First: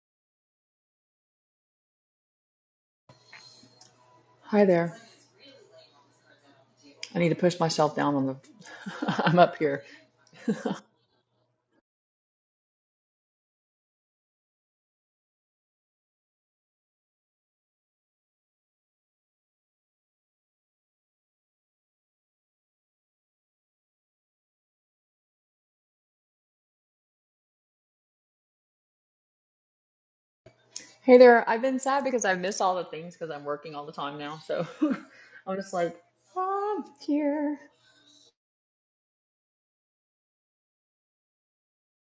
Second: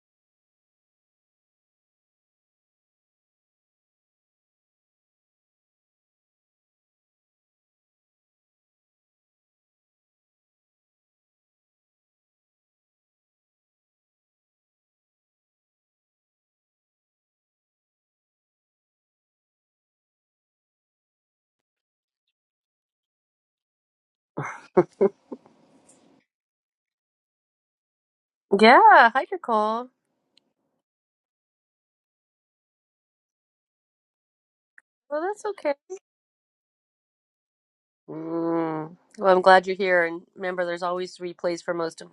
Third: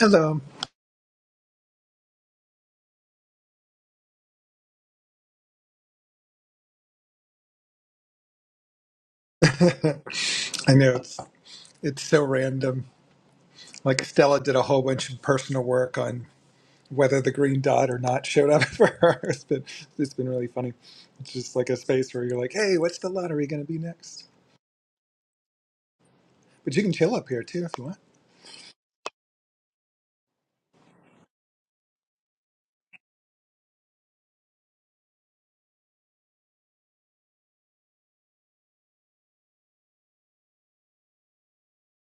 Hello. Hi there. I need to push myself down on the. I'm up here. I know it's it's so random. Like Stella did a whole bunch of personal work on whether the green dot or not showed up for her. It's been it's been really funny. It's just like a space where you're like, hey, what's the lottery going to be next? But you can chill up here too if you want. Yeah, hi Nicole. Hey there. I've been sad because I miss all the things because I'm working all the time now. So Well, that's I'm just okay. like, "Ah, I'm here. Mm. Well, I'm glad you're here, and remember, there's always replays for most of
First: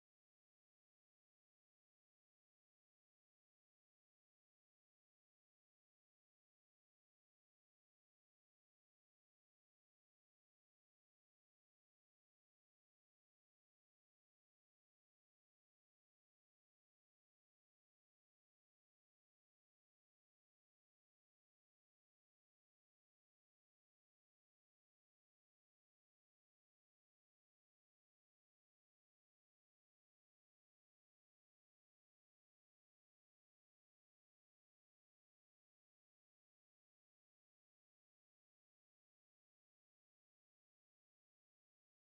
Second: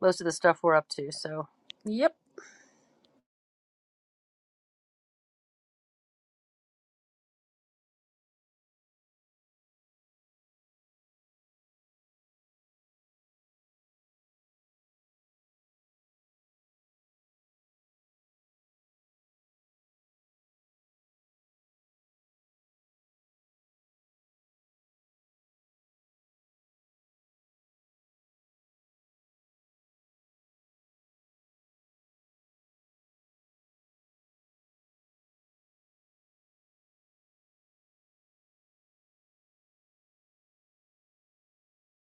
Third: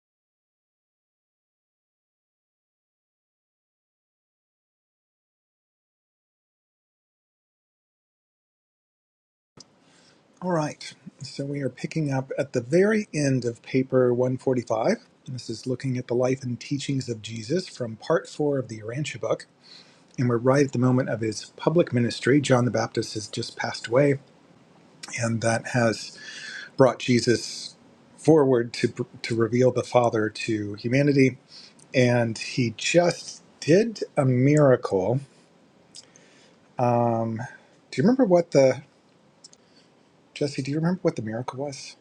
most of the stuff we're up to. So, yep. All right. So we are picking up at the very end of paper 145. This is looking at the life and teachings of Jesus from part four of the Urantia book. And we're right at the moment of his public ministry. John the Baptist has just passed away and that has brought Jesus forward to to reveal the Father to humanity. And he just did a miracle. Um, do you remember what the Jesse? Do you remember what the miracle was?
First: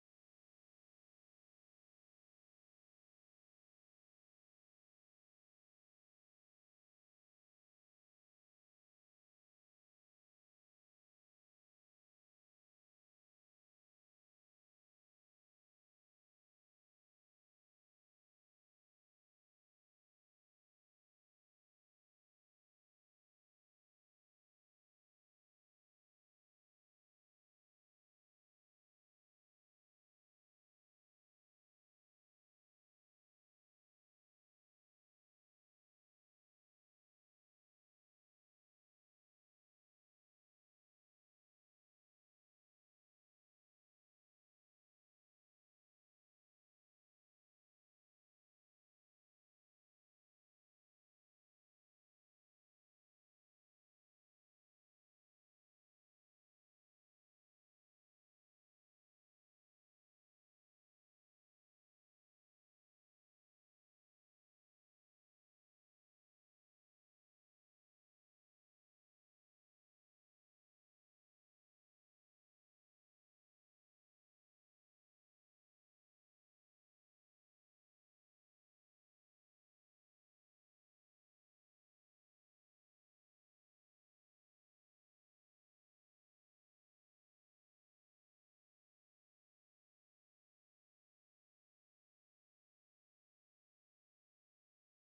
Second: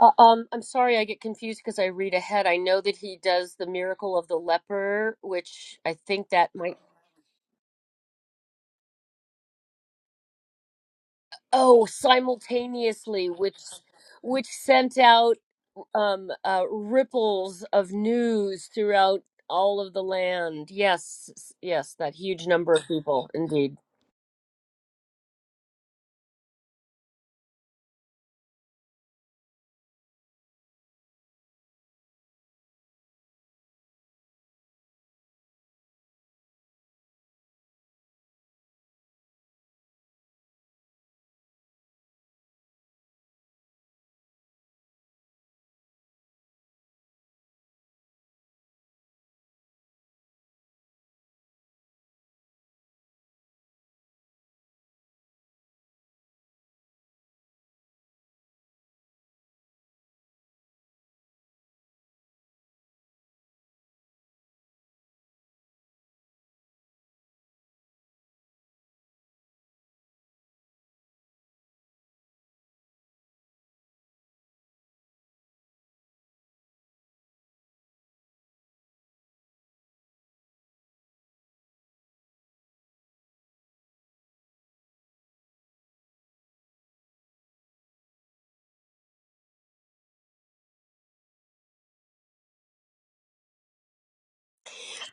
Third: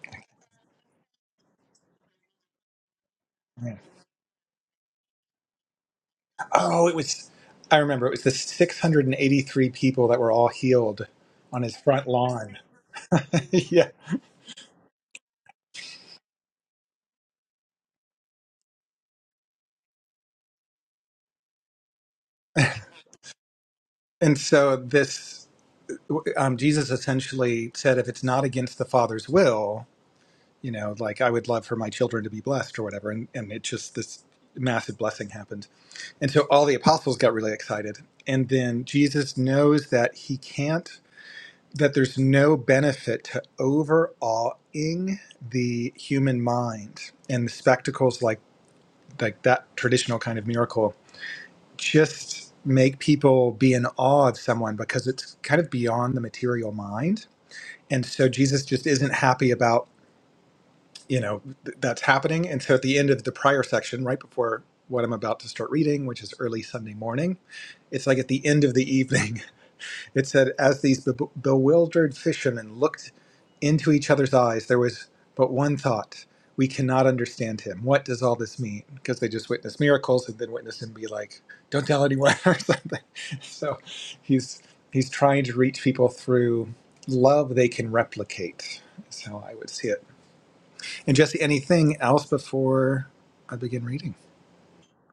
Uh, um, I'm sorry I get confused because I read ahead. I know that he does the Yeah. miracle of the leper, which I think that might Oh, it was. I remember it was the 683 people that were all healed on his oh front lawn. simultaneously, which yeah, which sent out um uh, ripples of news throughout all of the land. Yes, yes, that huge number of people, indeed. and so this um, Jesus essentially said, if it's not against the Father's will. you know, like I would love for my children to be blessed or whatever. And, and it just, this massive blessing happened. And so all the apostles got really excited. And then Jesus knows that he can't, that there's no benefit to overawing the human mind. And the spectacles like, like that traditional kind of miracle just make people be in awe of someone because it's kind of beyond the material mind. And so Jesus just isn't happy about you know th- that's happening and so at the end of the prior section right before what i'm about to start reading which is early sunday morning it's like at the end of the evening it said as these be- bewildered fishermen looked into each other's eyes there was but one thought we cannot understand him what does all this mean because they just witnessed miracles and then witnessed him be like don't tell anyone or something so he's he's trying to reach people through love they can replicate is how i would see it and Jesse, anything else before I begin reading?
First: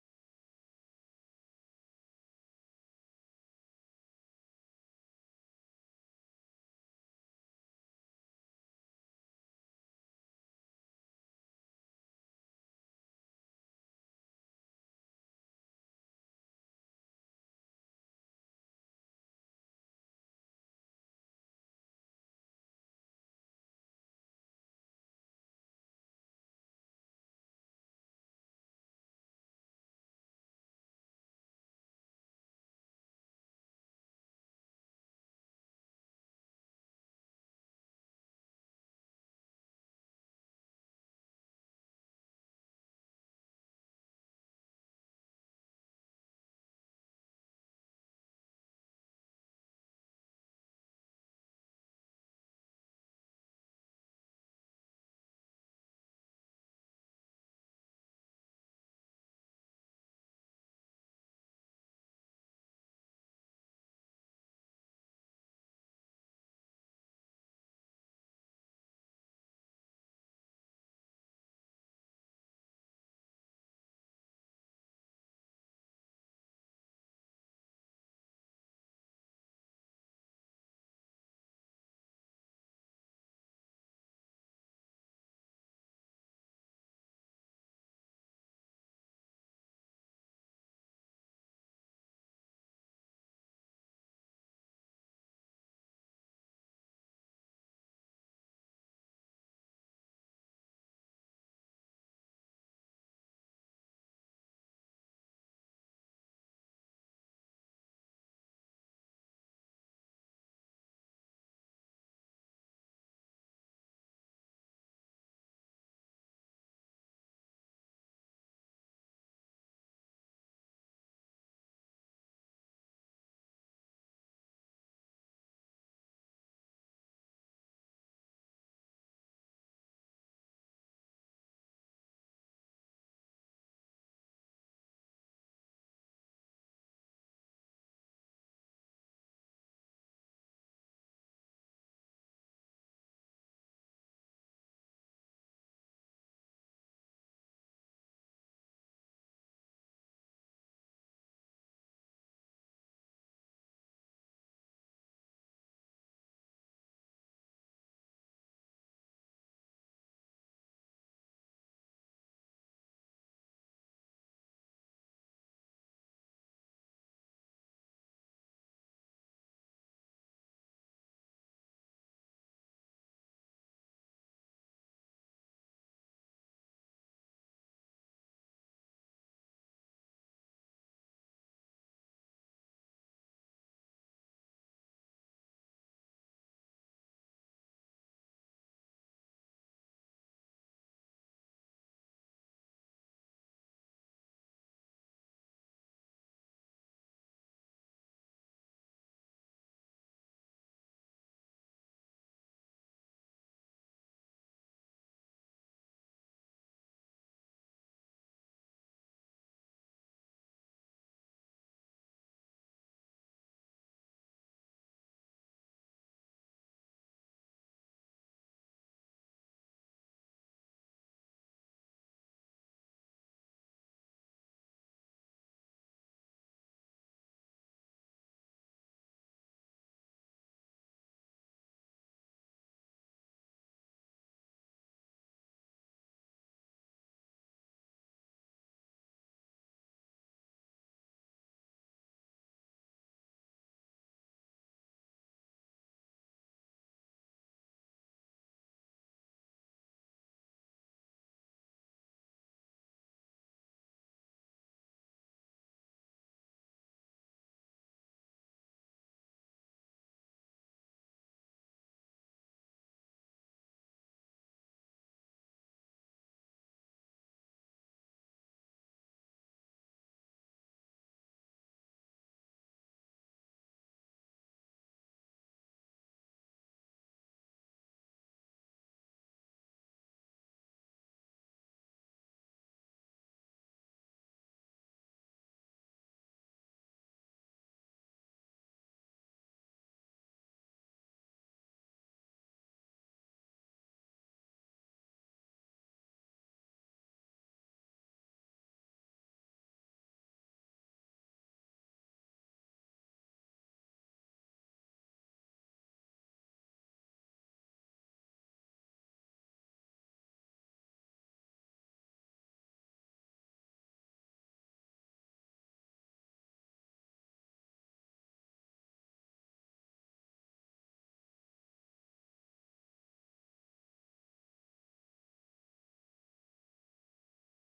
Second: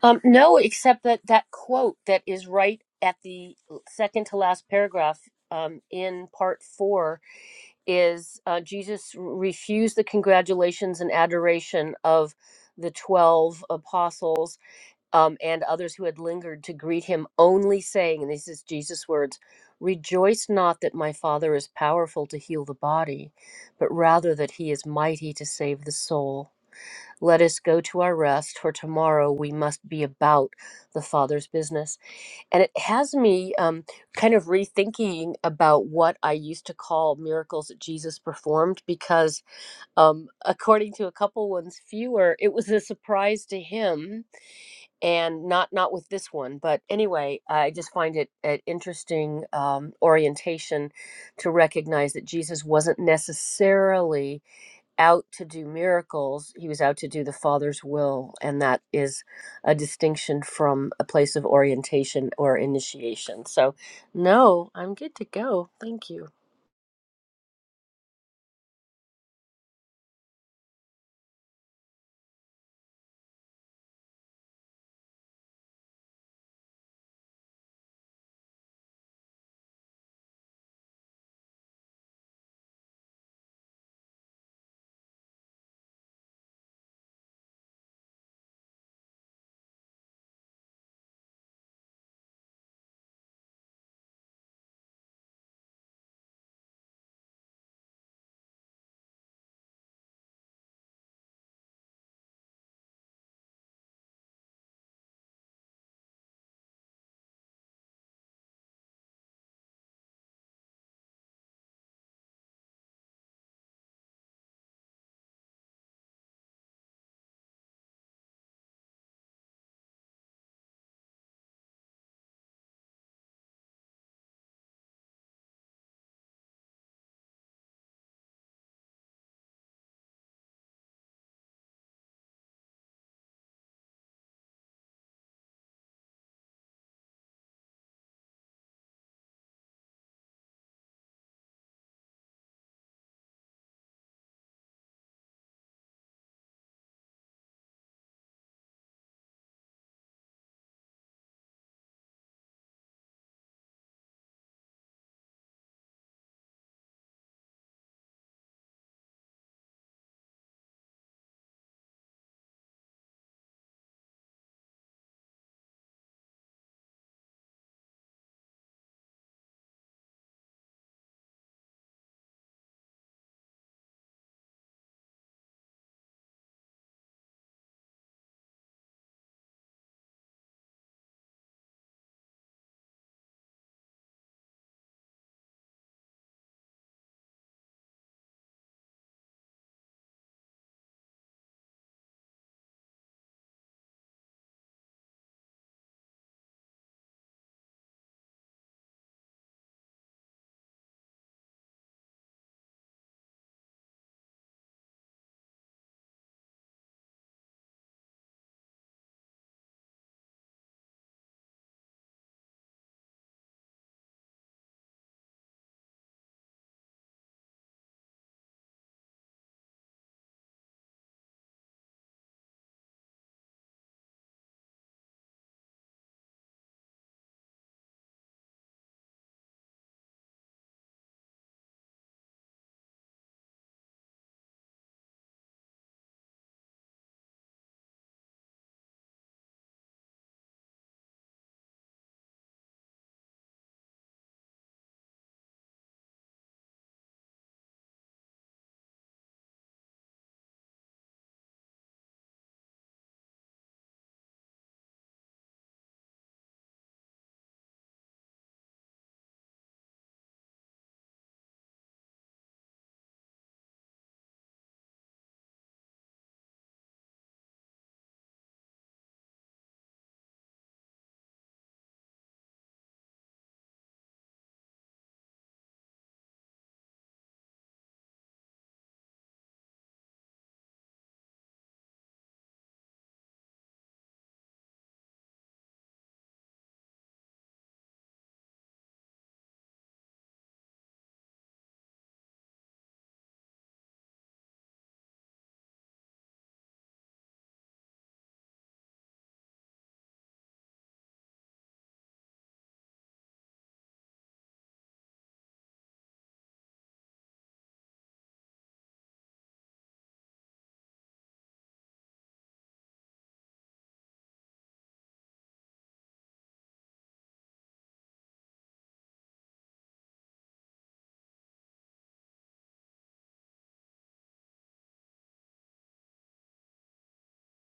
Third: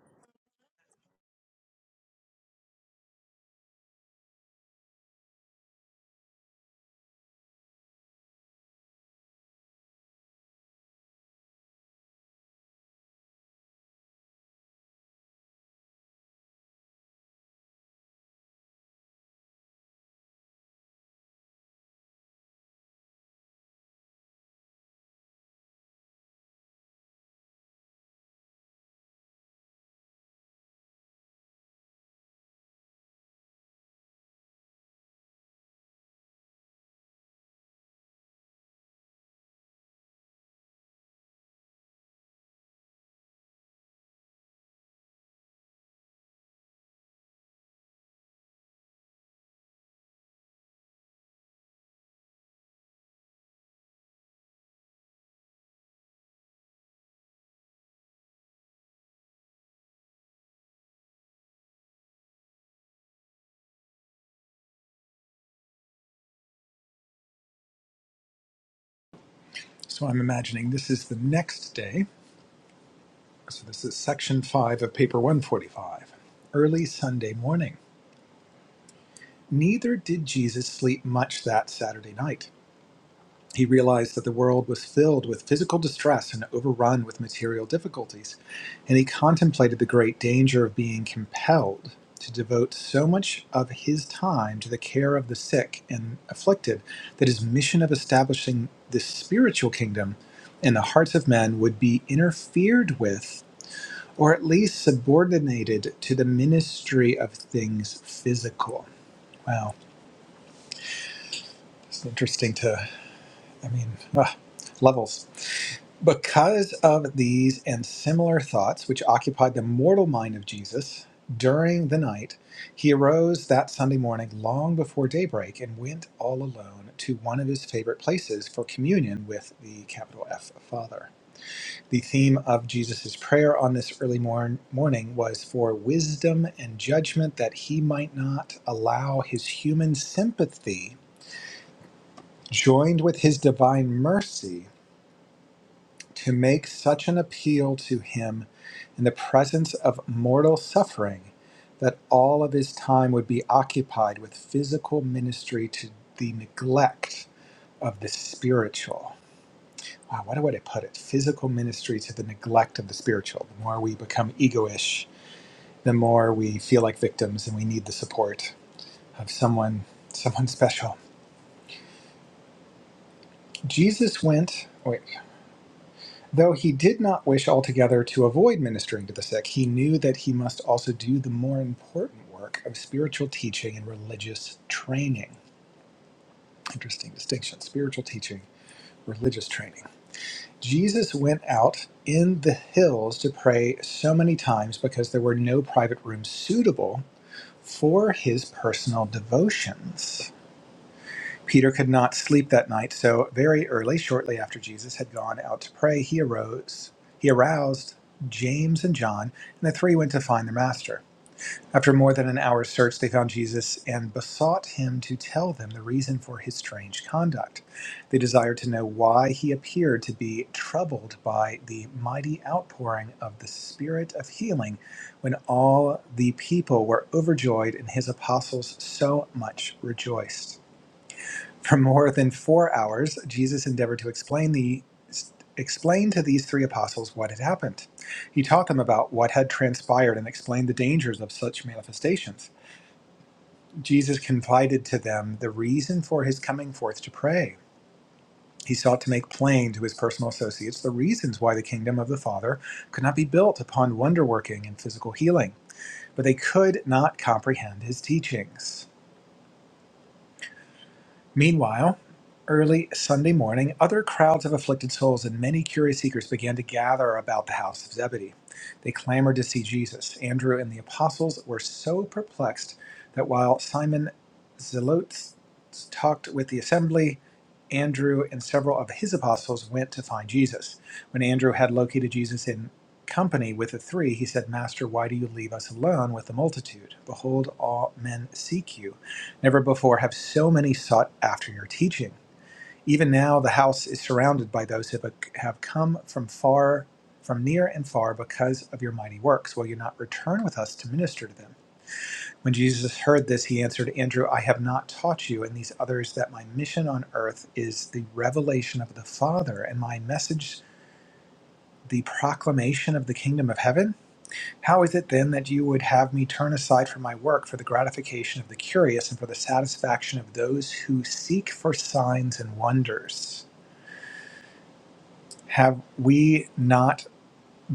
Um, no, except that that quote that is right at the second to last paragraph um, in part four is uh, Jesus refused the congratulations and adoration of the 12 apostles um, and others who had lingered to greet him, only saying, and this is Jesus' words, Rejoice not that my Father is powerful to heal the body, but rather that he is mighty to save the soul. Let us go to our rest, for tomorrow we must be about the Father's business. And it has me um, kind of rethinking about what I used to call miracles that Jesus performed, because um, according to a couple ones fewer, it was a surprise to him, and not not with this one. But anyway, I just find it an interesting um, orientation to recognize that Jesus wasn't necessarily out to do miracles, he was out to do the Father's will. And that is a distinction from a place of orientation or initiation. So, no, I'm good to go. Thank you. So I'm imagining this is the next day. So this is section five of paper 145. Early Sunday morning. Neither did Jesus sleep much that Saturday night. He realized that the world was filled with physical distress and overrun with material difficulties, and he contemplated the great danger of being compelled to devote so much of his time to the care of the sick and afflicted that his mission of establishing this spiritual kingdom in the hearts of men would be interfered with or at least subordinated to the ministry of things physical. Wow, it's interesting to, I mean, ah, levels. Because of these and similar thoughts, which occupied the mortal mind of Jesus during the night, he arose that Sunday morning long before daybreak and went all alone to one of his favorite places for communion with the capital F Father. The theme of Jesus' prayer on this early morn- morning was for wisdom and judgment that he might not allow his human sympathy, joined with his divine mercy, to make such an appeal to him in the presence of mortal suffering that all of his time would be occupied with physical ministry to the neglect of the spiritual. Wow, what would I put it? Physical ministry to the neglect of the spiritual. The more we become egoish, the more we feel like victims and we need the support of someone, someone special. Jesus went. wait. Though he did not wish altogether to avoid ministering to the sick, he knew that he must also do the more important work of spiritual teaching and religious training. Interesting distinction spiritual teaching, religious training. Jesus went out in the hills to pray so many times because there were no private rooms suitable for his personal devotions. Peter could not sleep that night, so very early, shortly after Jesus had gone out to pray, he arose. He aroused James and John, and the three went to find their master. After more than an hour's search, they found Jesus and besought him to tell them the reason for his strange conduct. They desired to know why he appeared to be troubled by the mighty outpouring of the Spirit of healing when all the people were overjoyed and his apostles so much rejoiced. For more than four hours, Jesus endeavored to explain the explain to these three apostles what had happened. He taught them about what had transpired and explained the dangers of such manifestations. Jesus confided to them the reason for his coming forth to pray. He sought to make plain to his personal associates the reasons why the kingdom of the Father could not be built upon wonder working and physical healing, but they could not comprehend his teachings. Meanwhile, early Sunday morning, other crowds of afflicted souls and many curious seekers began to gather about the house of Zebedee. They clamored to see Jesus. Andrew and the apostles were so perplexed that while Simon Zelotes talked with the assembly, Andrew and several of his apostles went to find Jesus. When Andrew had located Jesus in company with the three, he said, Master, why do you leave us alone with the multitude? Behold, all men seek you. Never before have so many sought after your teaching. Even now, the house is surrounded by those who have come from far, from near and far, because of your mighty works. Will you not return with us to minister to them? When Jesus heard this, he answered, Andrew, I have not taught you and these others that my mission on earth is the revelation of the Father and my message the proclamation of the kingdom of heaven. How is it then that you would have me turn aside from my work for the gratification of the curious and for the satisfaction of those who seek for signs and wonders? Have we not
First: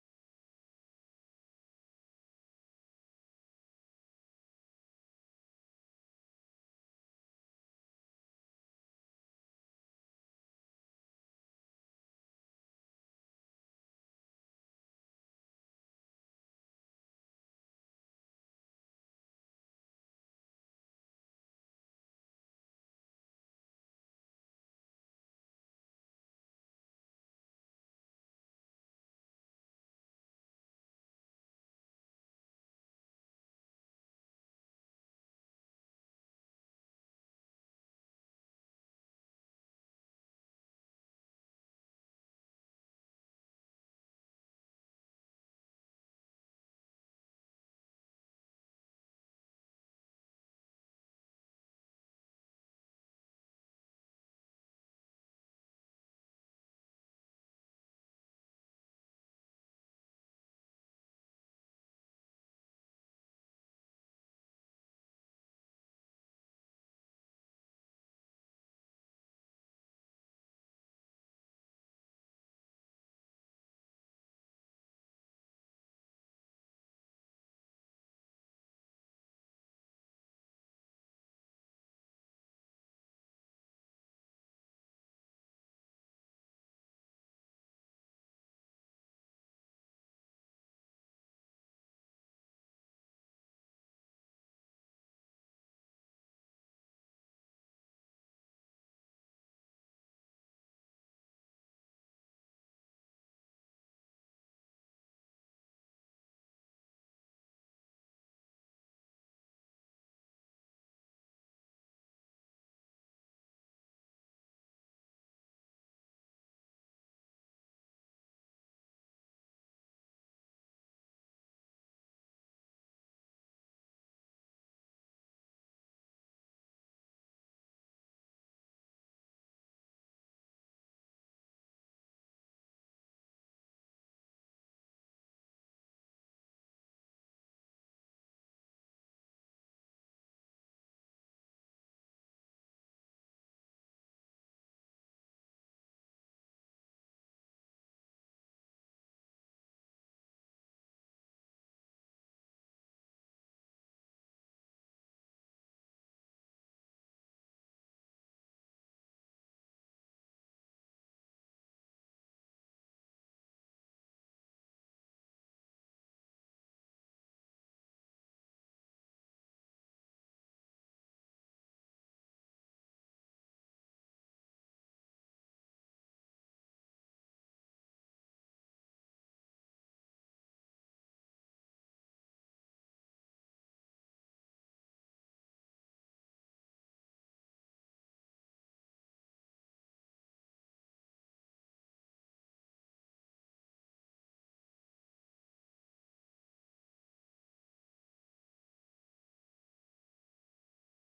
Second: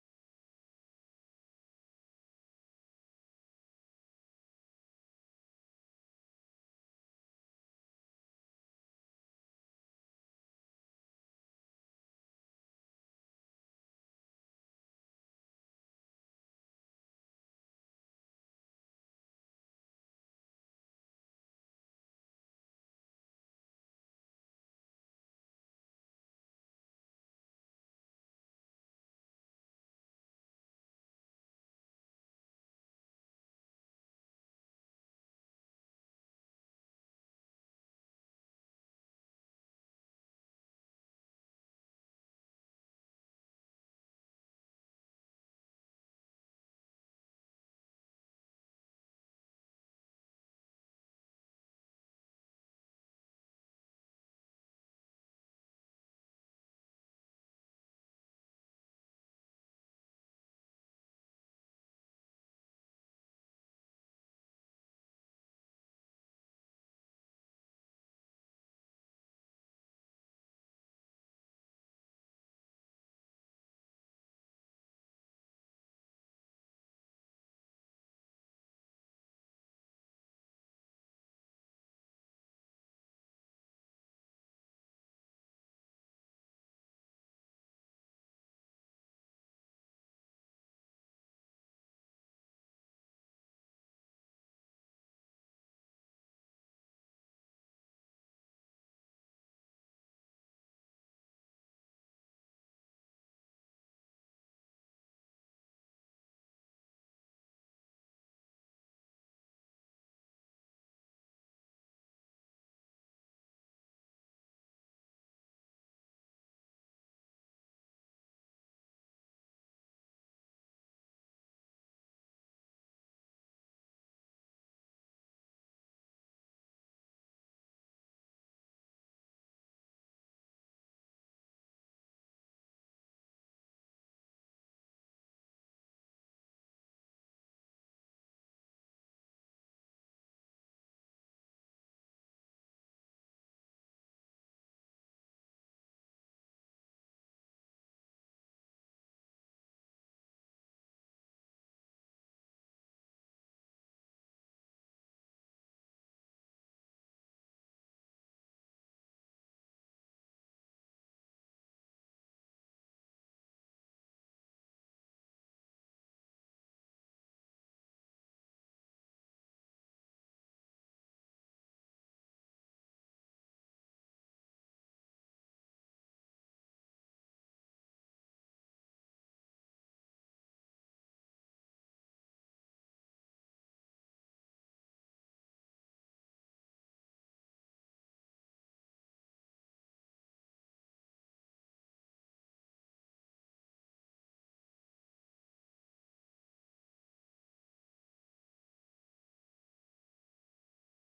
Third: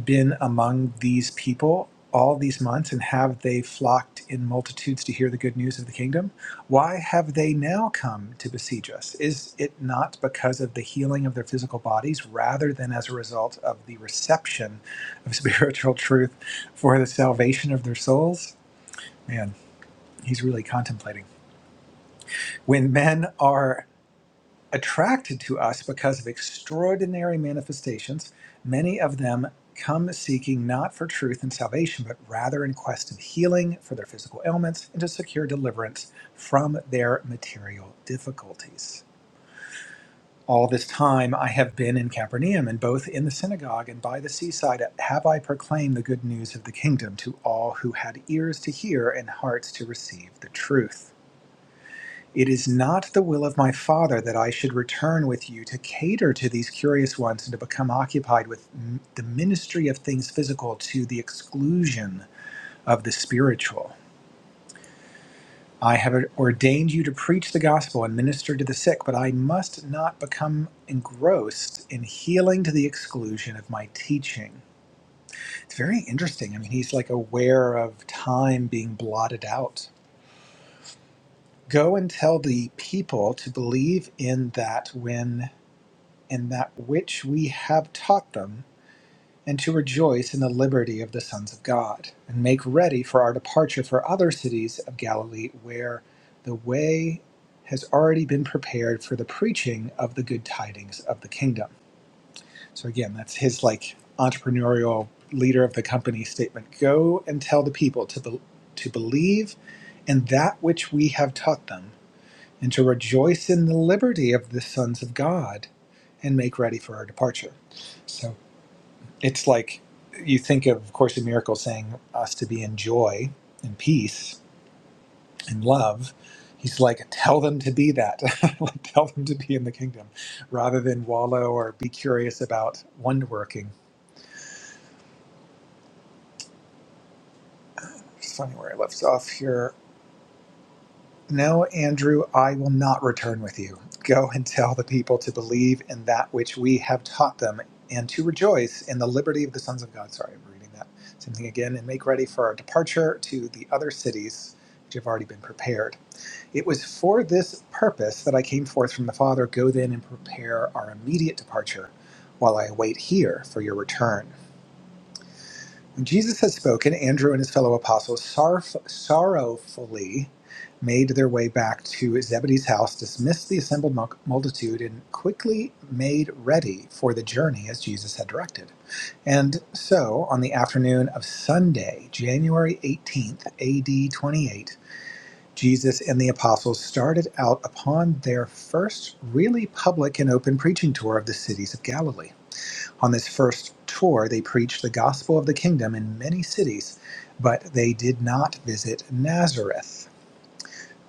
been among these people all these months, and have they flocked in multitudes to hear the good news of the kingdom? Why have they now come to besiege us? Is it not because of the healing of their physical bodies rather than as a result of the reception of spiritual truth for the salvation of their souls? Man, he's really contemplating. When men are attracted to us because of extraordinary manifestations, many of them come seeking not for truth and salvation, but rather in quest of healing for their physical ailments and to secure deliverance from their material difficulties. All this time I have been in Capernaum, and both in the synagogue and by the seaside have I proclaimed the good news of the kingdom to all who had ears to hear and hearts to receive the truth. It is not the will of my Father that I should return with you to cater to these curious ones and to become occupied with m- the ministry of things physical to the exclusion of the spiritual. I have ordained you to preach the gospel and minister to the sick, but I must not become engrossed in healing to the exclusion of my teaching. It's very interesting. I mean, he's like aware of time being blotted out. Go and tell the people to believe in that when in that which we have taught them, and to rejoice in the liberty of the sons of God, and make ready for our departure for other cities of Galilee where the way has already been prepared for the preaching of the good tidings of the kingdom. So again, that's his like entrepreneurial leader of the company statement. Go and tell the people to be- to believe in that which we have taught them and to rejoice in the liberty of the sons of God and make ready for our departure. So it's like you think of, Course in Miracles saying us to be in joy and peace and love. He's like, tell them to be that. like, tell them to be in the kingdom rather than wallow or be curious about wonder working. It's funny where I left off here. No, Andrew, I will not return with you. Go and tell the people to believe in that which we have taught them and to rejoice in the liberty of the sons of God. Sorry, I'm reading that. Same thing again. And make ready for our departure to the other cities which have already been prepared. It was for this purpose that I came forth from the Father. Go then and prepare our immediate departure while I wait here for your return when Jesus had spoken, Andrew and his fellow apostles sorrowf- sorrowfully made their way back to Zebedee's house, dismissed the assembled mul- multitude, and quickly made ready for the journey as Jesus had directed. And so, on the afternoon of Sunday, January 18th, AD 28, Jesus and the apostles started out upon their first really public and open preaching tour of the cities of Galilee. On this first tour, they preached the gospel of the kingdom in many cities, but they did not visit Nazareth.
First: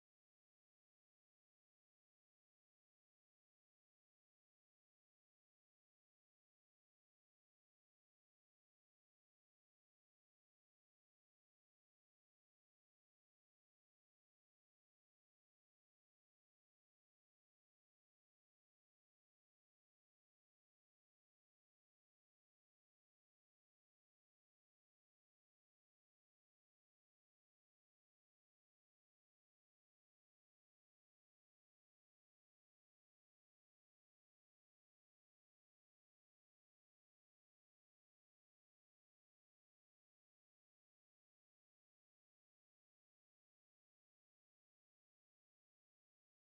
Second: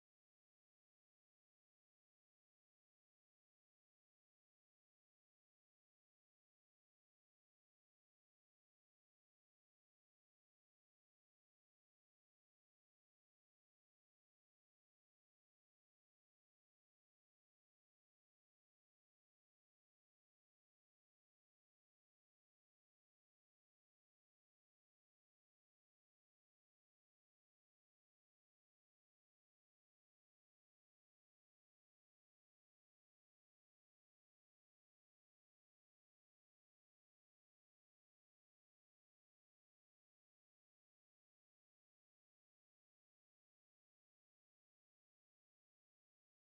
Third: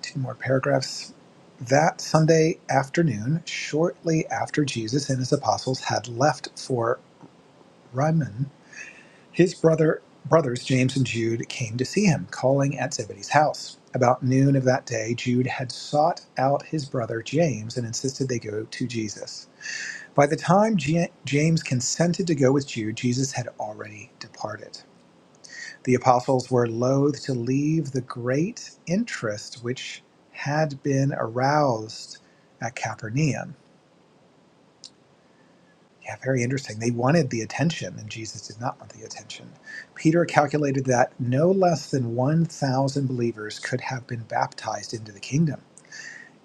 Two more paragraphs. That Sunday afternoon, shortly after Jesus and his apostles had left for Rimmon, his brother brothers James and Jude came to see him, calling at Zebedee's house. About noon of that day, Jude had sought out his brother James and insisted they go to Jesus. By the time Ja- James consented to go with Jude, Jesus had already departed. The apostles were loath to leave the great interest which had been aroused at Capernaum. Yeah, very interesting. They wanted the attention, and Jesus did not want the attention. Peter calculated that no less than 1,000 believers could have been baptized into the kingdom.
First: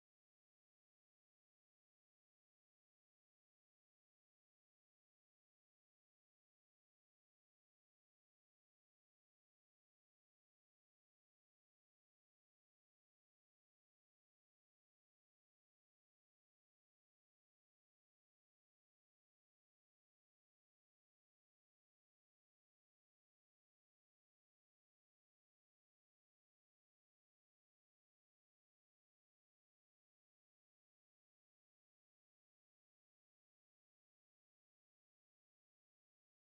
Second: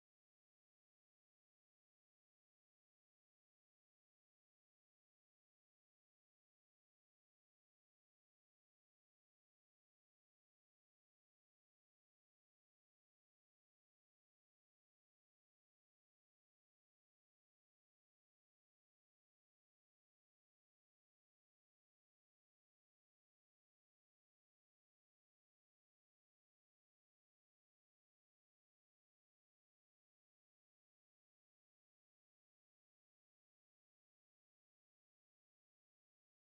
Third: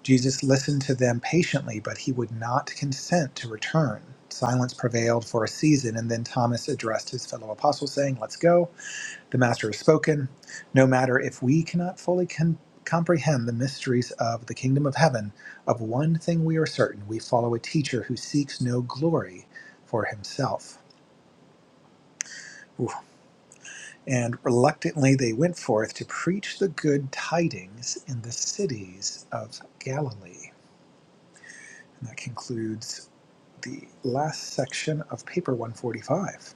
Jesus listened to them patiently, but he would not consent to return. Silence prevailed for a season, and then Thomas addressed his fellow apostles, saying, Let's go. The Master has spoken. No matter if we cannot fully com- comprehend the mysteries of the kingdom of heaven, of one thing we are certain we follow a teacher who seeks no glory for himself. Oof. And reluctantly they went forth to preach the good tidings in the cities of Galilee. And that concludes the last section of paper 145.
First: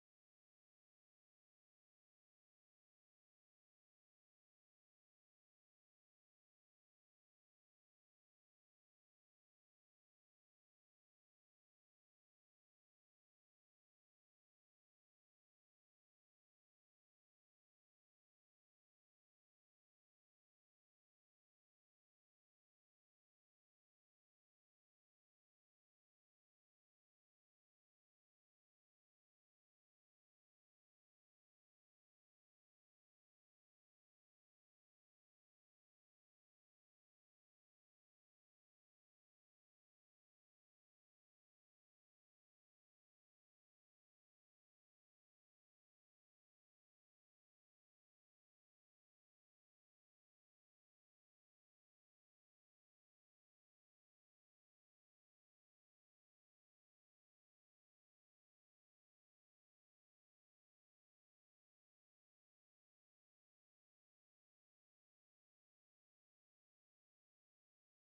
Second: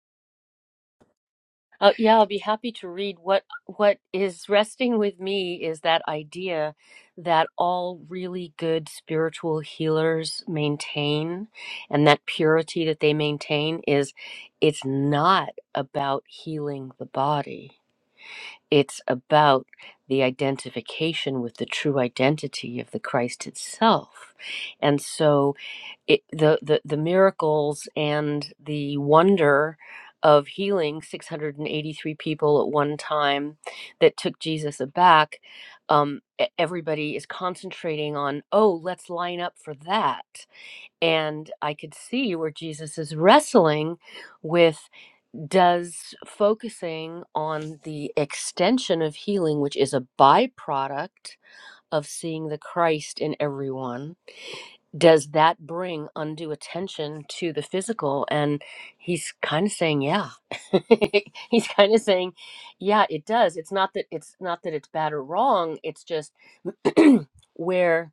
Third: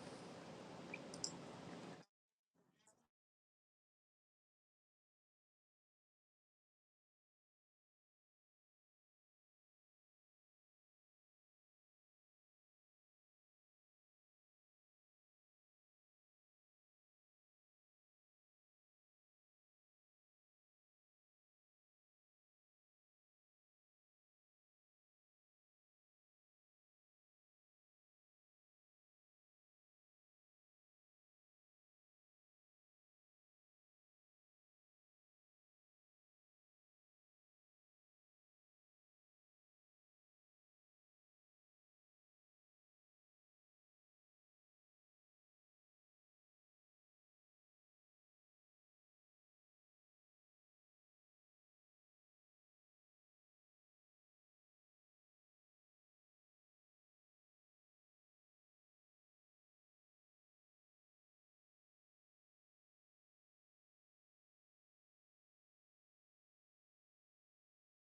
Uh, yeah, I'll be happy to read what what is resting with me is that idea that all really good spiritual healers maintain and that purity that they maintain is it's not about healing the body It's about the identification with the true identity of the Christ itself. And so it, the, the, the miracles and the wonder of healing 683 people at one time that took Jesus aback, um, e- everybody is concentrating on, oh, let's line up for that. And I could see where Jesus is wrestling with does focusing on the extension of healing, which is a byproduct of seeing the Christ in everyone, does that bring undue attention to the physical? And he's kind of saying, yeah. he's kind of saying, yeah, it does. It's not that it's not that it's bad or wrong. It's just where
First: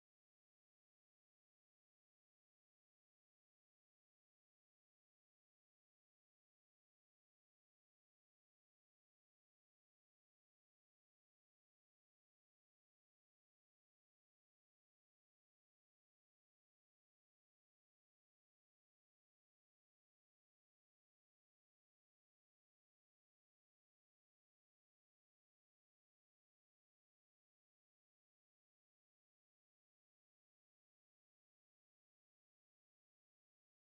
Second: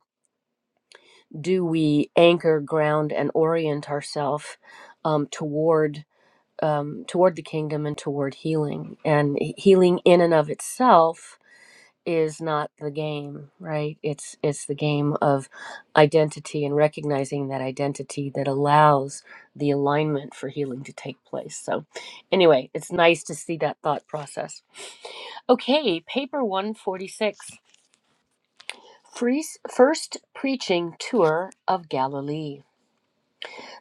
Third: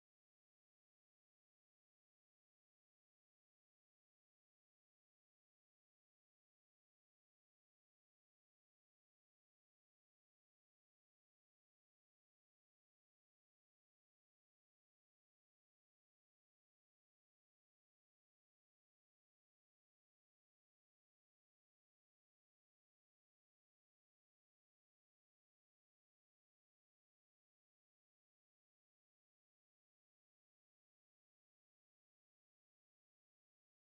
do we anchor, ground, and orient ourselves um, toward um, toward the kingdom and toward healing. And healing in and of itself is not the game, right? It's it's the game of identity and recognizing that identity that allows the alignment for healing to take place. So, anyway, it's nice to see that thought process. Okay, paper 146. Free, first preaching tour of Galilee.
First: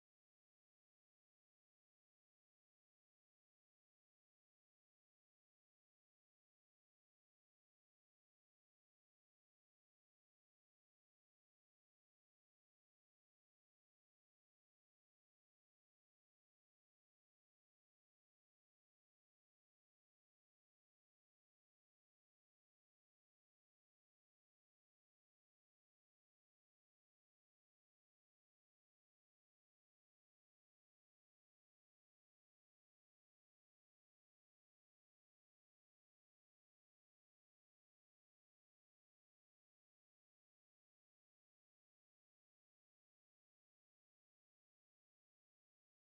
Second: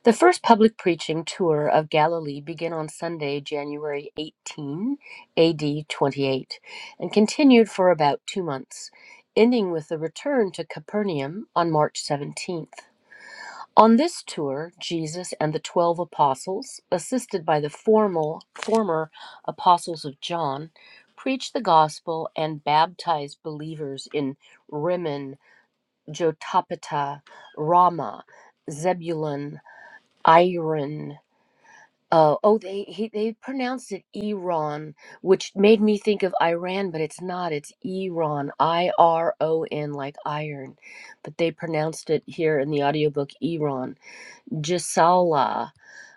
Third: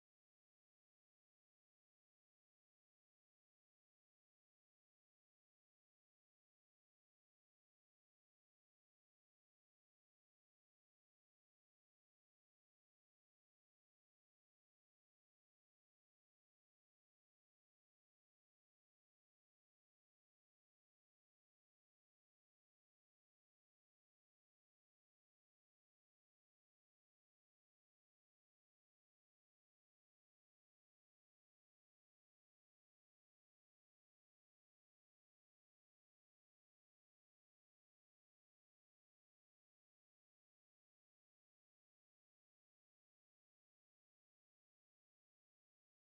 The first public preaching tour of Galilee began on Sunday, January 18, AD 28, and continued for about two months, ending with the return to Capernaum on March 17th. On this tour, Jesus and the twelve apostles, assisted by the formal, former apostles of John, preached the gospel and baptized believers in Rimmon, Jotapata, Ramah, Zebulun, Iron. Uh, oh, they he, they pronounced it Iran, which made me think of Iran, but it's not. It's Iran, I R O N, like iron. But they pronounced it here in the audiobook Iran. Jisala,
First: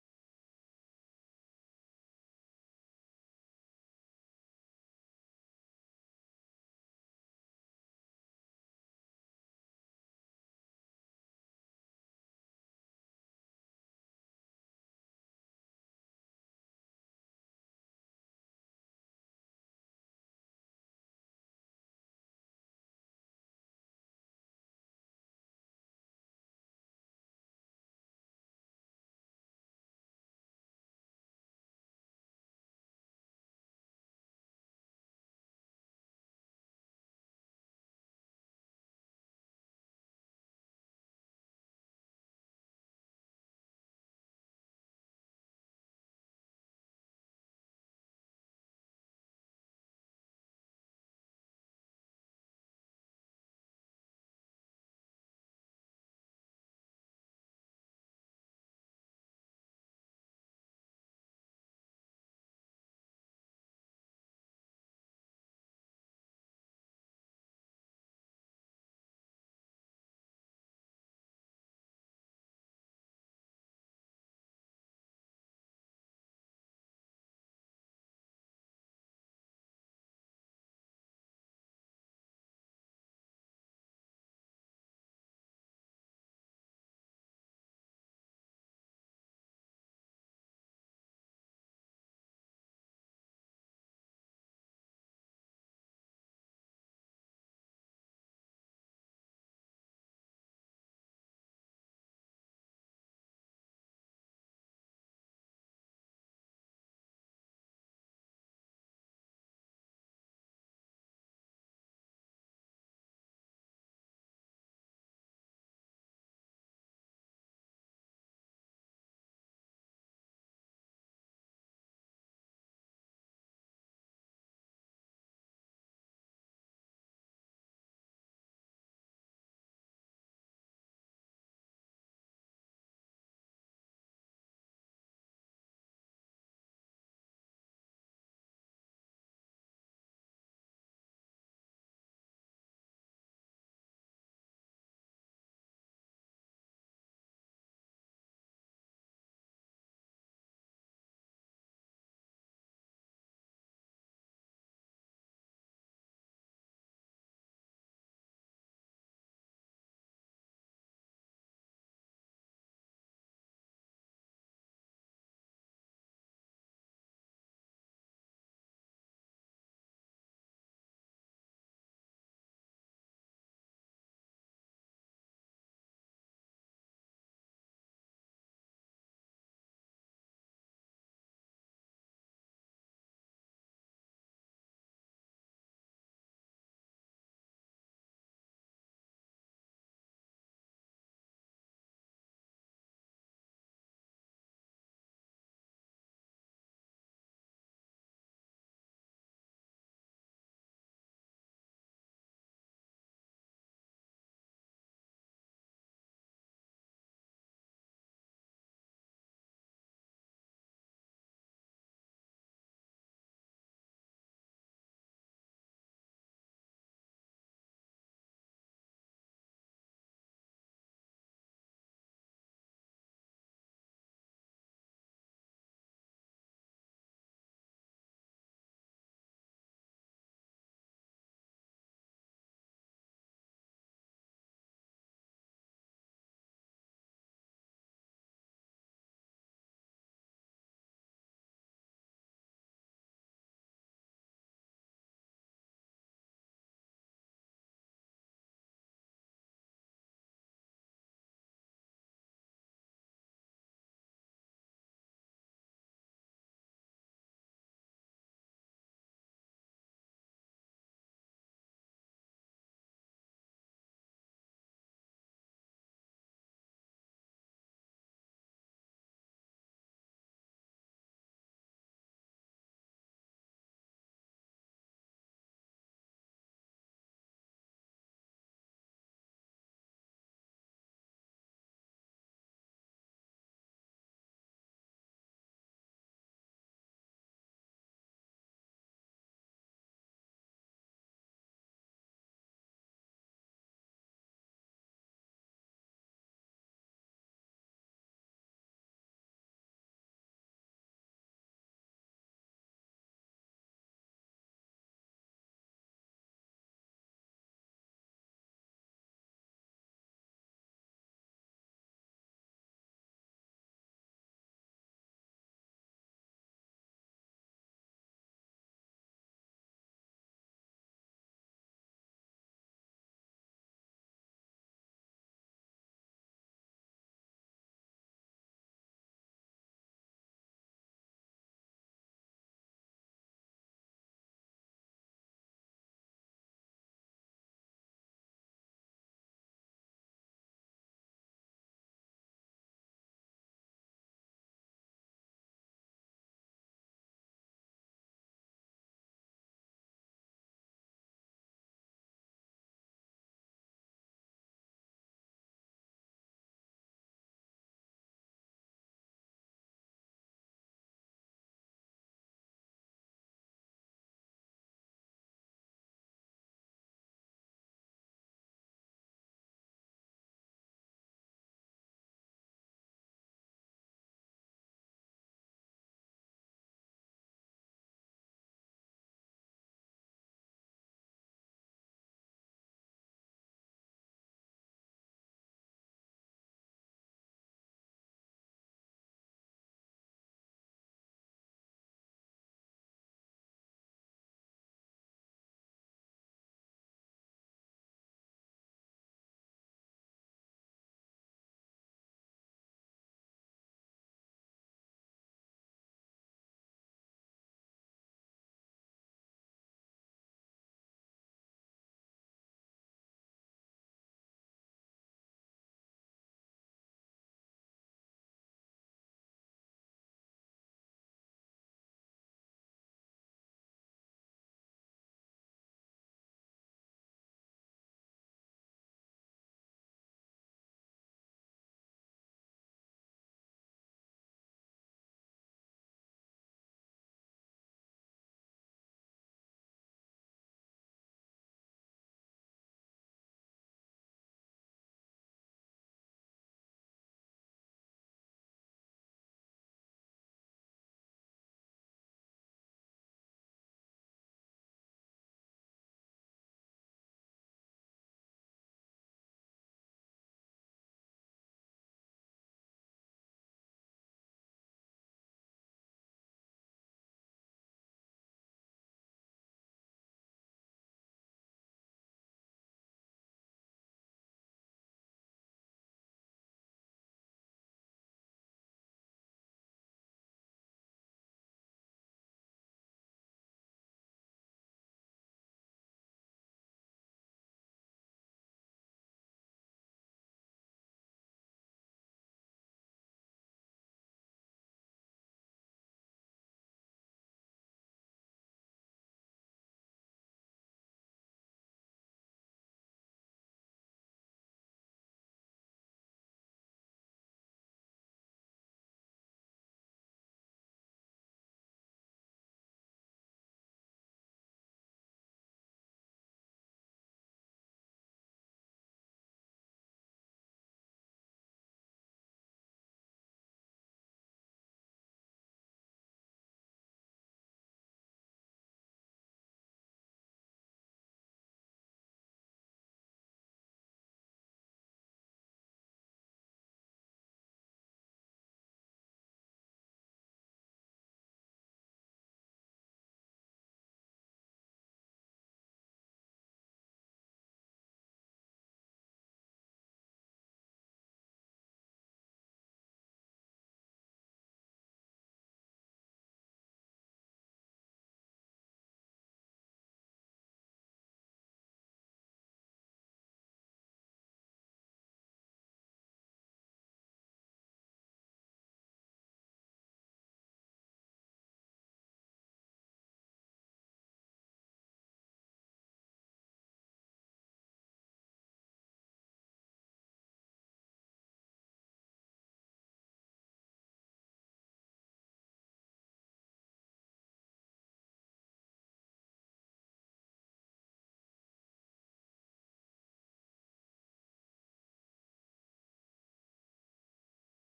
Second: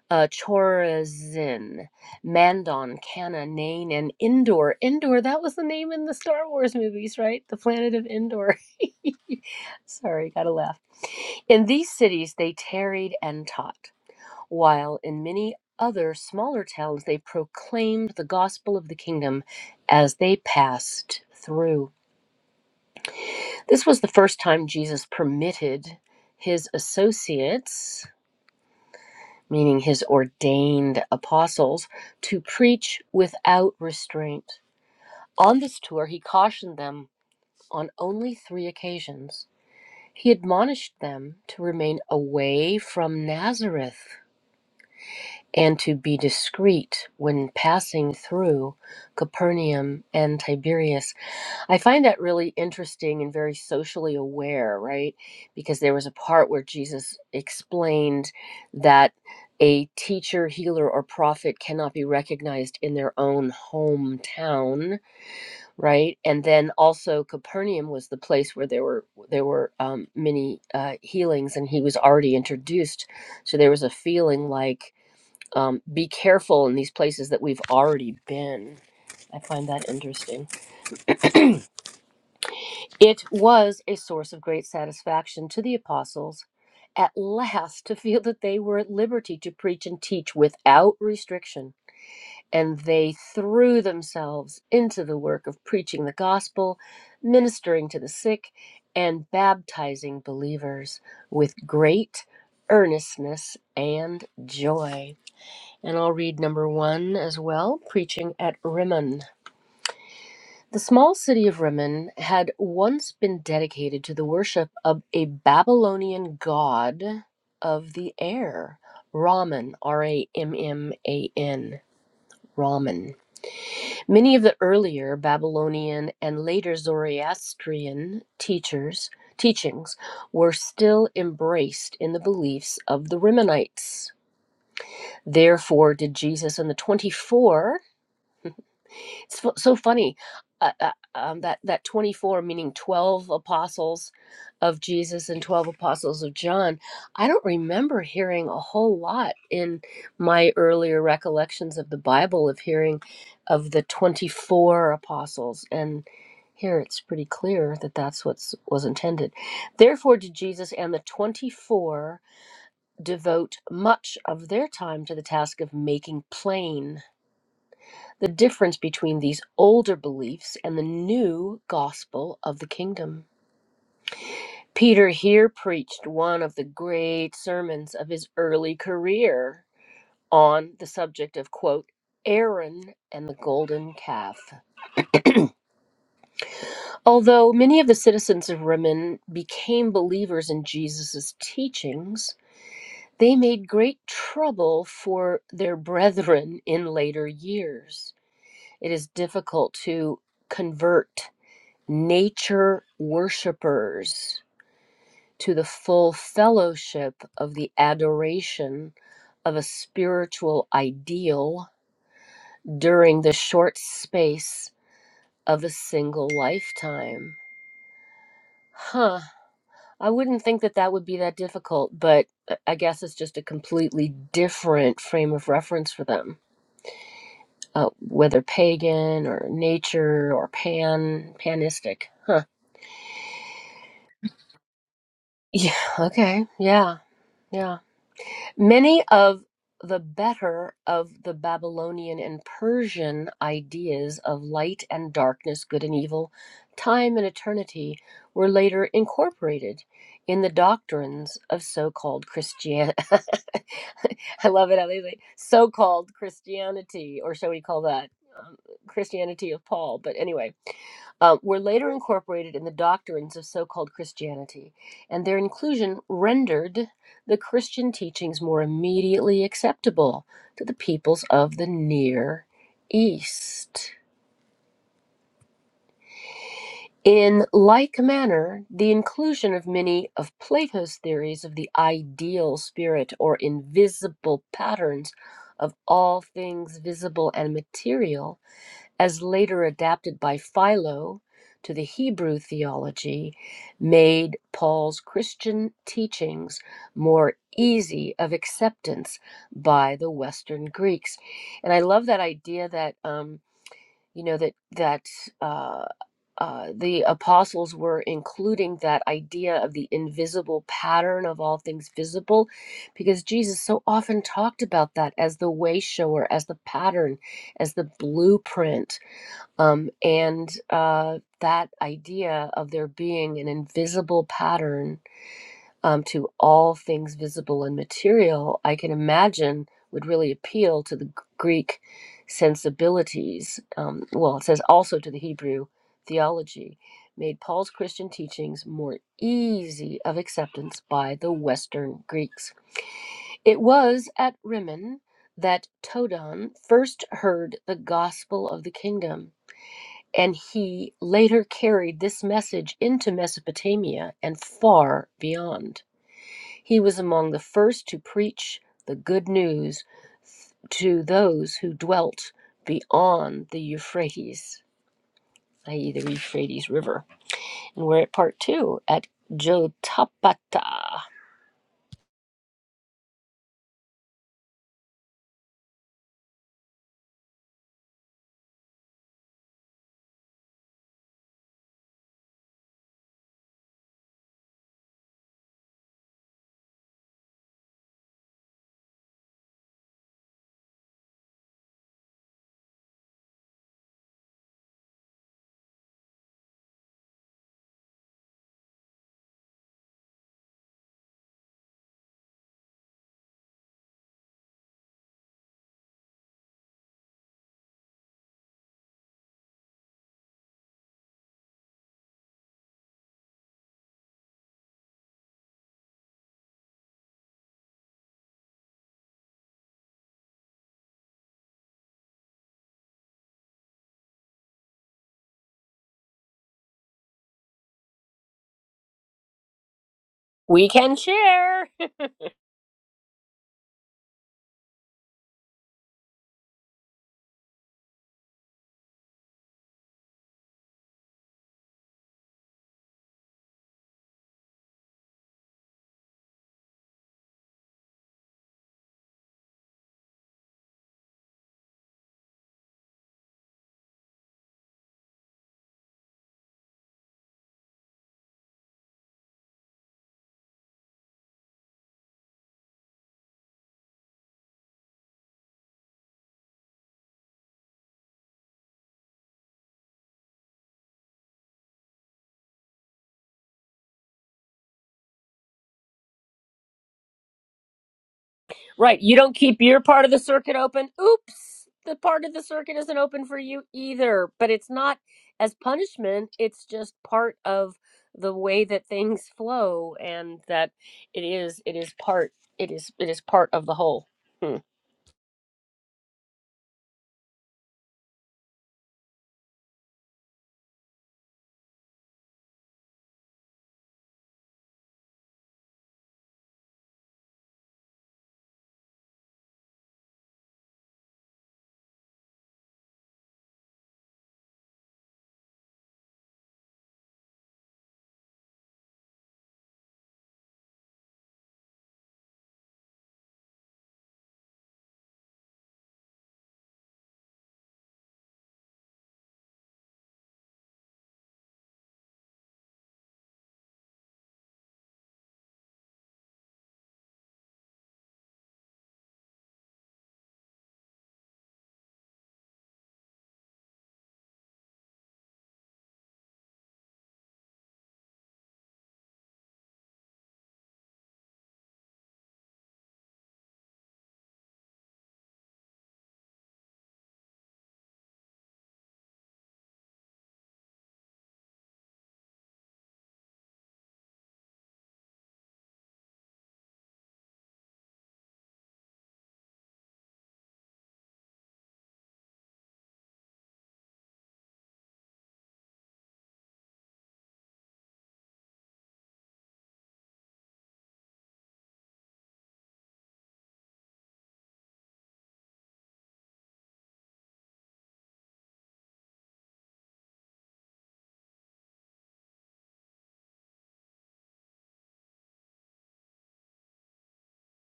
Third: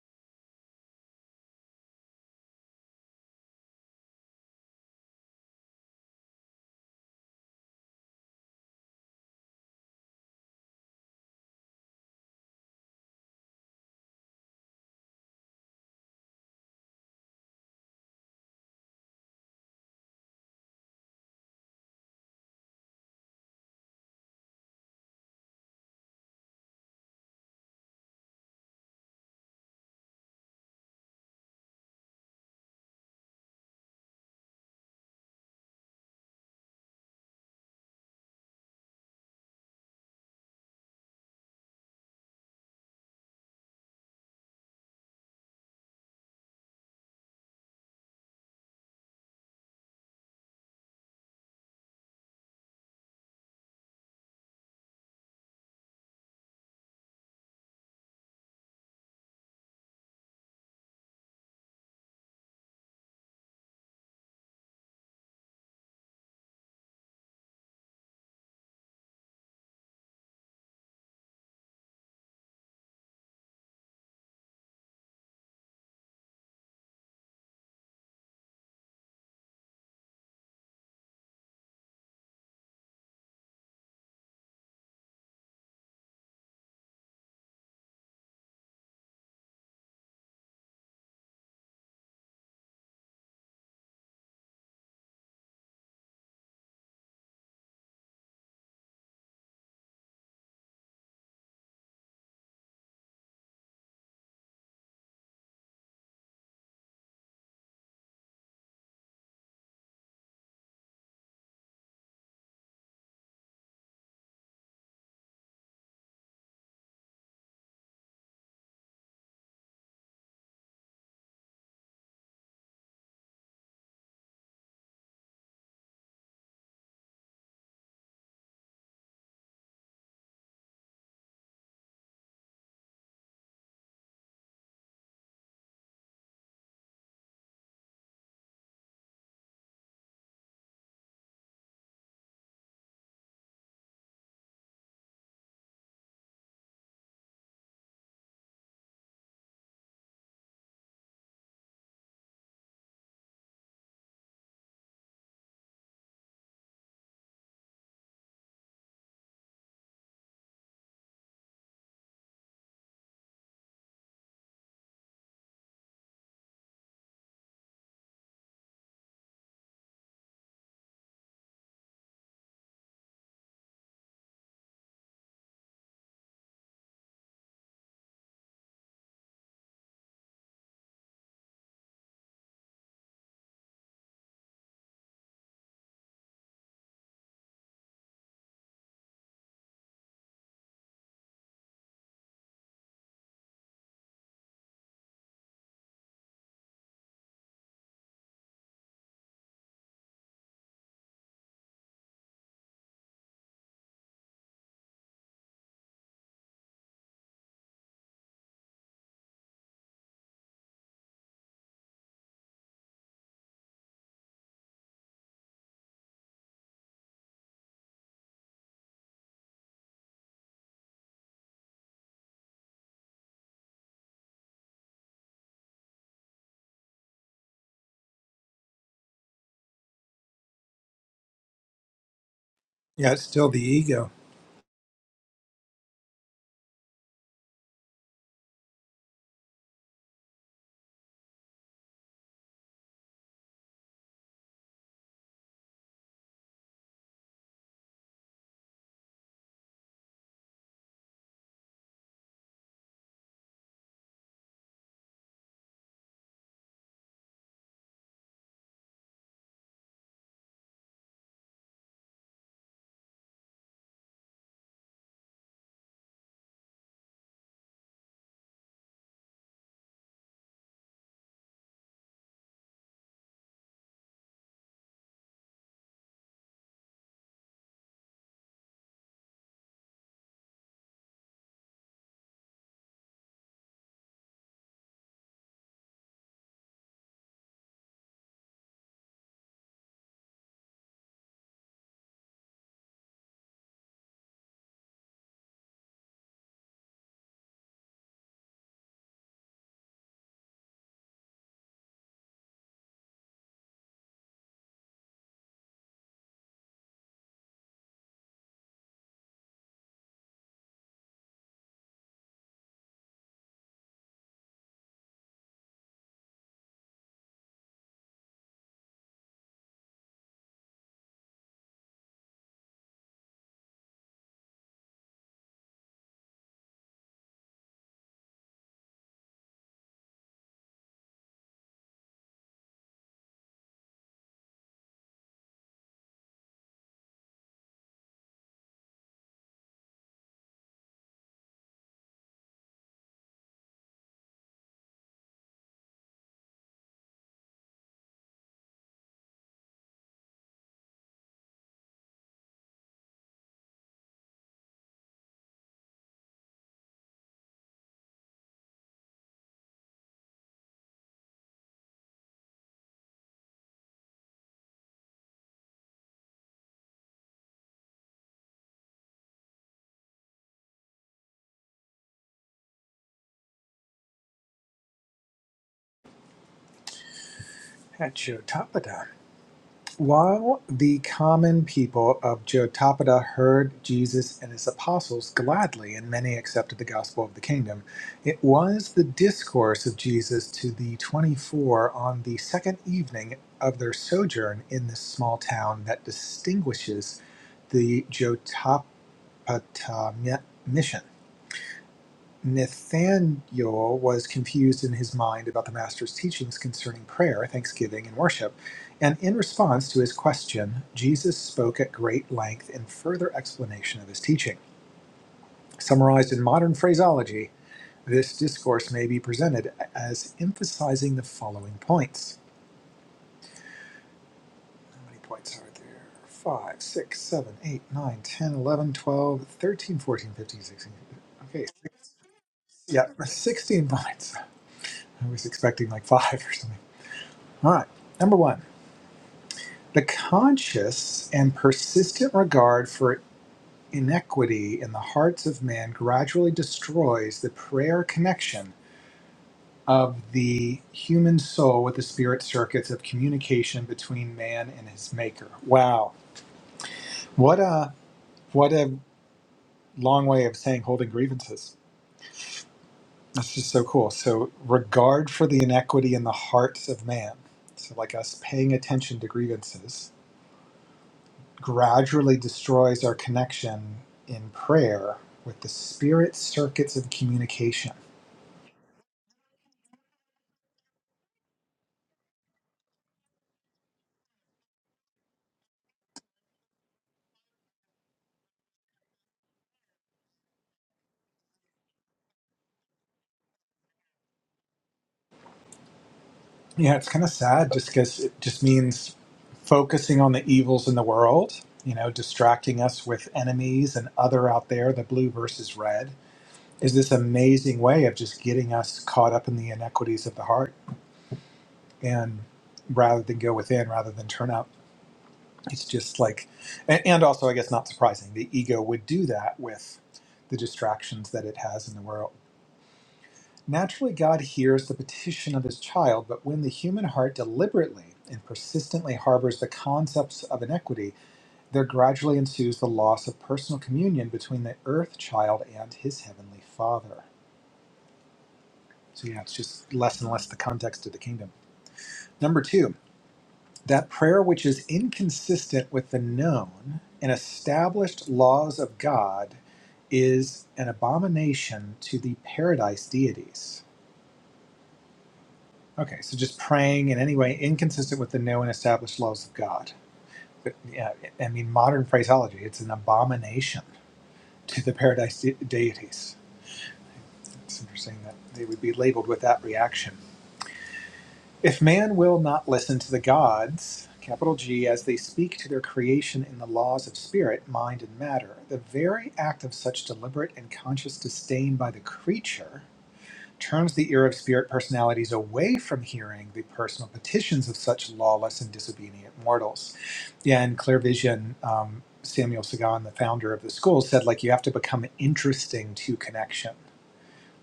uh, Chorazin, Mandon, Kana, Nain, and Endor. Endor, that was the name in the Star Wars movies, right? The planet of Endor. Sorry, gotta laugh. In these cities they tarried and taught while in many other smaller towns they proclaimed the gospel of the kingdom as they passed through. This was the first time Jesus permitted his associates, meaning his ordained apostles, to preach without restraint. On this tour, he cautioned them on only three occasions. He admonished them to remain away from Nazareth and to be discreet when passing through Capernaum and Tiberias. I find that really interesting and very socially aware, right? Because there was a part where Jesus explained that a teacher, healer, or prophet cannot be recognized in their own hometown, right? And then also Capernaum was the place where there were there were um, many uh, healings, and he was already introduced, so there was a feeling like um, be careful in these places that we've already been. I find that interesting. It was a source of great satisfaction to the apostles at last to feel that they were at liberty to preach and teach without restriction. And they threw themselves into the work of preaching the gospel, ministering to the sick, and baptizing believers with great earnestness and joy. And I'll read number one as well Preaching at Rimmon. The small city of Rimmon had once been dedicated to the worship of a Babylonian god of the air, Raman, R A M M A N, Raman. Many of the earlier Babylonian and later Zoroastrian teachers. Teachings were still embraced in the beliefs of the Rimmonites. Therefore, did Jesus and the 24 It's fu- so funny uh, uh, um, that that 24 meaning 12 apostles of Jesus and 12 apostles of John. I don't remember hearing a whole lot in my earlier recollections of the Bible of hearing of the 24 apostles and here it's pretty clear that that's what was intended. Therefore did Jesus and the 24 devote much of their time to the task of making plain the difference between these older beliefs and the new gospel of the kingdom. Peter here preached one of the great sermons of his early career on the subject of, quote, Aaron and the golden calf. Although many of the citizens of Rimmon became believers in Jesus' teachings, they made great trouble for their brethren in later years. It is difficult to convert nature worshippers to the full fellowship of the adoration of a spiritual ideal during the short space of a single lifetime. Huh. I wouldn't think that that would be that difficult, but uh, I guess it's just a completely different frame of reference for them, uh, whether pagan or nature or pan panistic. Huh. Yeah, it's still the ego Yeah. Okay. Yeah. Yeah. Many of the better of the Babylonian and Persian ideas of light and darkness, good and evil, time and eternity were later incorporated in the doctrines of so-called Christian I love it how they say so-called Christianity or shall we call that um, Christianity of Paul, but anyway, uh, were later incorporated in the doctrines of so called Christianity, and their inclusion rendered the Christian teachings more immediately acceptable to the peoples of the Near East. In like manner, the inclusion of many of Plato's theories of the ideal spirit or invisible patterns of all things visible and material as later adapted by Philo to the Hebrew theology, made Paul's Christian teachings more easy of acceptance by the Western Greeks. And I love that idea that, um, you know, that, that, uh, uh, the apostles were including that idea of the invisible pattern of all things visible because Jesus so often talked about that as the way shower, as the pattern, as the blueprint um, and uh, that idea of there being an invisible pattern um, to all things visible and material, I can imagine would really appeal to the G- Greek sensibilities. Um, well, it says also to the Hebrew theology, made Paul's Christian teachings more easy of acceptance by the Western Greeks. It was at Rimmon that Todon first heard the gospel of the kingdom and he later carried this message into Mesopotamia and far beyond. He was among the first to preach the good news to those who dwelt beyond the Euphrates, i.e., the Euphrates River. And we're at part two at Jotapata. at Jotapada. While the common people of Jotapada heard Jesus and his apostles gladly, and many accepted the gospel of the kingdom, it was the discourse of Jesus to the 24 on the second evening of their sojourn in this small town that distinguishes the Jotapata mi- mission. Nathaniel was confused in his mind about the Master's teachings concerning prayer, thanksgiving, and worship, and in response to his question, Jesus spoke at great length in further explanation of his teaching. Summarized in modern phraseology, this discourse may be presented as emphasizing the following points. How many points are there? 5, 6, 7, 8, 9, 10, 11, 12, 13, 14, 15, We 16. can Okay, share. yeah, 16 points. I was expecting like five or something. All right. Number one, the conscious and persistent regard for inequity in the hearts of man gradually destroys the prayer connection of the human soul with the spirit circuits of communication between man and his maker. Wow. What a what a long way of saying holding grievances. That's just so cool. So regard for the inequity in the hearts of man. So like us paying attention to grievances gradually destroys our connection in prayer with the spirit circuits of communication. Right. You don't keep your part of the circuit open. Oops. The part of the circuit isn't open for you either. But it's not as punishment, it's just part of the way that things flow and that it is it is part it is it is part of the whole. Hmm. Yeah, it's kind of sad just because it just means focusing on the evils in the world, you know, distracting us with enemies and other out there, the blue versus red, is this amazing way of just getting us caught up in the inequities of the heart and rather than go within, rather than turn out. it's just like and, and also i guess not surprising the ego would do that with the distractions that it has in the world naturally god hears the petition of his child but when the human heart deliberately and persistently harbors the concepts of inequity there gradually ensues the loss of personal communion between the earth child and his heavenly father so yeah it's just less and less the context of the kingdom number two that prayer which is inconsistent with the known and established laws of God is an abomination to the paradise deities. Okay, so just praying in any way inconsistent with the known and established laws of God. But, yeah, I mean, modern phraseology, it's an abomination to the paradise de- deities. It's interesting that they would be labeled with that reaction. If man will not listen to the gods, capital G, as they speak to their creation in the laws of spirit, mind, and matter, the very act of such deliberate and conscious disdain by the creature turns the ear of spirit personalities away from hearing the personal petitions of such lawless and disobedient mortals. Yeah, in Clear Vision, um, Samuel Sagan, the founder of the school, said, like, you have to become interesting to connection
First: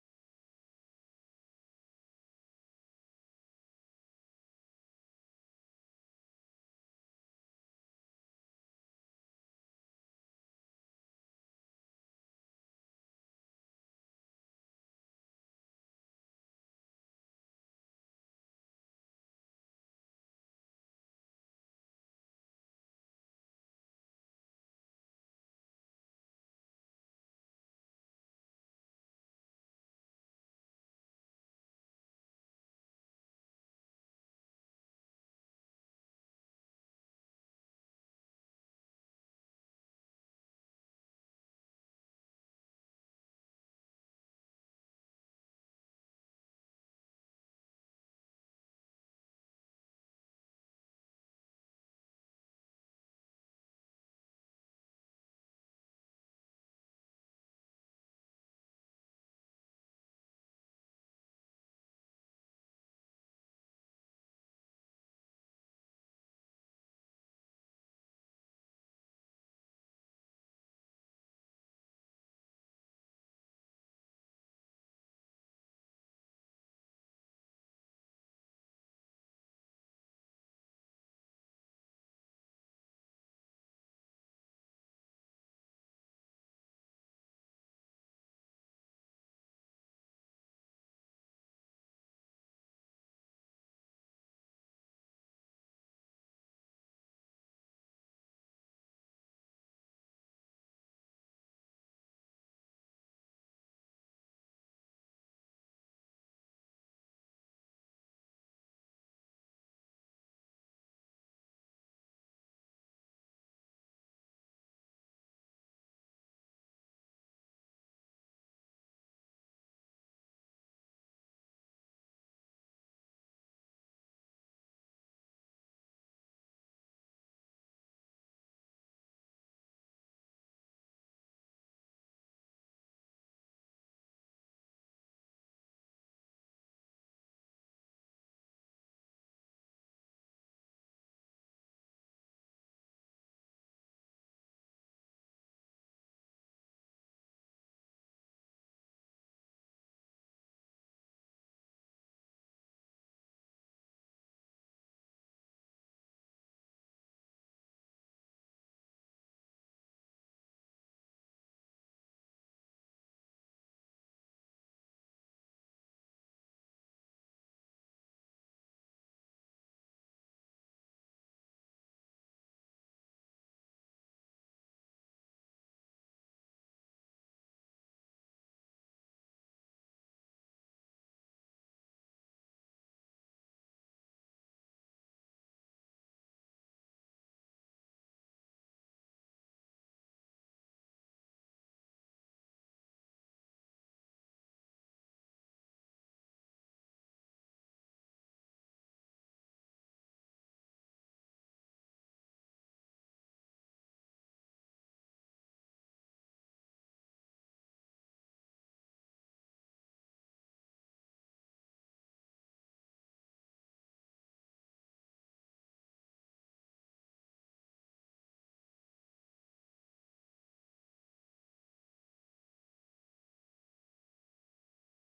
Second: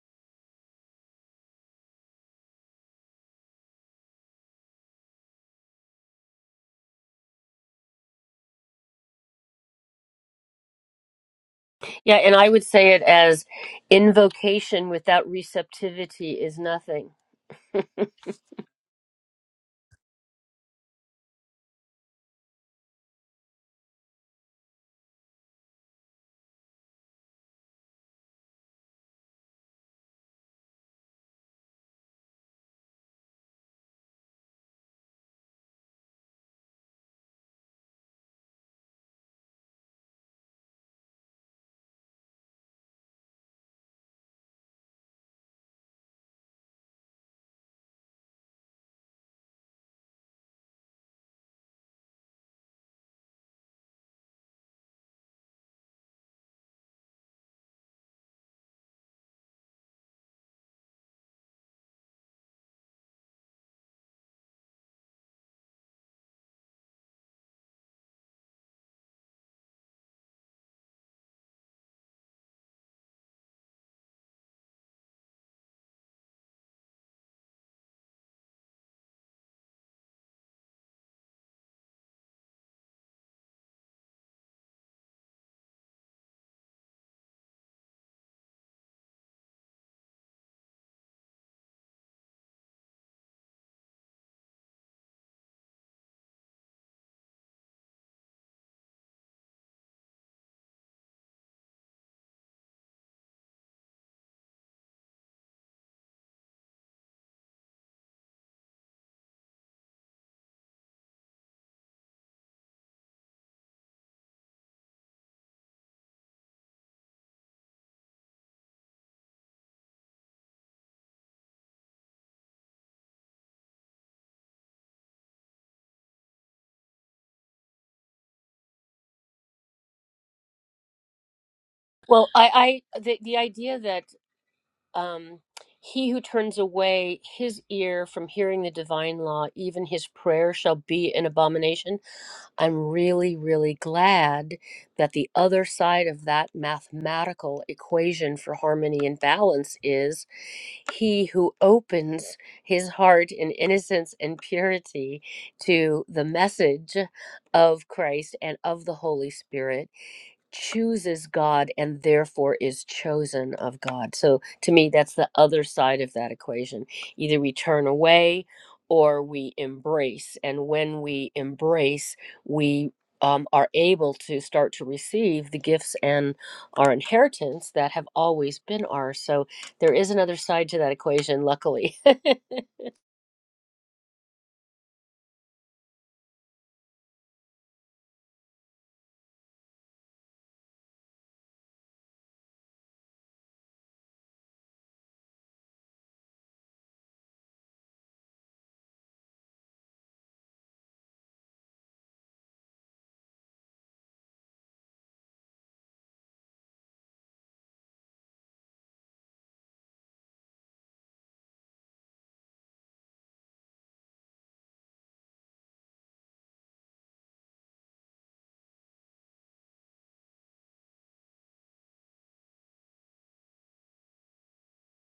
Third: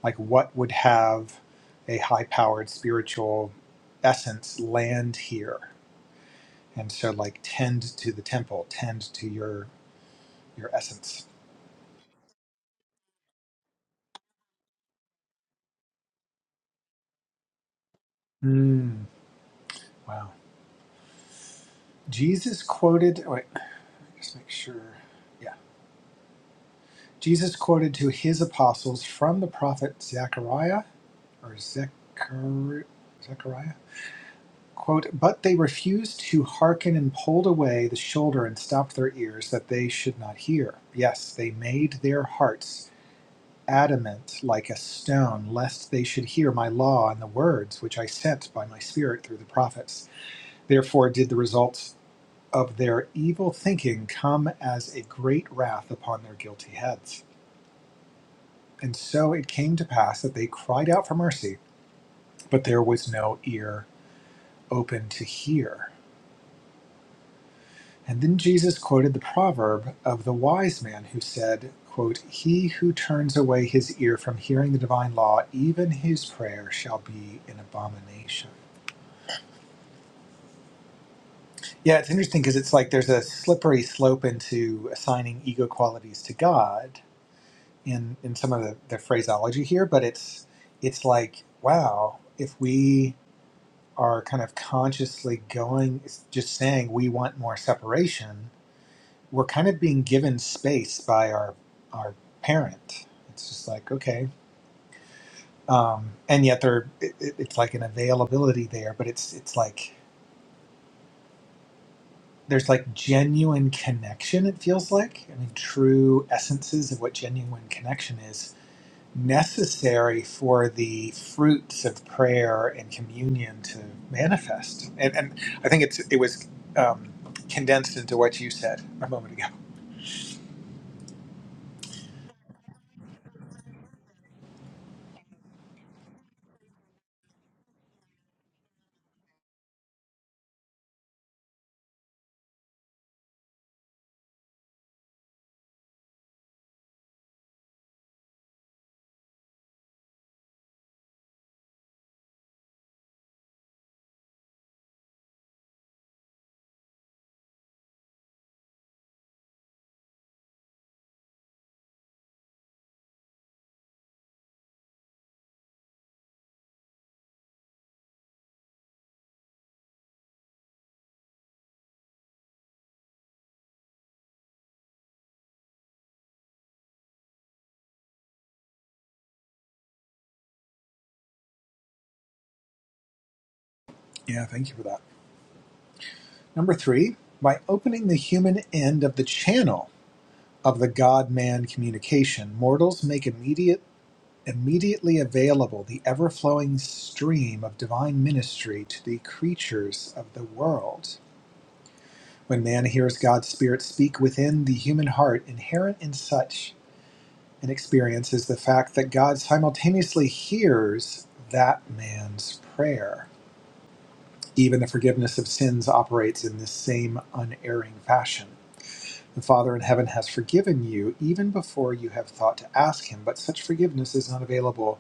like, what would have a high powered spiritual essence land here? And so, like, tend to the temple, tend to your your essence. Yeah, and I would say it as invocation without receptivity is nothing. Mm, wow. Jesus quoted. oh, Wait, let me just make sure. Yeah, Jesus quoted to his apostles from the prophet Zechariah or Zechari- Zechariah. Quote, but they refused to hearken and pulled away the shoulder and stopped their ears that they should not hear. Yes, they made their hearts adamant like a stone, lest they should hear my law and the words which I sent by my Spirit through the prophets. Therefore did the results of their evil thinking come as a great wrath upon their guilty heads. And so it came to pass that they cried out for mercy, but there was no ear open to hear. And then Jesus quoted the proverb of the wise man who said, quote, He who turns away his ear from hearing the divine law, even his prayer shall be an abomination. Yeah, it's interesting because it's like there's a slippery slope into assigning ego qualities to God in in some of the, the phraseology here, but it's it's like wow, if we are kind of consciously going it's just saying we want more separation, we're kind of being given space by our our parent. It's just like okay, um, and yet there it, it- it's like an availability there, but it's it's like. there's like genuine connection it feels like i mean true essences of what genuine connection is necessary for the fruits of prayer and communion to manifest and, and i think it's it was um, condensed into what you said a moment ago Well, I, I the, the idea that um, he who turns away his ear from hearing the divine law, even his prayer shall be an abomination. I'm really, really glad that the other side of that mathematical equation for harmony and balance is he who opens his heart in innocence and purity to the message of Christ and of the Holy Spirit chooses God and therefore is chosen of God. So to me, that's the other side of that equation. Either we turn away or we embrace. And when we embrace, we um, are able to start to receive the gifts and our inheritance that have always been ours. So there is another side to that equation, luckily. yeah thank you for that number three by opening the human end of the channel of the god-man communication mortals make immediate Immediately available the ever-flowing stream of divine ministry to the creatures of the world. When man hears God's Spirit speak within the human heart, inherent in such an experience is the fact that God simultaneously hears that man's prayer. Even the forgiveness of sins operates in this same unerring fashion. The Father in heaven has forgiven you even before you have thought to ask Him, but such forgiveness is not available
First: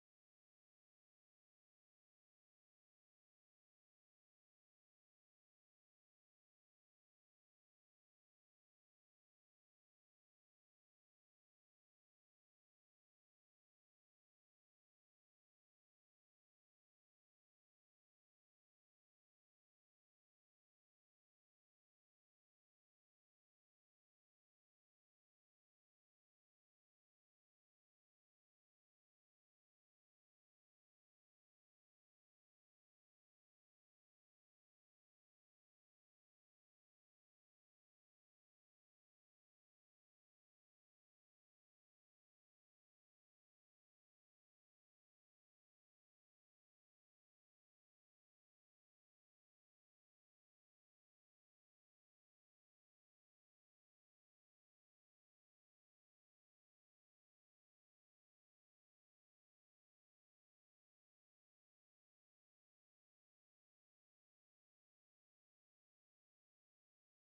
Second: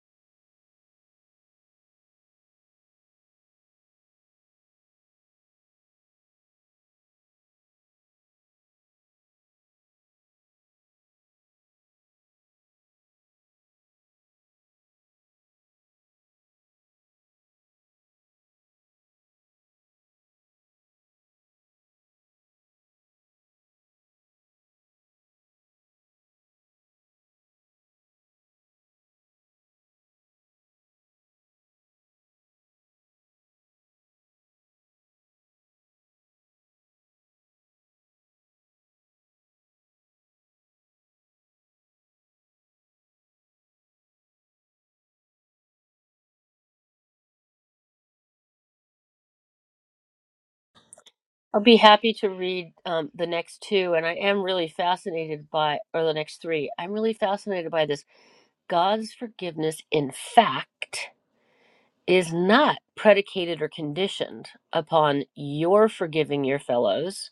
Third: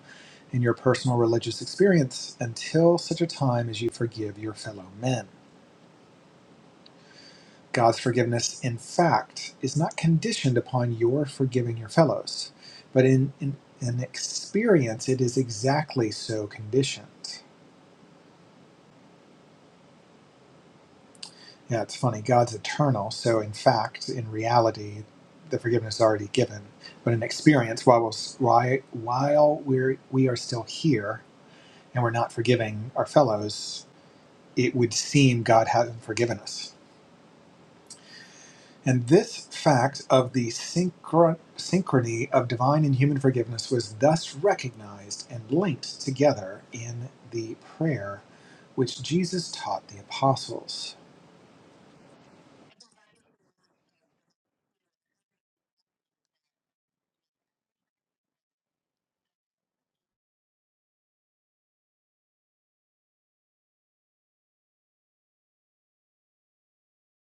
in your personal religious experience until such a time as you forgive your fellow men. God's forgiveness, in fact, is not conditioned upon your forgiving your fellows, but in, in an experience, it is exactly so conditioned. Yeah, it's funny. God's eternal, so in fact, in reality, the forgiveness is already given. But in experience, while we're, why- while we're we are still here and we're not forgiving our fellows, it would seem God hasn't forgiven us. And this fact of the synchro- synchrony of divine and human forgiveness was thus recognized and linked together in the prayer which Jesus taught the apostles. I'll be happy to read um, the next two, and I am really fascinated by, or the next three. I'm really fascinated by this God's forgiveness, in fact, is not predicated or conditioned upon your forgiving your fellows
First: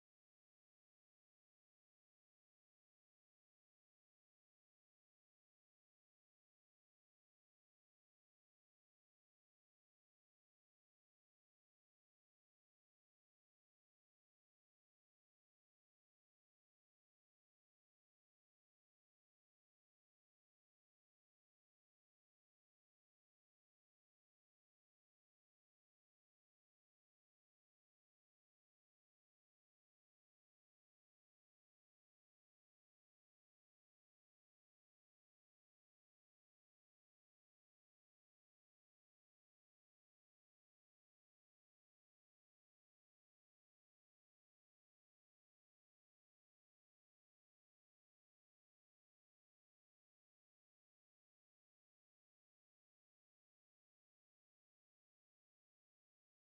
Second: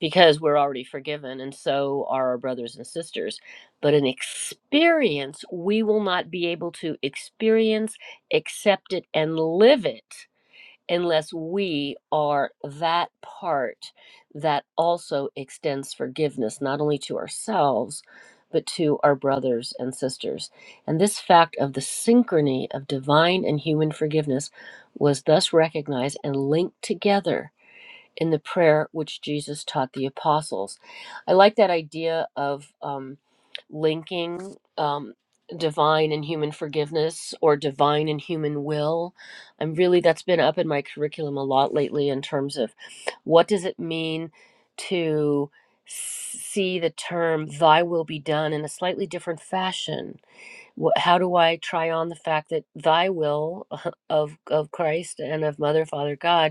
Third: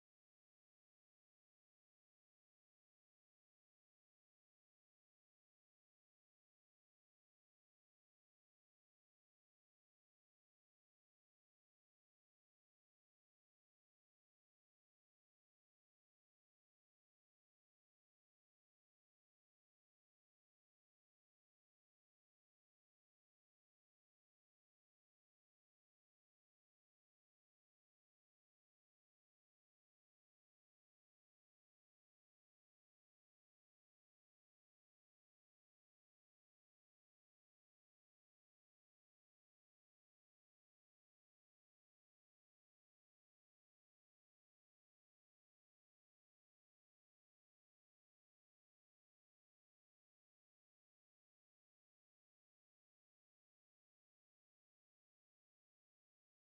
because we're already forgiven and so are our brothers and sisters, but an experience we will not be able to experience, accept it, and live it unless we are that part that also extends forgiveness, not only to ourselves, but to our brothers and sisters. And this fact of the synchrony of divine and human forgiveness was thus recognized and linked together in the prayer which Jesus taught the apostles. I like that idea of um, linking um, divine and human forgiveness or divine and human will. I'm really, that's been up in my curriculum a lot lately in terms of what does it mean to see the term thy will be done in a slightly different fashion Wh- how do i try on the fact that thy will of of christ and of mother father god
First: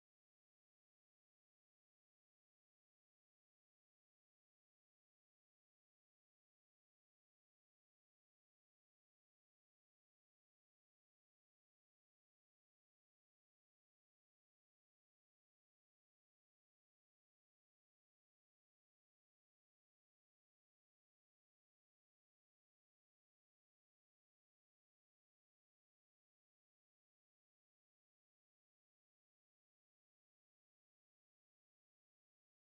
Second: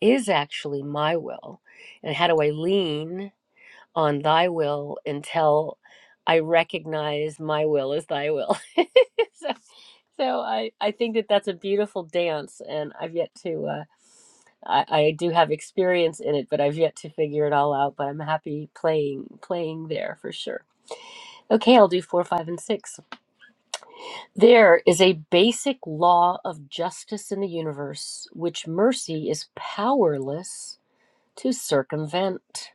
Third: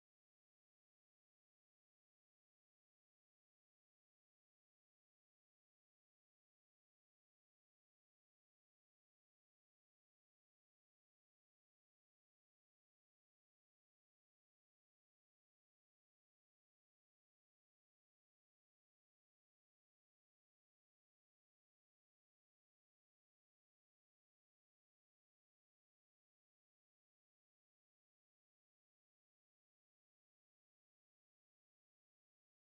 is actually my will? And how do I lean on thy will until I recognize my will as thy will? so so I, I think that that's a beautiful dance. And I've yet to, uh, I, I do have experience in it, but I've yet to figure it all out. But I'm happy playing, playing there for sure. Okay, I'll do four, five, and six. There is a basic law of justice in the universe, which mercy is powerless to circumvent.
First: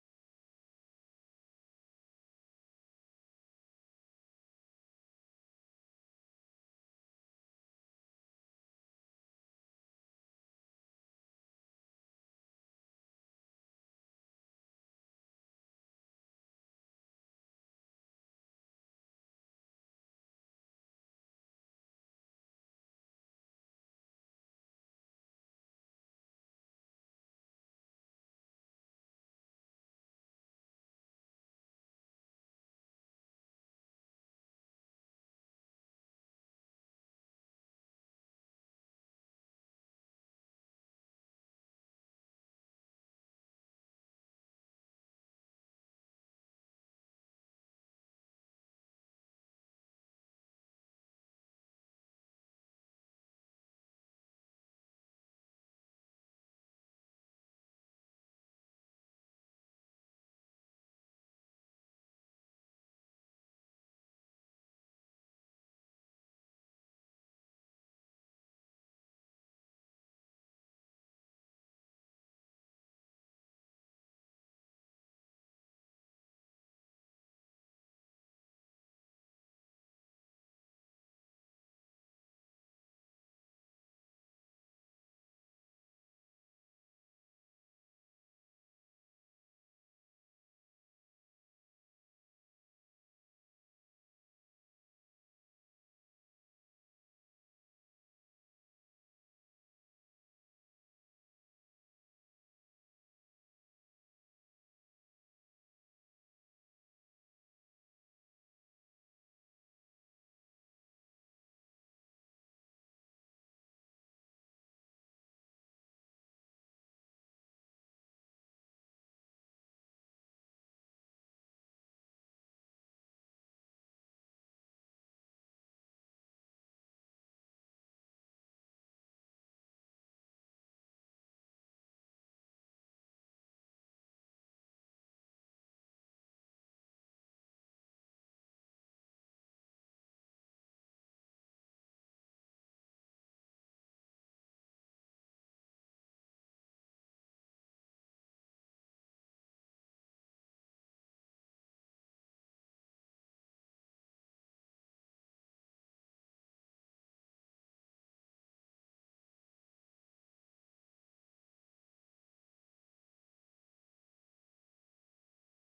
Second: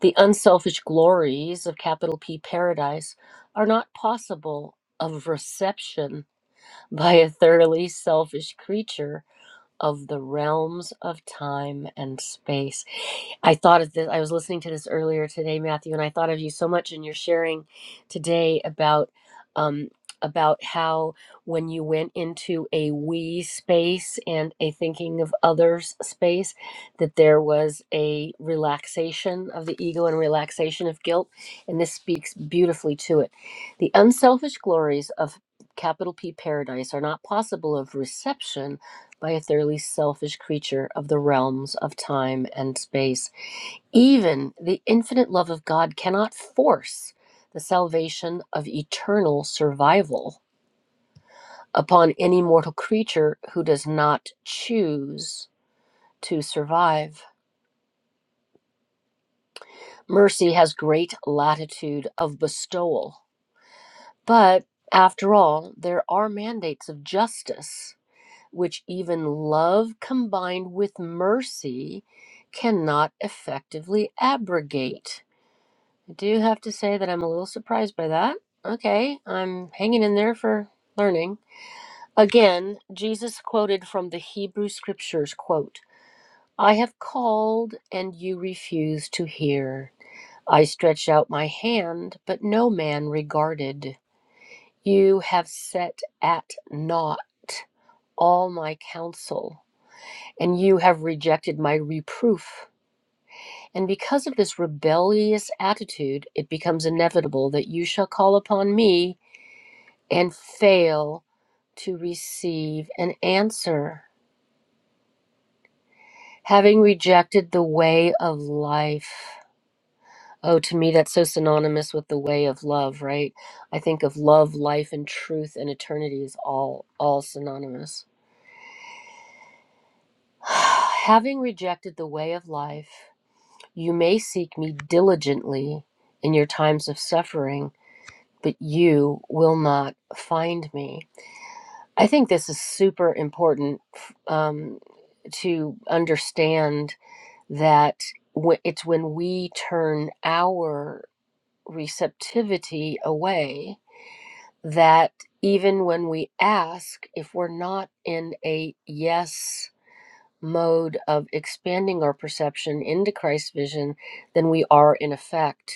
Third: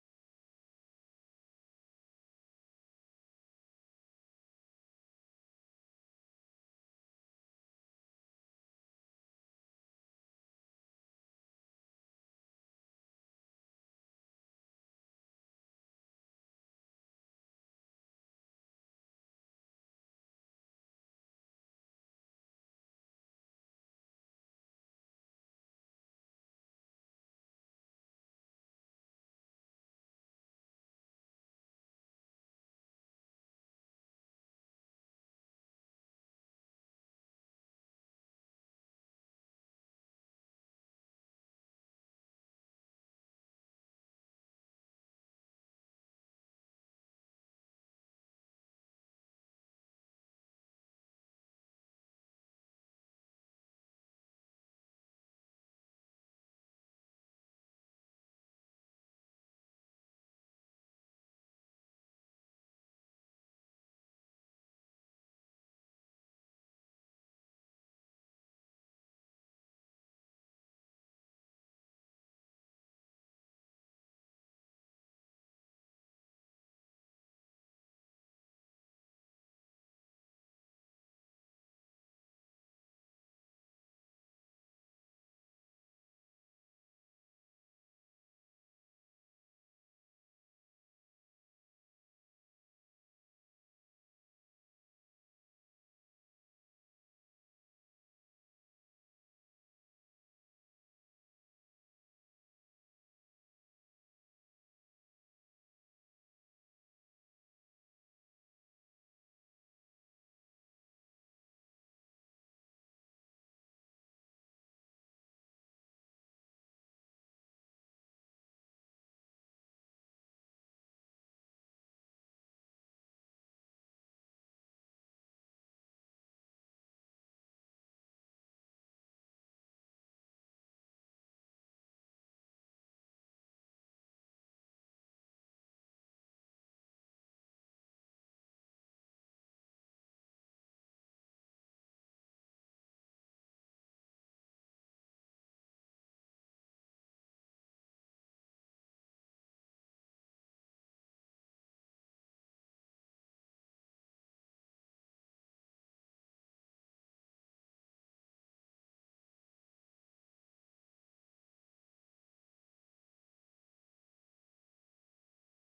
The unselfish glories of capital P paradise are not possible of reception by a thoroughly selfish creature of the realms of time and space. I thought of this, I was listening to this earlier today, Matthew, and I thought of you so much in your sharing today about um, about how when you went into a we space and a thinking of others space, that there was a relaxation of the ego and relaxation of guilt. And this speaks beautifully to it. The unselfish glories of capital P paradise are not possible of reception by a thoroughly selfish creature of the realms of time and space. Even the infinite love of God cannot force the salvation of eternal survival upon any mortal creature who does not choose to survive. Mercy has great latitude of bestowal, but after all, there are mandates of justice which even love combined with mercy cannot effectively abrogate. I do have to say that I'm a little surprised by that. Okay, I'm hanging in there for learning. Again, Jesus quoted from the Hebrew scriptures, quote, I have called and you refuse to hear. I stretched out my hand, but no man regarded. You have set at naught all my counsel and you have rejected my reproof. And because of this rebellious attitude, it becomes inevitable that you shall call upon me and fail to receive an answer, having rejected the way of life. Oh, to me, that's so synonymous with the way of love, right? I think of love, life, and truth and eternity is all all synonymous. having rejected the way of life You may seek me diligently in your times of suffering, but you will not find me. I think this is super important um, to understand that wh- it's when we turn our receptivity away that even when we ask, if we're not in a yes mode of expanding our perception into Christ's vision, then we are in effect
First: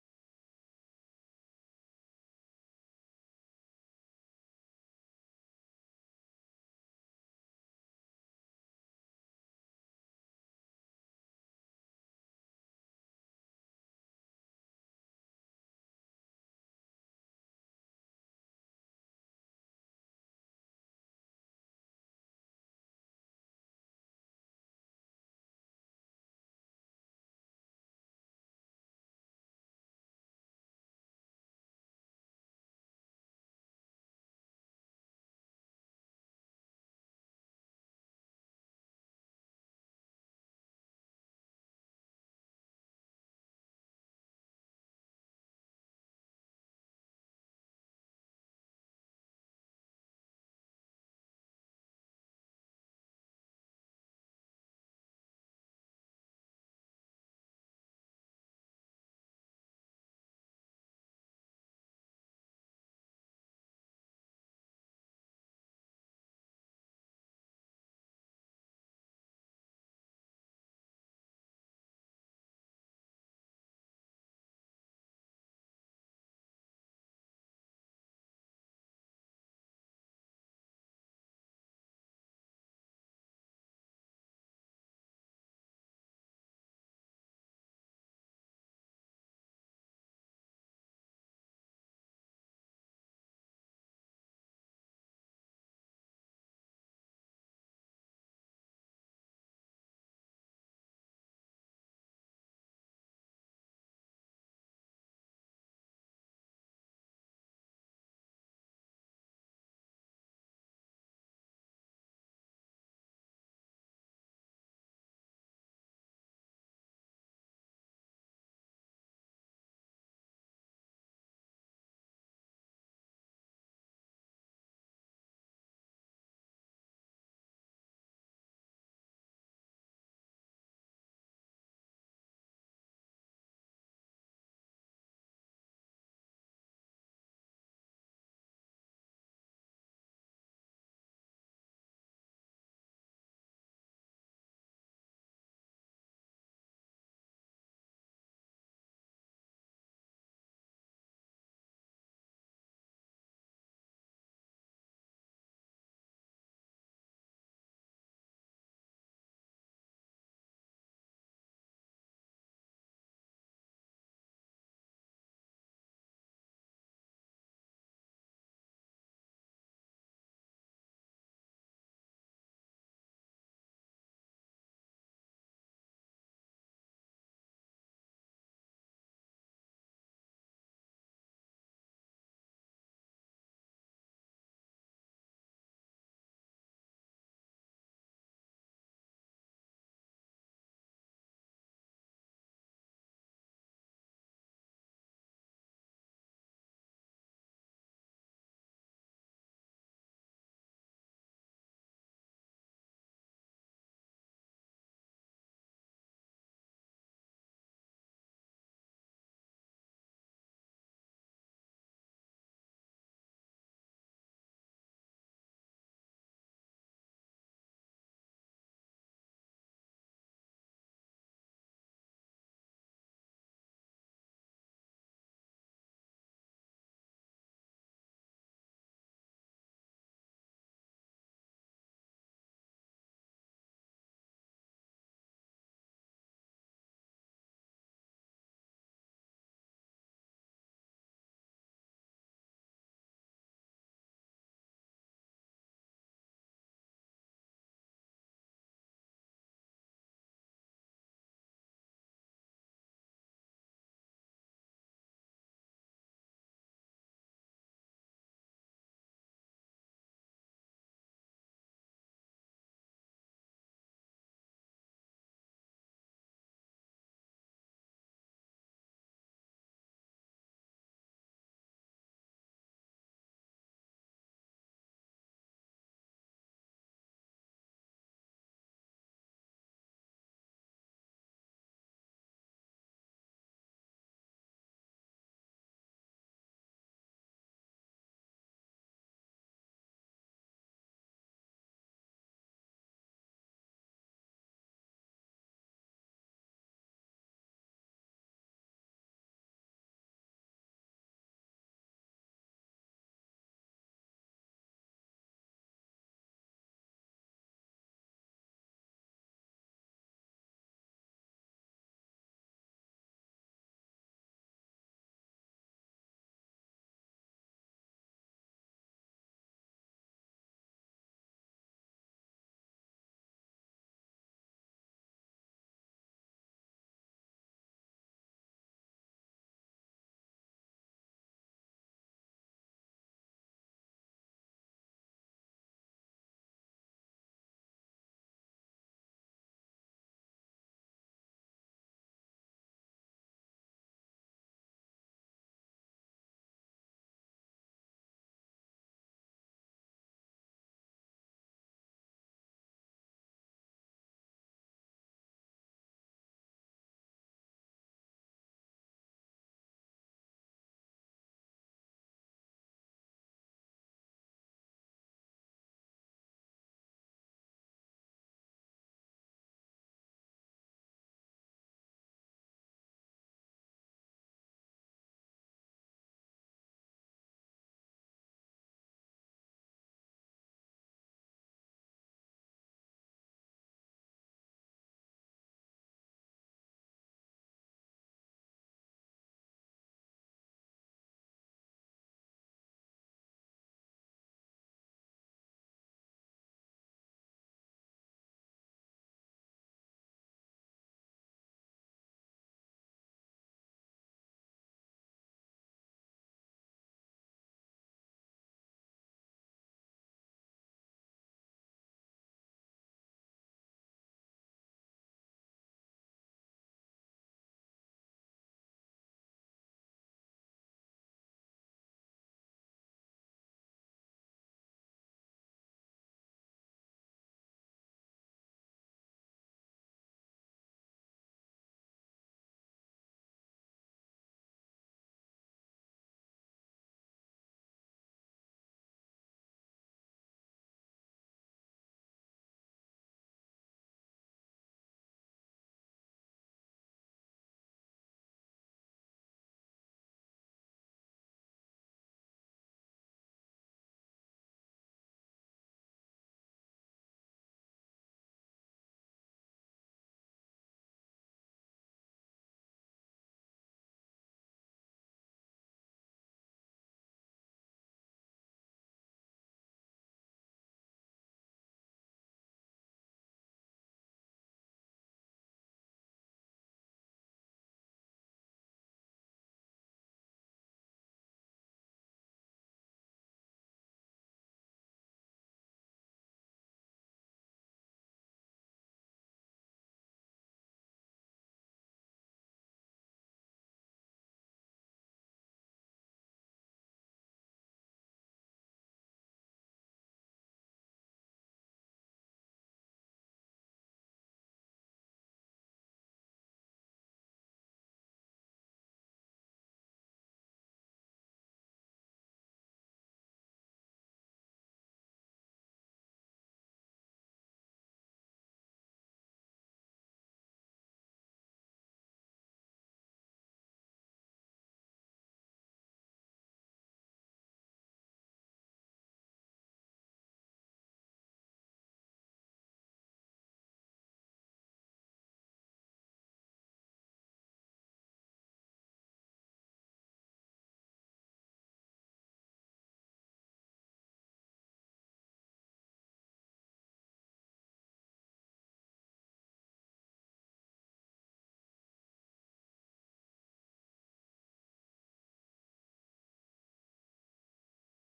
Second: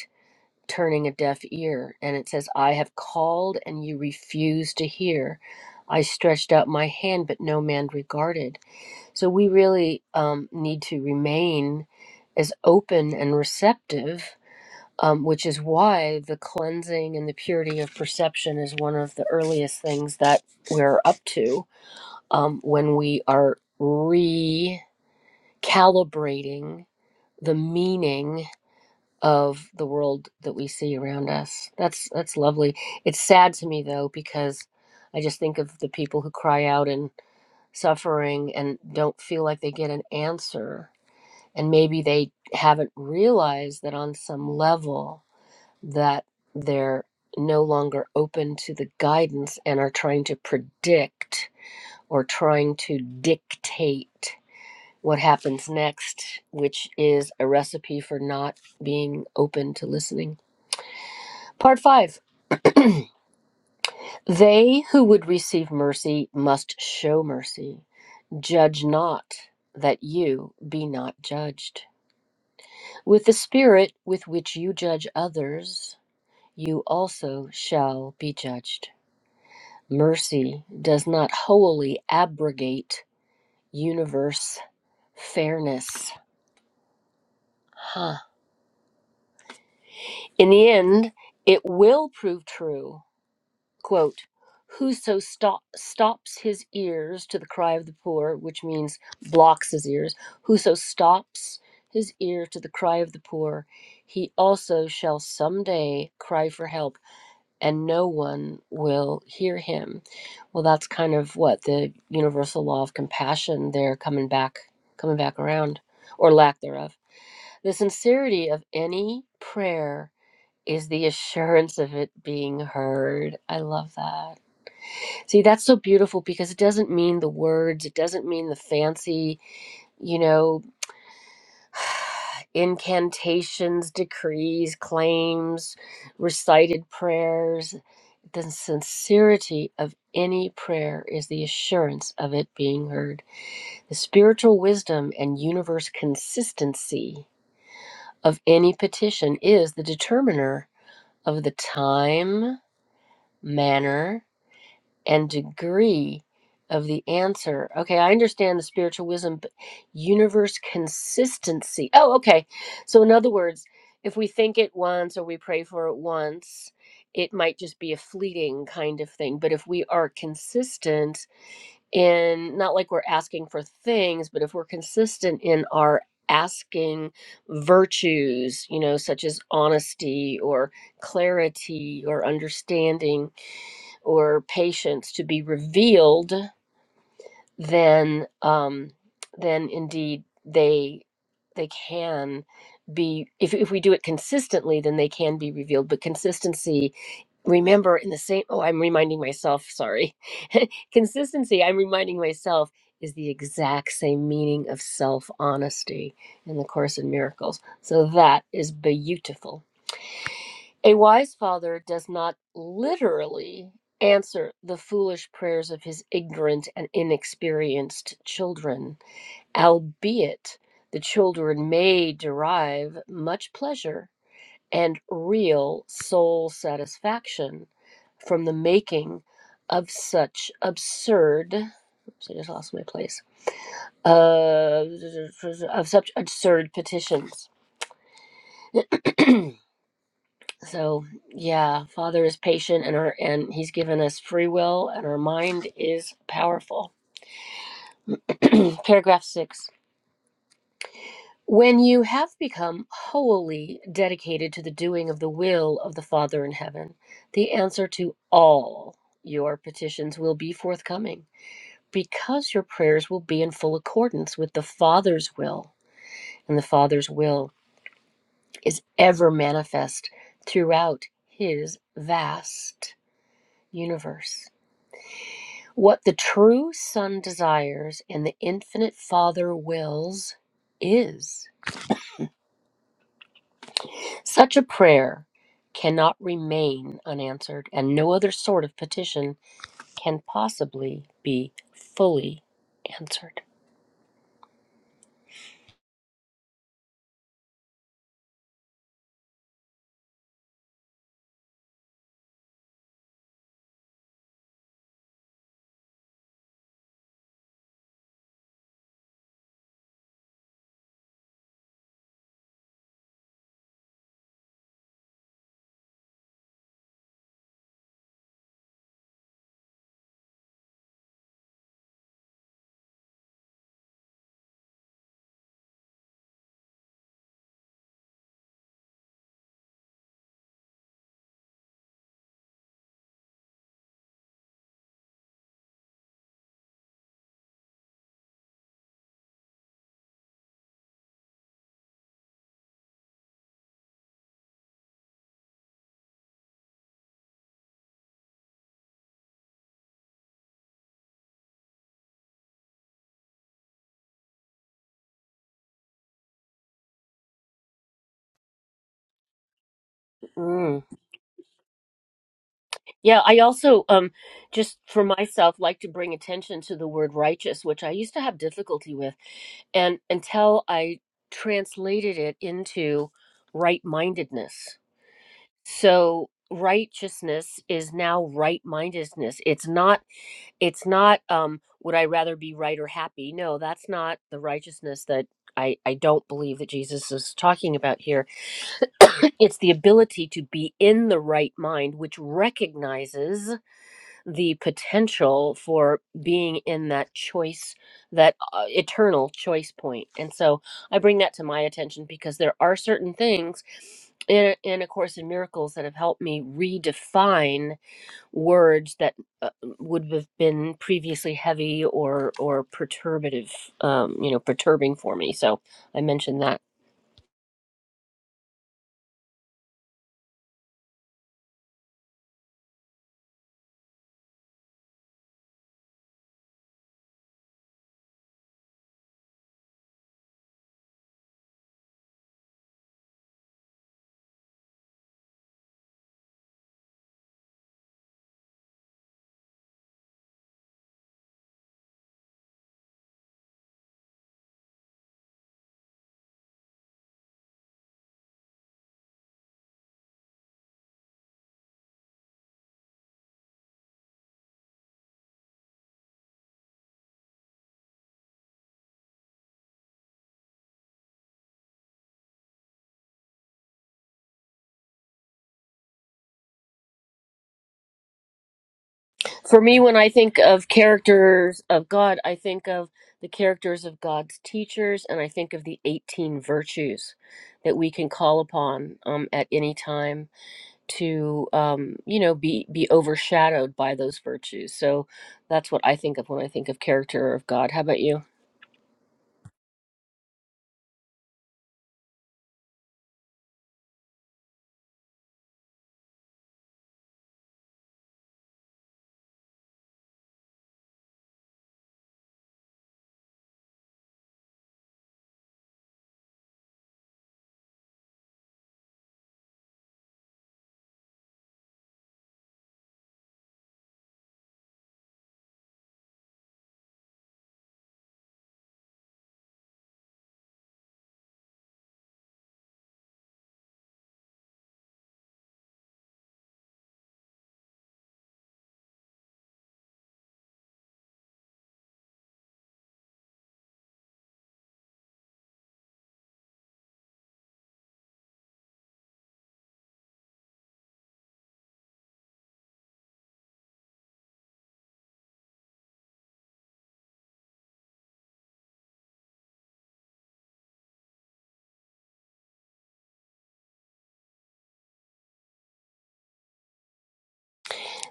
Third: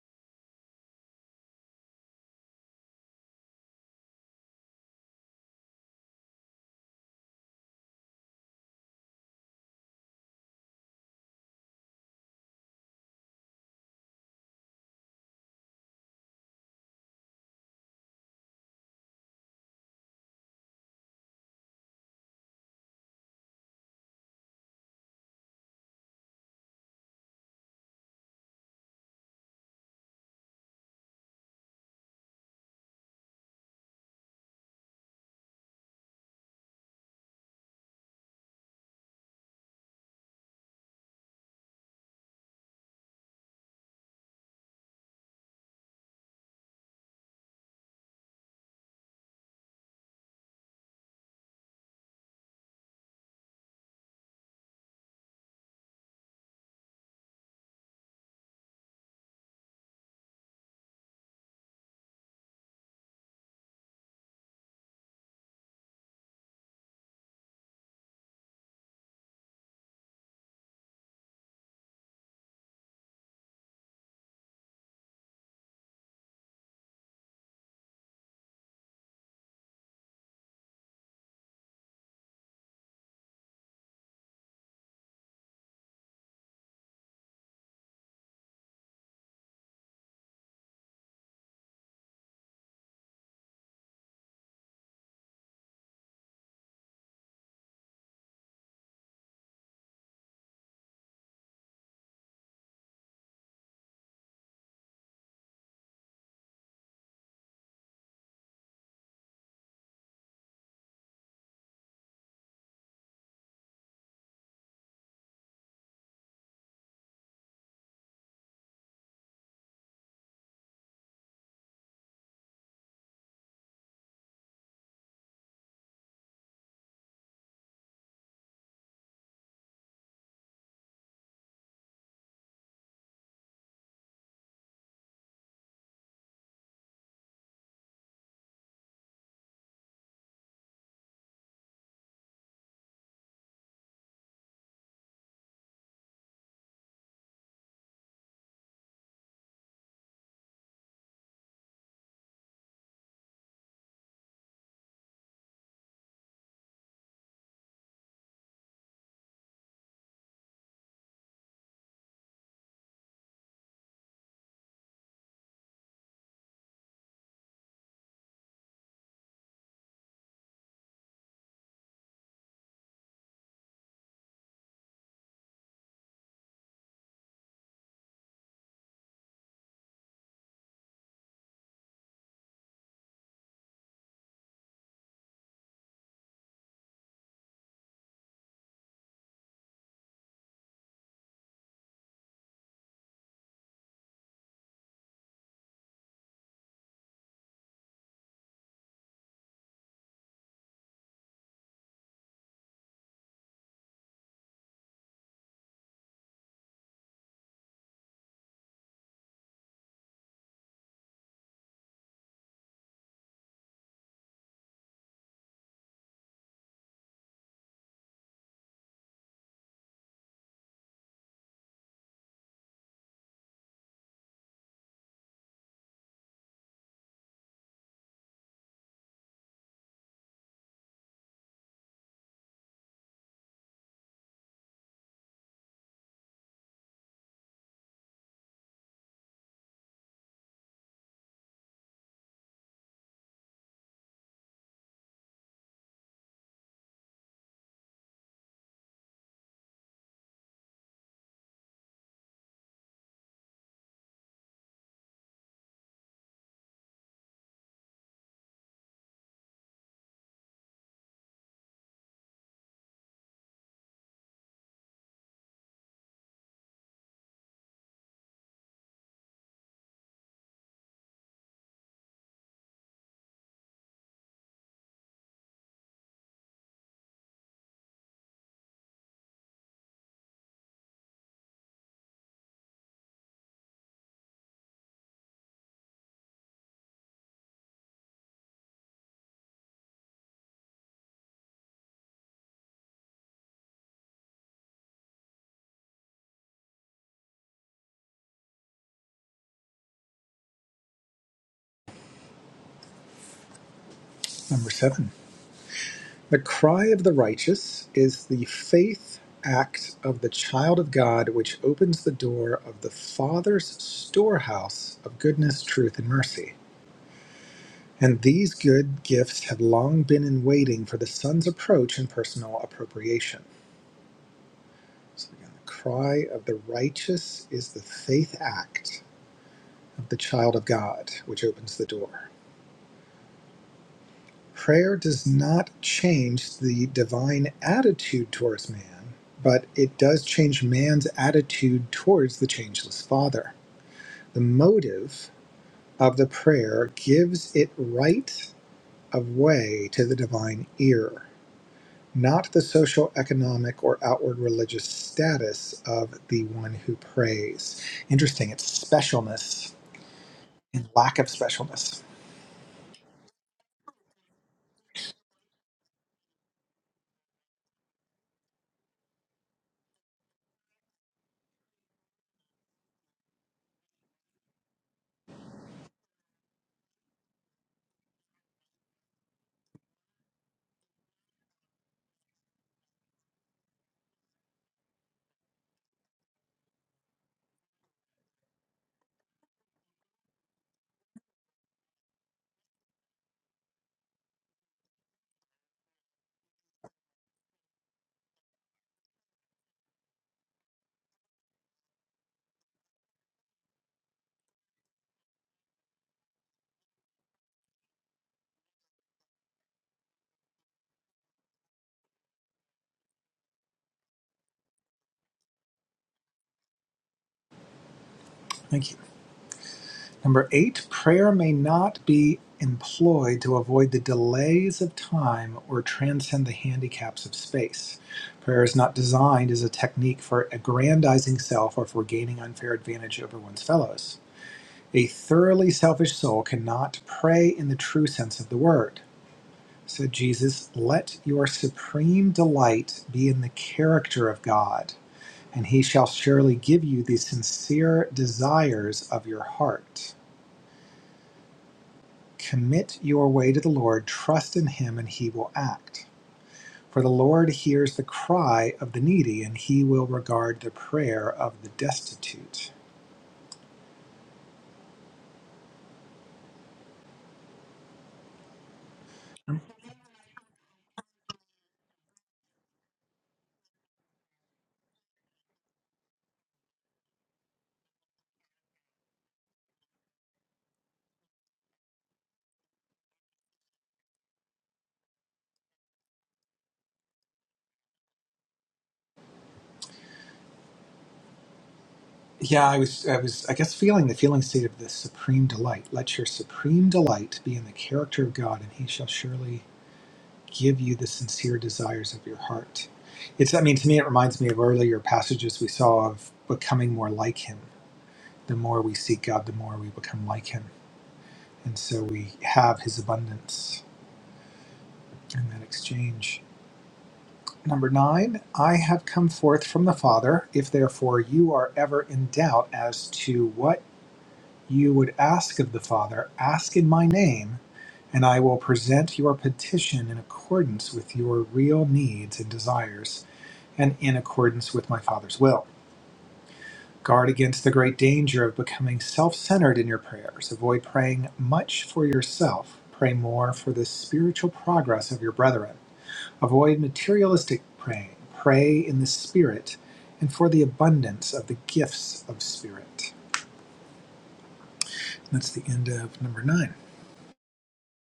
turning a deaf ear. And it says, I have called and you refused to hear. I stretched out my hand, but no man regarded. So we really um, need to remain as open and receptive, um, which is why the cleansing and the purity of perception is one of the earliest things that we're up to um, when we are recalibrating the meaning of the world that we see around us. That's that's lovely. It's sad to me though because I just think of the people who cry out in suffering and don't feel like they get an answer and maybe they haven't realized that on some level that they're no longer open to the guidance and are trying to predict or trying to dictate what happens next, which is a recipe for not being open to listening. Part five They who would receive mercy must show mercy. Judge not, that you be not judged. With the spirit with which you judge others, you also shall be judged. Mercy does not wholly abrogate universe fairness. Huh. In the end, it will prove true quote, Whoso stop, stops his ears to the cry of the poor, which means blocks his ears, whoso stops his ear to the cry of the poor, he also shall someday cry for help, and no one will hear him. Well, that's kind of what the universal law of compassion there coming back, coming back around, or lack thereof. The sincerity of any prayer is the assurance of it being heard. I love that. See, that's so beautiful because it doesn't mean the words, it doesn't mean the fancy, you know, incantations, decrees, claims, recited prayers. The sincerity of any prayer is the assurance of it being heard. The spiritual wisdom and universe consistency of any petition is the determiner of the time, manner, and degree of the answer. Okay, I understand the spiritual wisdom, but universe consistency. Oh, okay. So, in other words, if we think it once or we pray for it once, it might just be a fleeting kind of thing. But if we are consistent in, not like we're asking for things, but if we're consistent in our asking virtues, you know, such as honesty or clarity or understanding, or patience to be revealed, then um, then indeed they they can be if, if we do it consistently then they can be revealed but consistency remember in the same oh i'm reminding myself sorry consistency i'm reminding myself is the exact same meaning of self honesty in the course in miracles so that is beautiful a wise father does not literally answer the foolish prayers of his ignorant and inexperienced children, albeit the children may derive much pleasure and real soul satisfaction from the making of such absurd. Oops, I just lost my place. Uh, of such absurd petitions. So yeah, Father is patient and our and he's given us free will and our mind is powerful. Paragraph 6. When you have become wholly dedicated to the doing of the will of the Father in heaven, the answer to all your petitions will be forthcoming because your prayers will be in full accordance with the Father's will. And the Father's will is ever manifest throughout his vast universe. What the true Son desires and the infinite Father wills is. Such a prayer cannot remain unanswered, and no other sort of petition can possibly be fully answered. Number seven. The cry of the righteous is the faith act of the child of God, which opens the door of the Father's storehouse of goodness, truth, and mercy. And these good gifts have long been in waiting for the Son's approach and personal appropriation. So again, the cry of the righteous is the faith act of the child of God, which opens the door. Prayer does not change the divine attitude towards man, but it does change man's attitude towards the changeless Father. The motive of the prayer gives it right of way to the divine ear, not the social, economic, or outward religious status of the one who prays. Interesting, it's specialness Mm. and lack of specialness. Yeah, I also um just for myself like to bring attention to the word righteous, which I used to have difficulty with, and until I translated it into right-mindedness so righteousness is now right mindedness it's not it's not um would i rather be right or happy no that's not the righteousness that i i don't believe that jesus is talking about here it's the ability to be in the right mind which recognizes the potential for being in that choice, that uh, eternal choice point. And so I bring that to my attention because there are certain things in, in A Course in Miracles that have helped me redefine words that uh, would have been previously heavy or or perturbative, um, you know, perturbing for me. So I mentioned that. Thank you. Number Eight, prayer may not be employed to avoid the delays of time or transcend the handicaps of space. Prayer is not designed as a technique for aggrandizing self or for gaining unfair advantage over one's fellows. A thoroughly selfish soul cannot pray in the true sense of the word. Said Jesus, Let your supreme delight be in the character of God, and he shall surely give you the sincere desires of your heart. Commit your way to the Lord, trust in Him, and He will act. For the Lord hears the cry of the needy, and He will regard the prayer of the destitute. For me, when I think of characters of God, I think of the characters of God's teachers, and I think of the 18 virtues that we can call upon um, at any time to, um, you know, be be overshadowed by those virtues. So that's what I think of when I think of character of God. How about you? Yeah, I was, I was, I guess, feeling the feeling state of the supreme delight. Let your supreme delight be in the character of God, and He shall surely give you the sincere desires of your heart. It's, I mean, to me, it reminds me of earlier passages we saw of becoming more like Him. The more we seek God, the more we become like Him, and so we have His abundance in that exchange. Number nine, I have come forth from the Father. If therefore you are ever in doubt as to what you would ask of the Father, ask in my name, and I will present your petition in accordance with your real needs and desires, and in accordance with my Father's will. Guard against the great danger of becoming self centered in your prayers. Avoid praying much for yourself. Pray more for the spiritual progress of your brethren Avoid materialistic praying. Pray in the Spirit and for the abundance of the gifts of Spirit. That's the end of number 9.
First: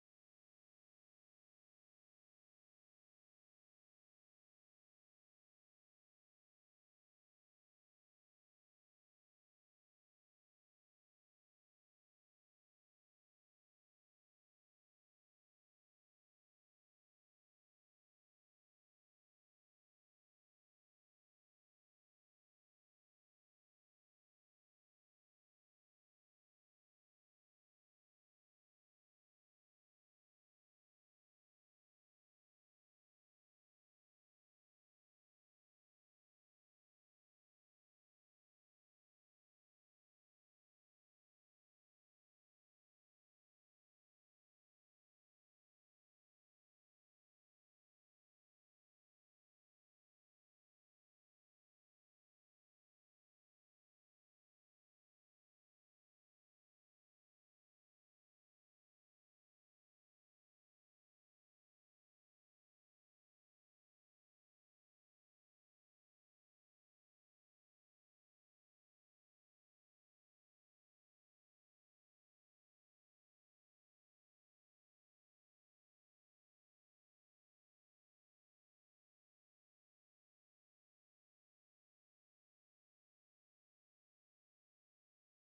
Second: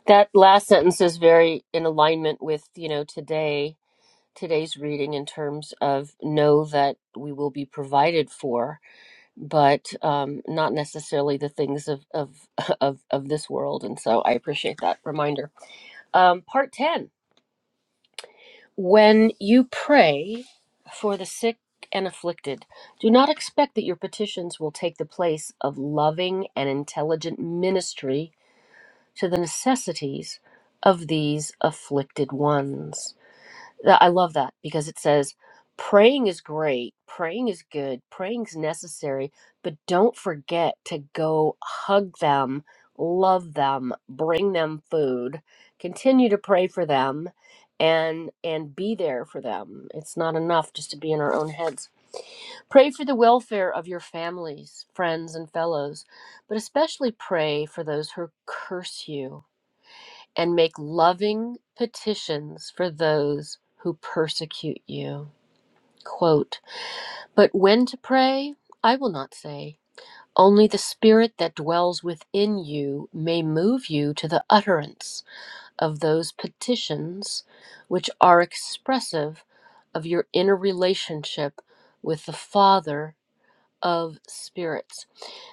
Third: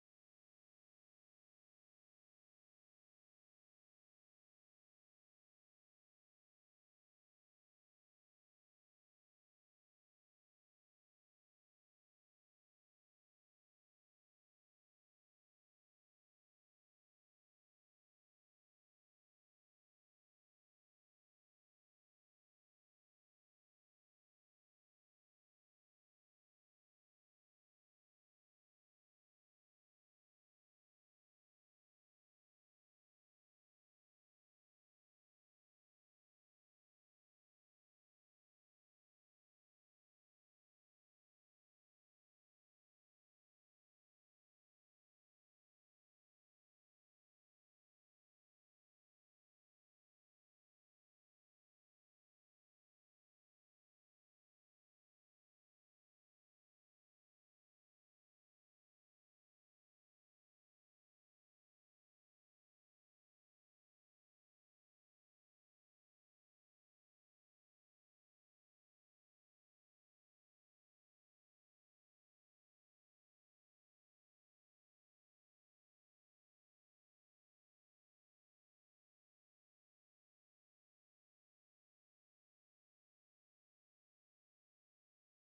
That last sentence is very in alignment with, you know, today today's reading in terms of know that we will be provided for but um, not necessarily the things of, of of of this world. And so I appreciate that reminder. Um, part ten: When you pray for the sick and afflicted, do not expect that your petitions will take the place of loving and intelligent ministry to the necessities of these afflicted ones. That- I love that because it says praying is great, praying is good, praying's necessary, but don't forget to go hug them, love them, bring them food, continue to pray for them and and be there for them. It's not enough just to be in our own heads. Pray for the welfare of your families, friends and fellows, but especially pray for those who curse you and make loving petitions for those who persecute you. Quote, but when to pray, I will not say. Only the Spirit that dwells within you may move you to the utterance of those petitions which are expressive of your inner relationship with the Father of spirits.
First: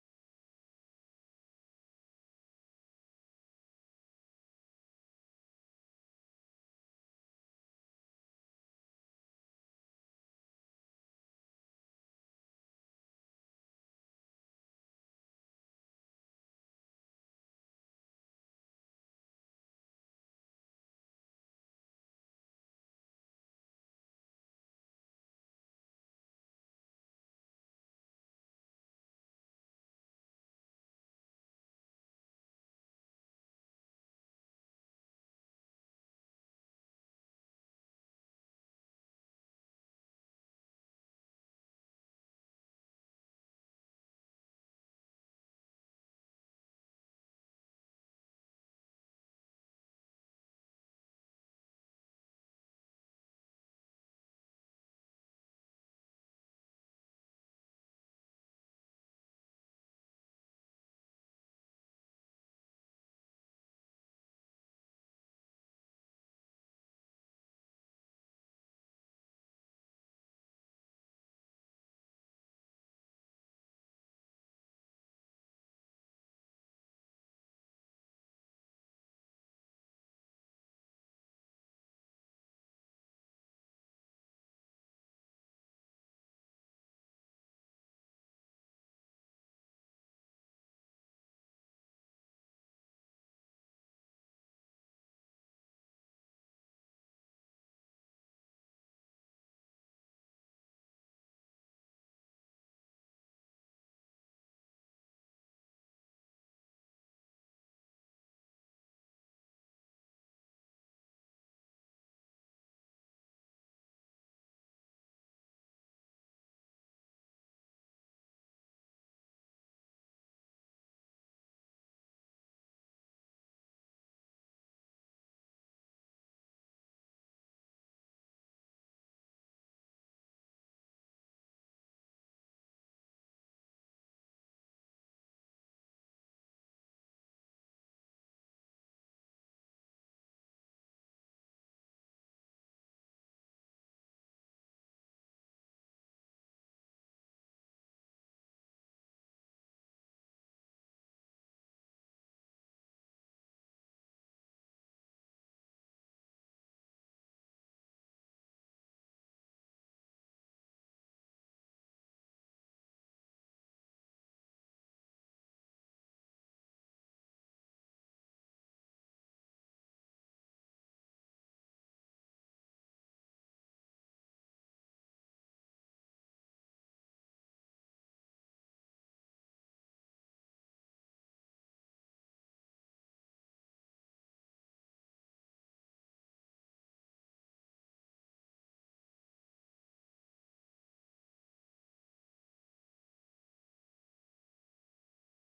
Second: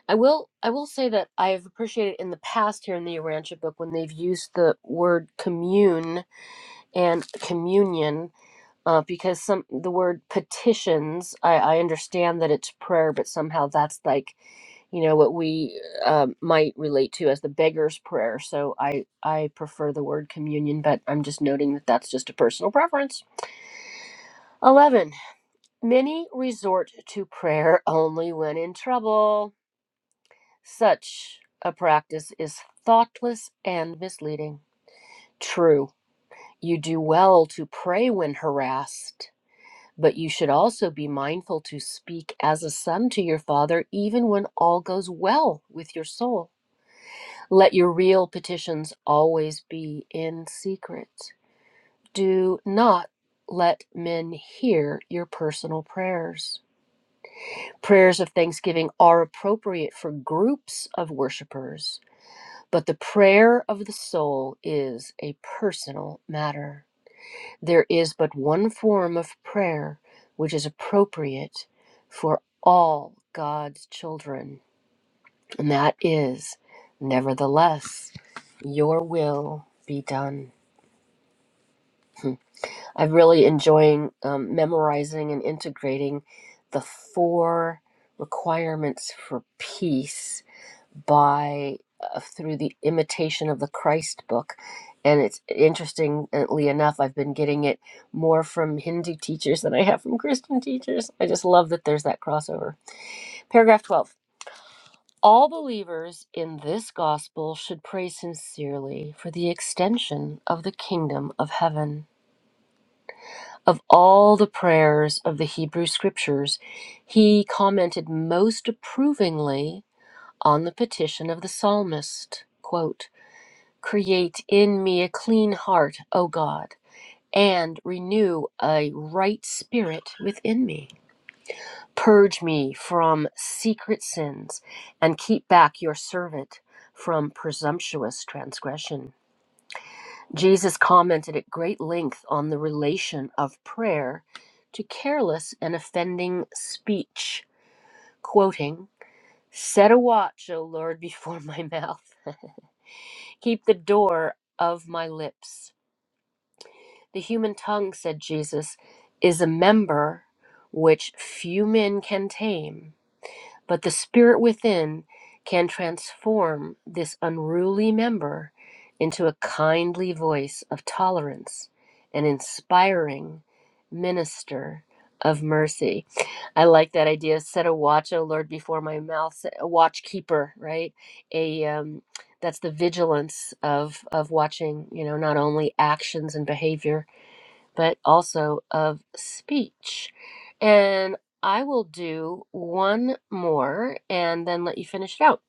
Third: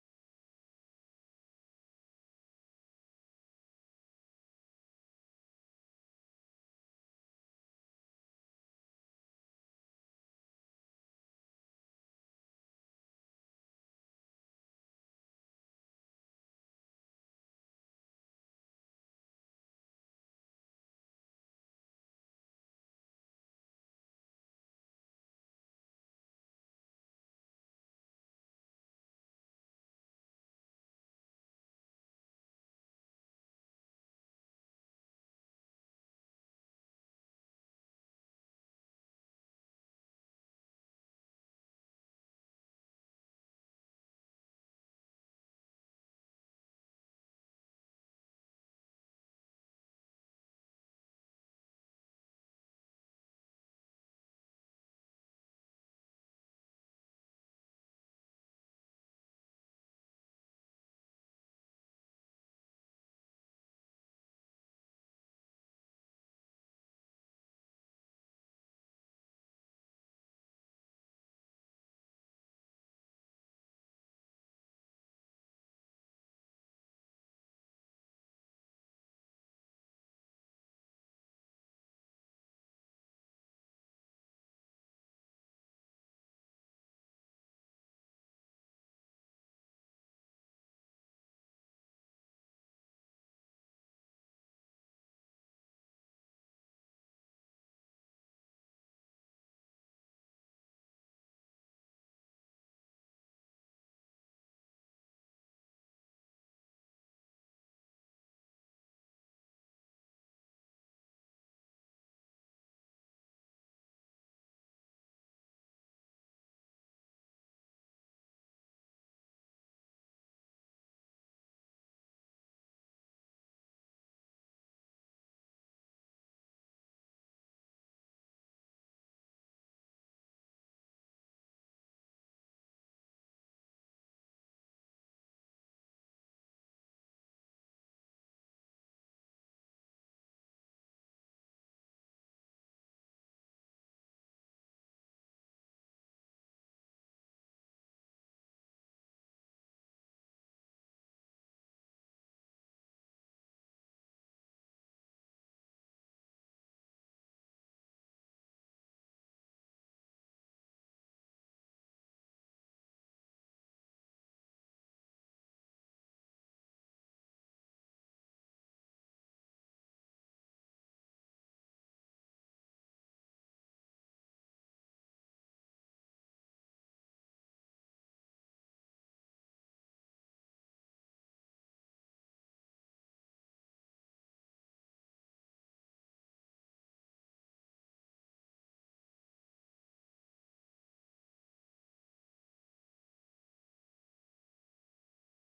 I will I will say that I have appreciated in the past here in the Urantia book when they've used the word commune and communion uh, because some the word petitions I, I understand that it's prayer but somehow that's like you know what we um might relate to as the beggar's prayer so i i prefer the word communion but i'm just noting that that's just a personal preference 11 many resort to prayer only when in trouble such a practice is thoughtless and misleading true you do well to pray when harassed But you should also be mindful to speak as a son to your father, even when all goes well with your soul. Let your real petitions always be in secret. Do not let men hear your personal prayers. Prayers of thanksgiving are appropriate for groups of worshipers, but the prayer of the soul is a personal matter. There is but one form of prayer which is appropriate for all God's children, and that is, nevertheless, your will be done. I'm really enjoying um, memorizing and integrating the four requirements for peace by uh, through the imitation of the christ book and it's interestingly enough i've been getting it more from hindu teachers than i have from christian teachers i just love that there's that crossover paragraph 12 all believers in this gospel should pray sincerely for the extension of the kingdom of heaven. Of all the prayers of the Hebrew scriptures, he commented most approvingly on the petition of the psalmist. Quote, Create in me a clean heart, O God, and renew a right spirit within me. Purge me from secret sins and keep back your servant from presumptuous transgression. Jesus commented at great length on the relation of prayer to careless and offending speech, quoting, Set a watch, O Lord, before my mouth. Keep the door of my lips The human tongue, said Jesus, is a member which few men can tame, but the spirit within can transform this unruly member into a kindly voice of tolerance, an inspiring minister of mercy. I like that idea. Set a watch, O Lord, before my mouth. A watch keeper, right? A um, that's the vigilance of of watching. You know, not only actions and behavior, but also of speech. And I will do one more and then let you finish it out.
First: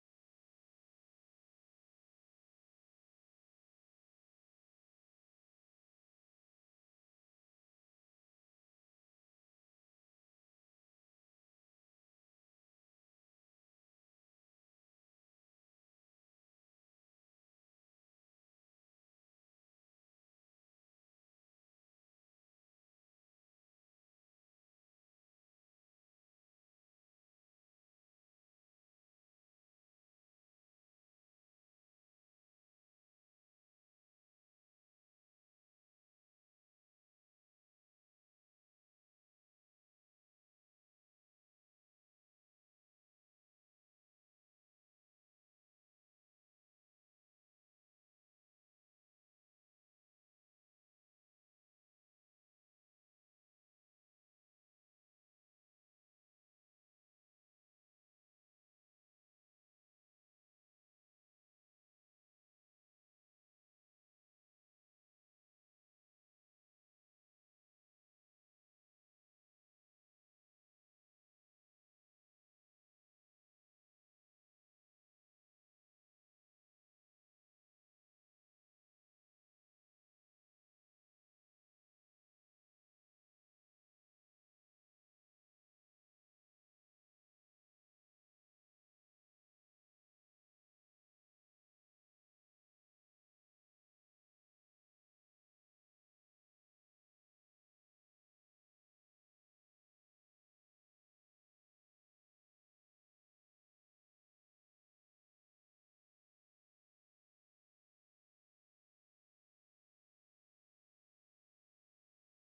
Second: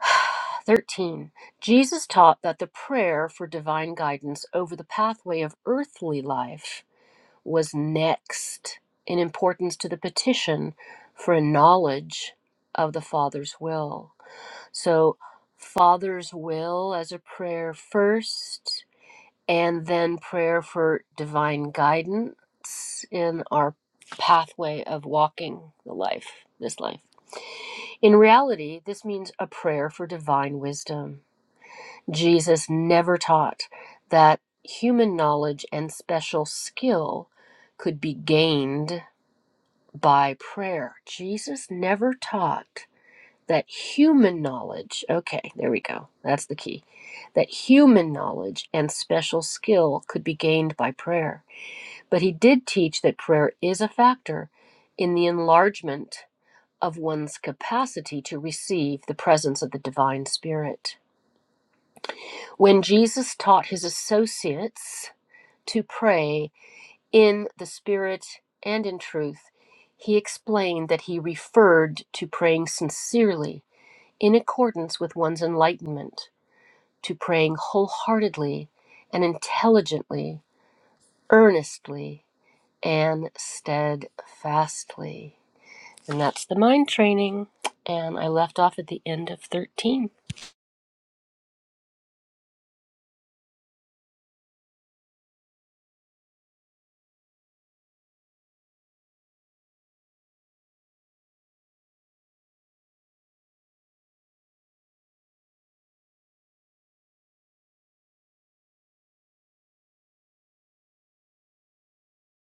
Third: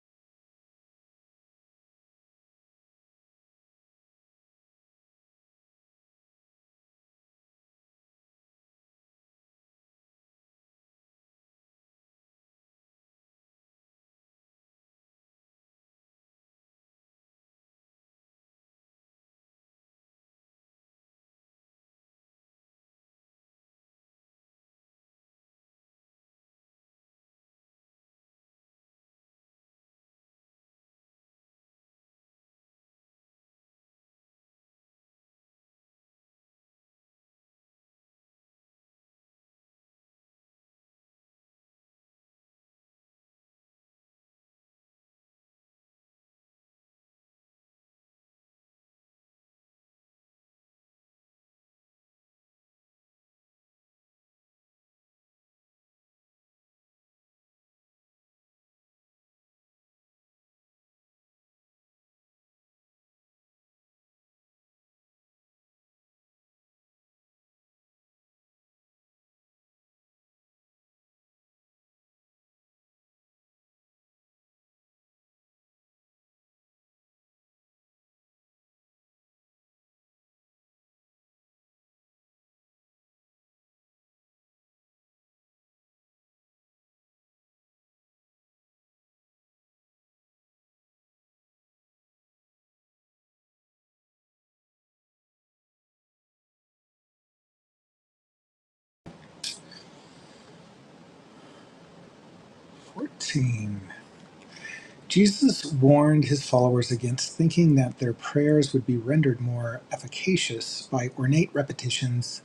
13. Jesus taught that the prayer for divine guidance over the pathway of earthly life was next in importance to the petition for a knowledge of the Father's will. So, Father's will as a prayer first, and then prayer for divine guidance in our pathway of walking the life, this life. In reality, this means a prayer for divine wisdom. Jesus never taught that human knowledge and special skill could be gained by prayer. Jesus never taught that human knowledge, okay, there we go, that's the key, that human knowledge and special skill could be gained by prayer. But he did teach that prayer is a factor in the enlargement of one's capacity to receive the presence of the divine spirit. When Jesus taught his associates to pray in the spirit and in truth, he explained that he referred to praying sincerely in accordance with one's enlightenment, to praying wholeheartedly and intelligently, earnestly, and steadfastly. And that's the mind training. And I left off at the end of 13. 14. Jesus warned his followers against thinking that their prayers would be rendered more efficacious by ornate repetitions,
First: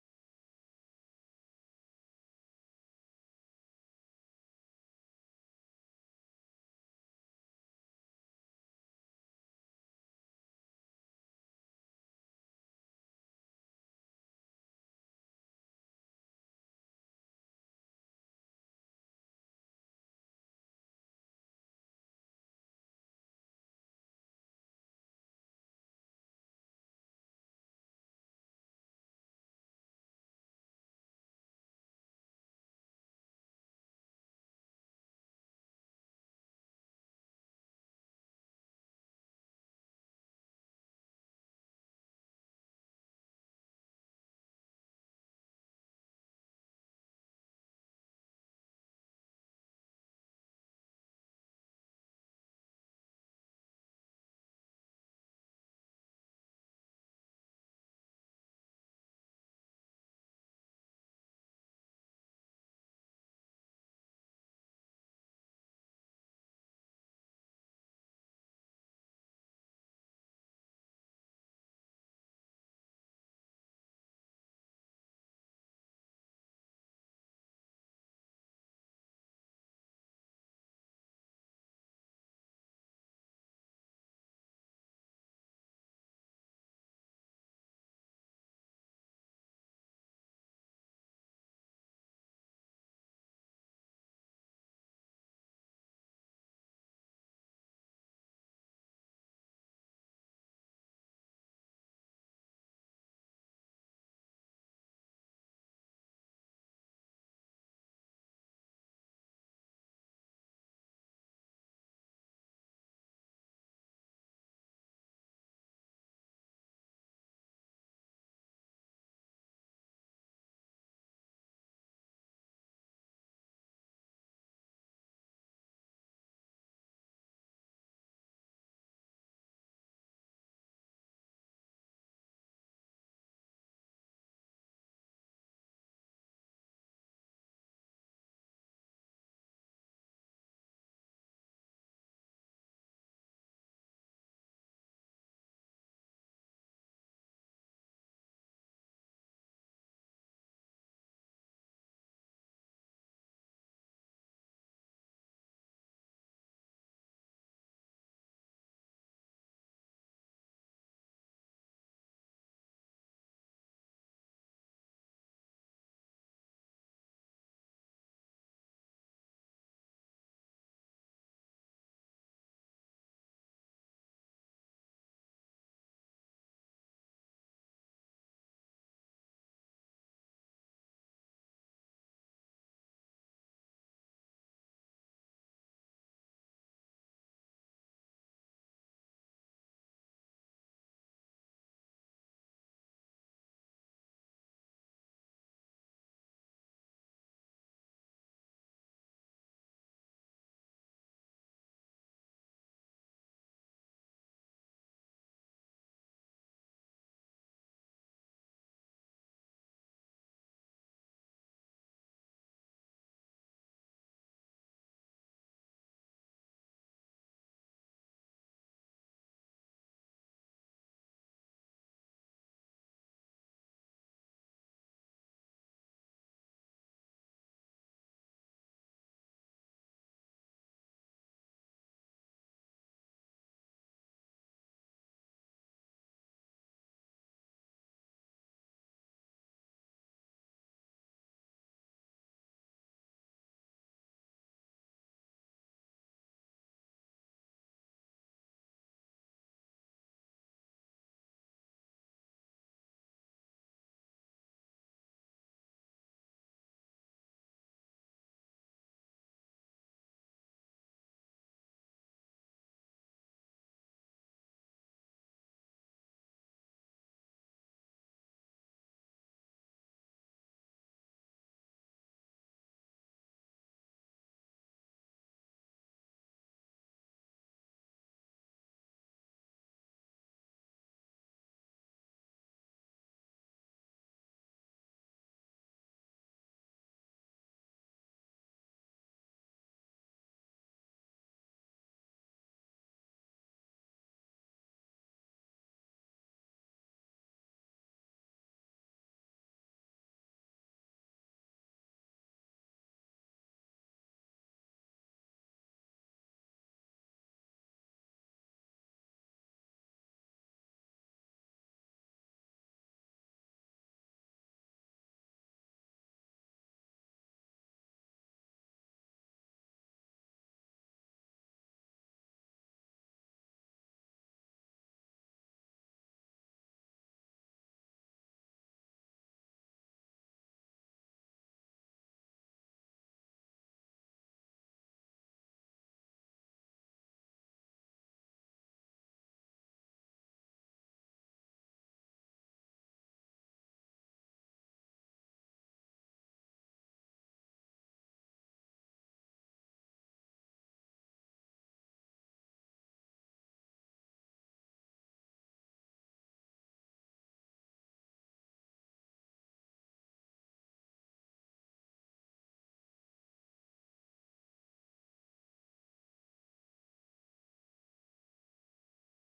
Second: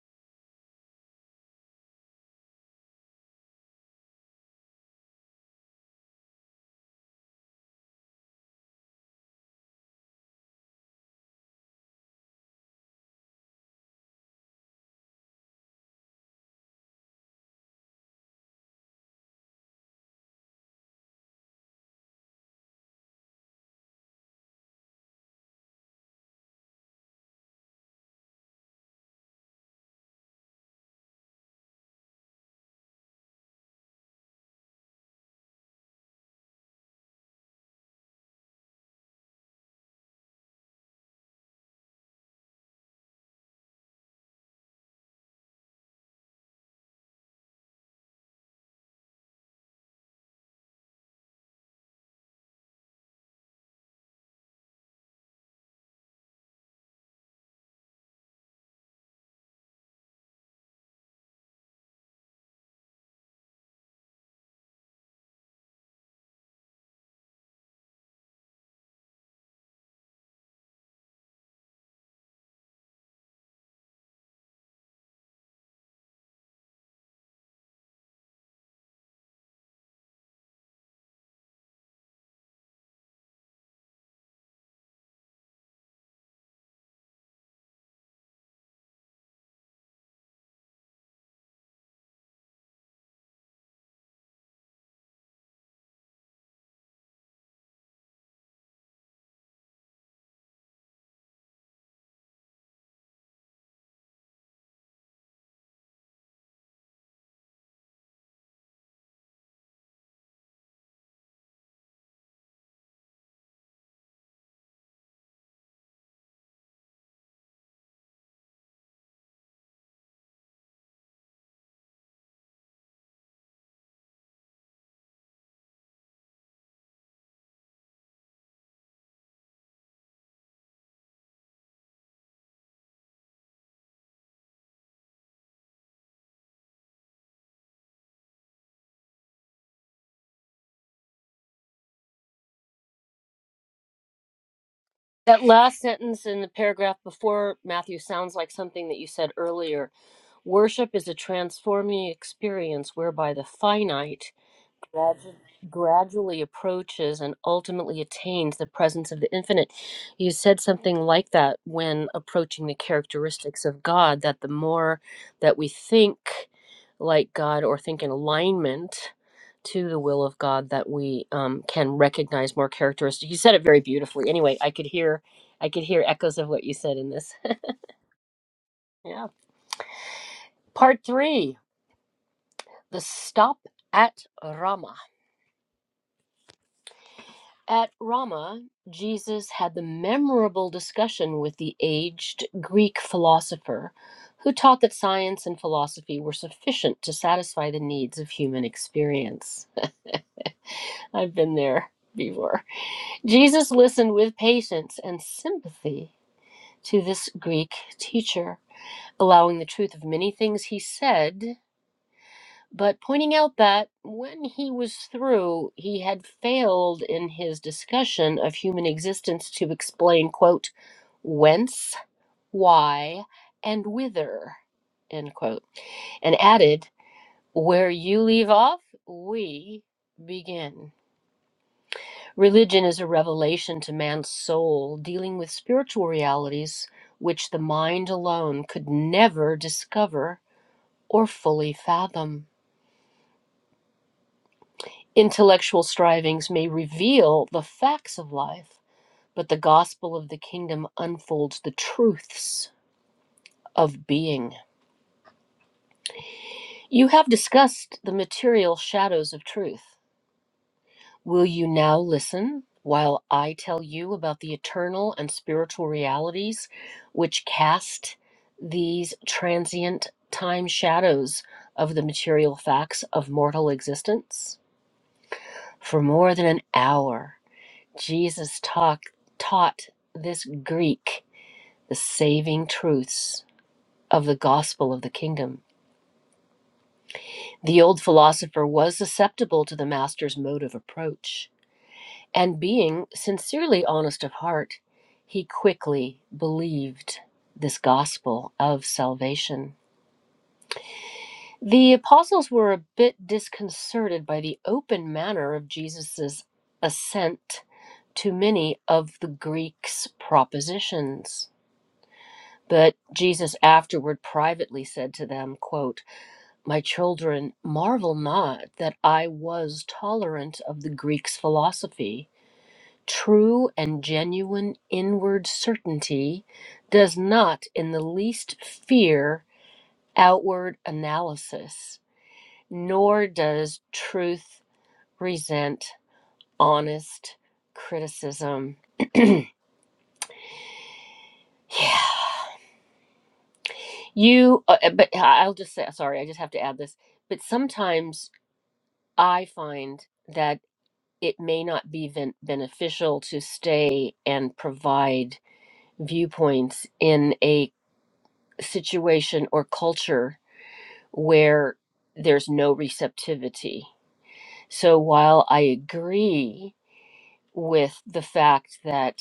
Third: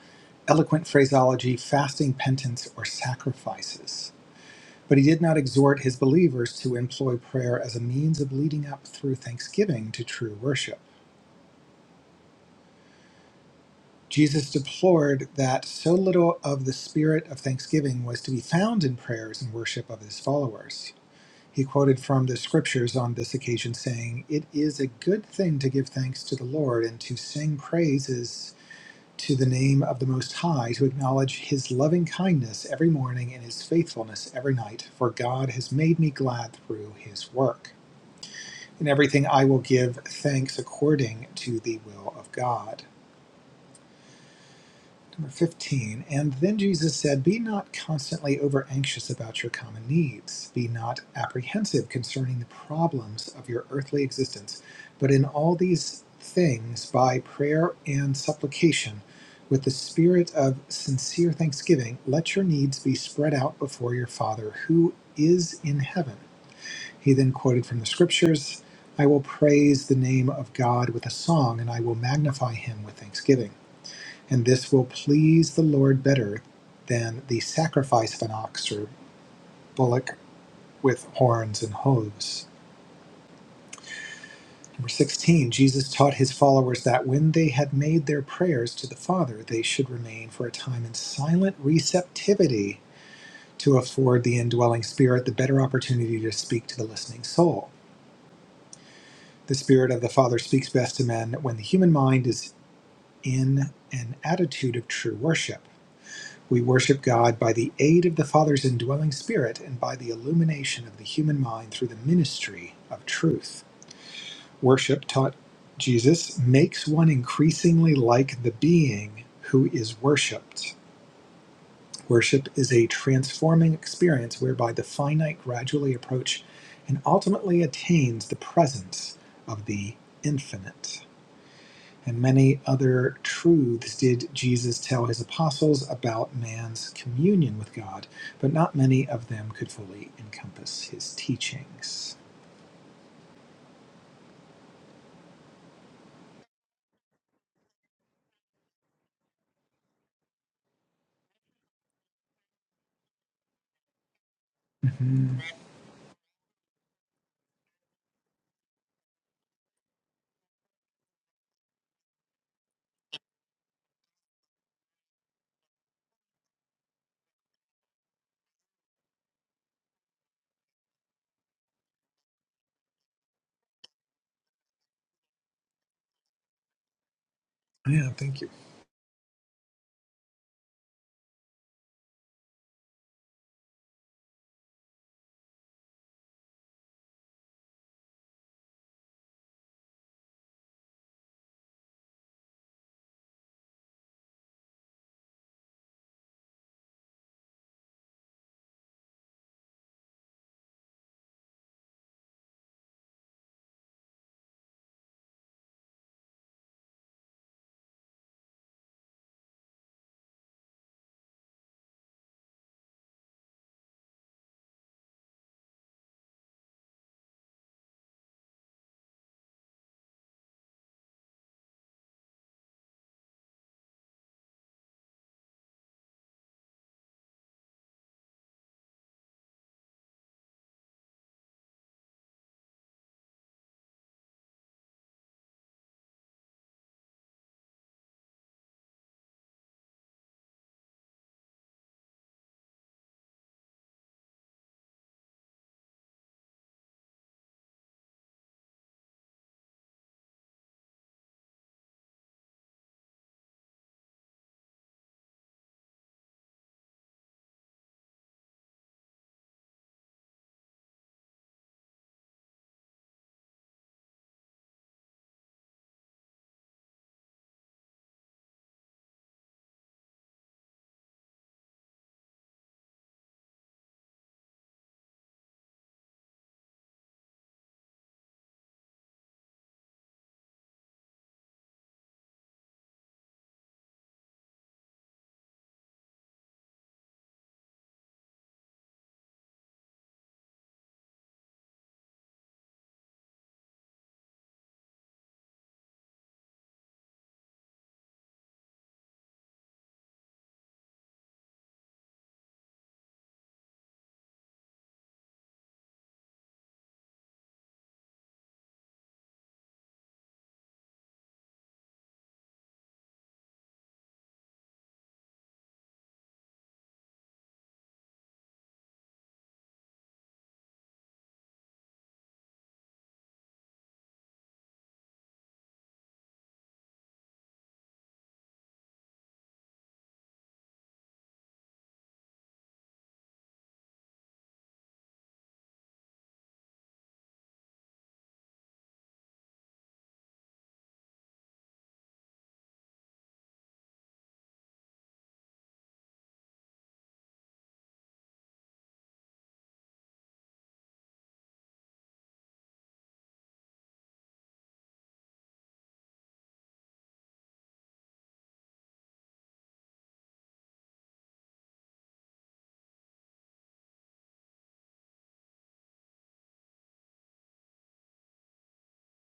eloquent phraseology, fasting, penance, or sacrifices. But he did not exhort his believers to employ prayer as a means of leading up through thanksgiving to true worship. Jesus deplored that so little of the spirit of thanksgiving was to be found in prayers and worship of his followers. He quoted from the scriptures on this occasion, saying, It is a good thing to give thanks to the Lord and to sing praises to the name of the Most High, to acknowledge his loving kindness every morning and his faithfulness every night, for God has made me glad through his work. In everything I will give thanks according to the will of God. Number 15. And then Jesus said, Be not constantly over anxious about your common needs. Be not apprehensive concerning the problems of your earthly existence, but in all these things, by prayer and supplication, with the spirit of sincere thanksgiving, let your needs be spread out before your Father who is in heaven. He then quoted from the scriptures I will praise the name of God with a song, and I will magnify him with thanksgiving and this will please the Lord better than the sacrifice of an ox or bullock with horns and hooves. Number 16, Jesus taught his followers that when they had made their prayers to the Father, they should remain for a time in silent receptivity to afford the indwelling Spirit the better opportunity to speak to the listening soul. The Spirit of the Father speaks best to men when the human mind is in an attitude of true worship. We worship God by the aid of the Father's indwelling spirit and by the illumination of the human mind through the ministry of truth. Worship, taught Jesus, makes one increasingly like the being who is worshiped. Worship is a transforming experience whereby the finite gradually approach and ultimately attains the presence of the infinite. And many other truths did Jesus tell his apostles about man's communion with God, but not many of them could fully encompass his teachings. That last sentence in the paragraph before, Matthew, sounds like something that you said earlier. Worship is a transforming experience whereby the finite gradu- Mhm. gradually approaches and ultimately attains the presence of the infinite. You said something like that when approaching the characteristics of God, that the more that we think like God or think in alignment to the will of God, that we um, can recognize more characteristics. You said it very beautifully. Anyway, I could hear. I could hear echoes of what you said in this. Yeah, thank you. yeah. Part three, the stop at Rama. At Rama, Jesus had the memorable discussion with the aged Greek philosopher who taught that science and philosophy were sufficient to satisfy the needs of human experience. I've been there before. Jesus listened with patience and sympathy to this Greek teacher, allowing the truth of many things he said but pointing out that when he was through, he had failed in his discussion of human existence to explain, quote, whence, why, and whither, end quote, and added, where you leave off, we begin. Religion is a revelation to man's soul dealing with spiritual realities which the mind alone could never discover or fully fathom. Intellectual strivings may reveal the facts of life, but the gospel of the kingdom unfolds the truths of being. You have discussed the material shadows of truth. Will you now listen while I tell you about the eternal and spiritual realities which cast these transient time shadows of the material facts of mortal existence? For more than an hour, Jesus talk, taught this Greek the saving truths of the gospel of the kingdom. The old philosopher was susceptible to the master's mode of approach, and being sincerely honest of heart, he quickly believed this gospel of salvation. The apostles were a bit disconcerted by the open manner of Jesus' assent to many of the Greeks' propositions But Jesus afterward privately said to them, quote, My children, marvel not that I was tolerant of the Greeks' philosophy. True and genuine inward certainty does not in the least fear outward analysis, nor does truth resent honest criticism. Yeah. You, uh, but uh, I'll just say, sorry, I just have to add this. But sometimes I find that it may not be ben- beneficial to stay and provide viewpoints in a situation or culture where there's no receptivity. So while I agree with the fact that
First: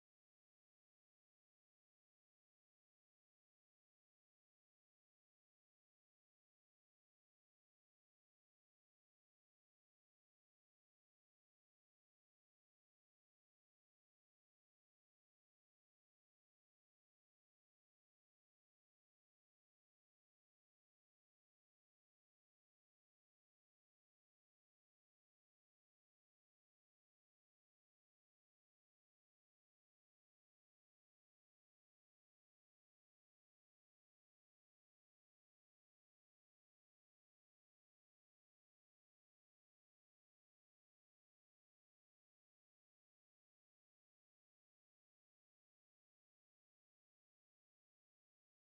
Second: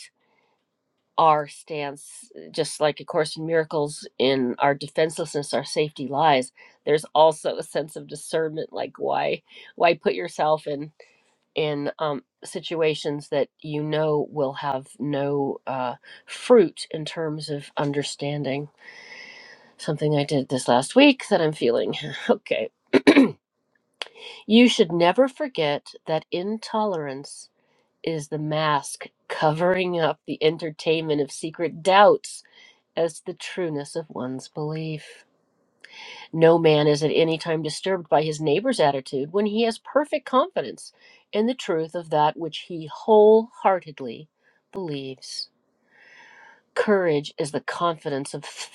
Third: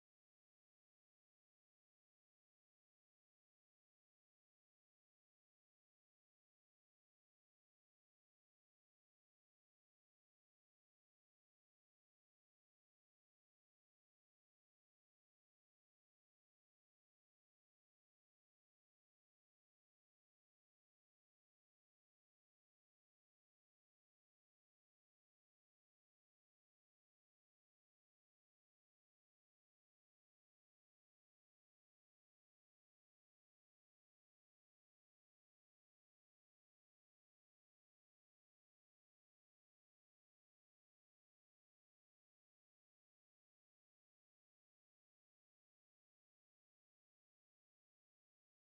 our stance, just like A Course in Miracles, in our defenselessness, our safety lies, there's also a sense of discernment like, why? Why put yourself in? in um, situations that you know will have no uh, fruit in terms of understanding. Something I did this last week that I'm feeling. okay. You should never forget that intolerance is the mask covering up the entertainment of secret doubts as to the trueness of one's belief. No man is at any time disturbed by his neighbor's attitude when he has perfect confidence in the truth of that which he wholeheartedly believes. Courage is the confidence of th-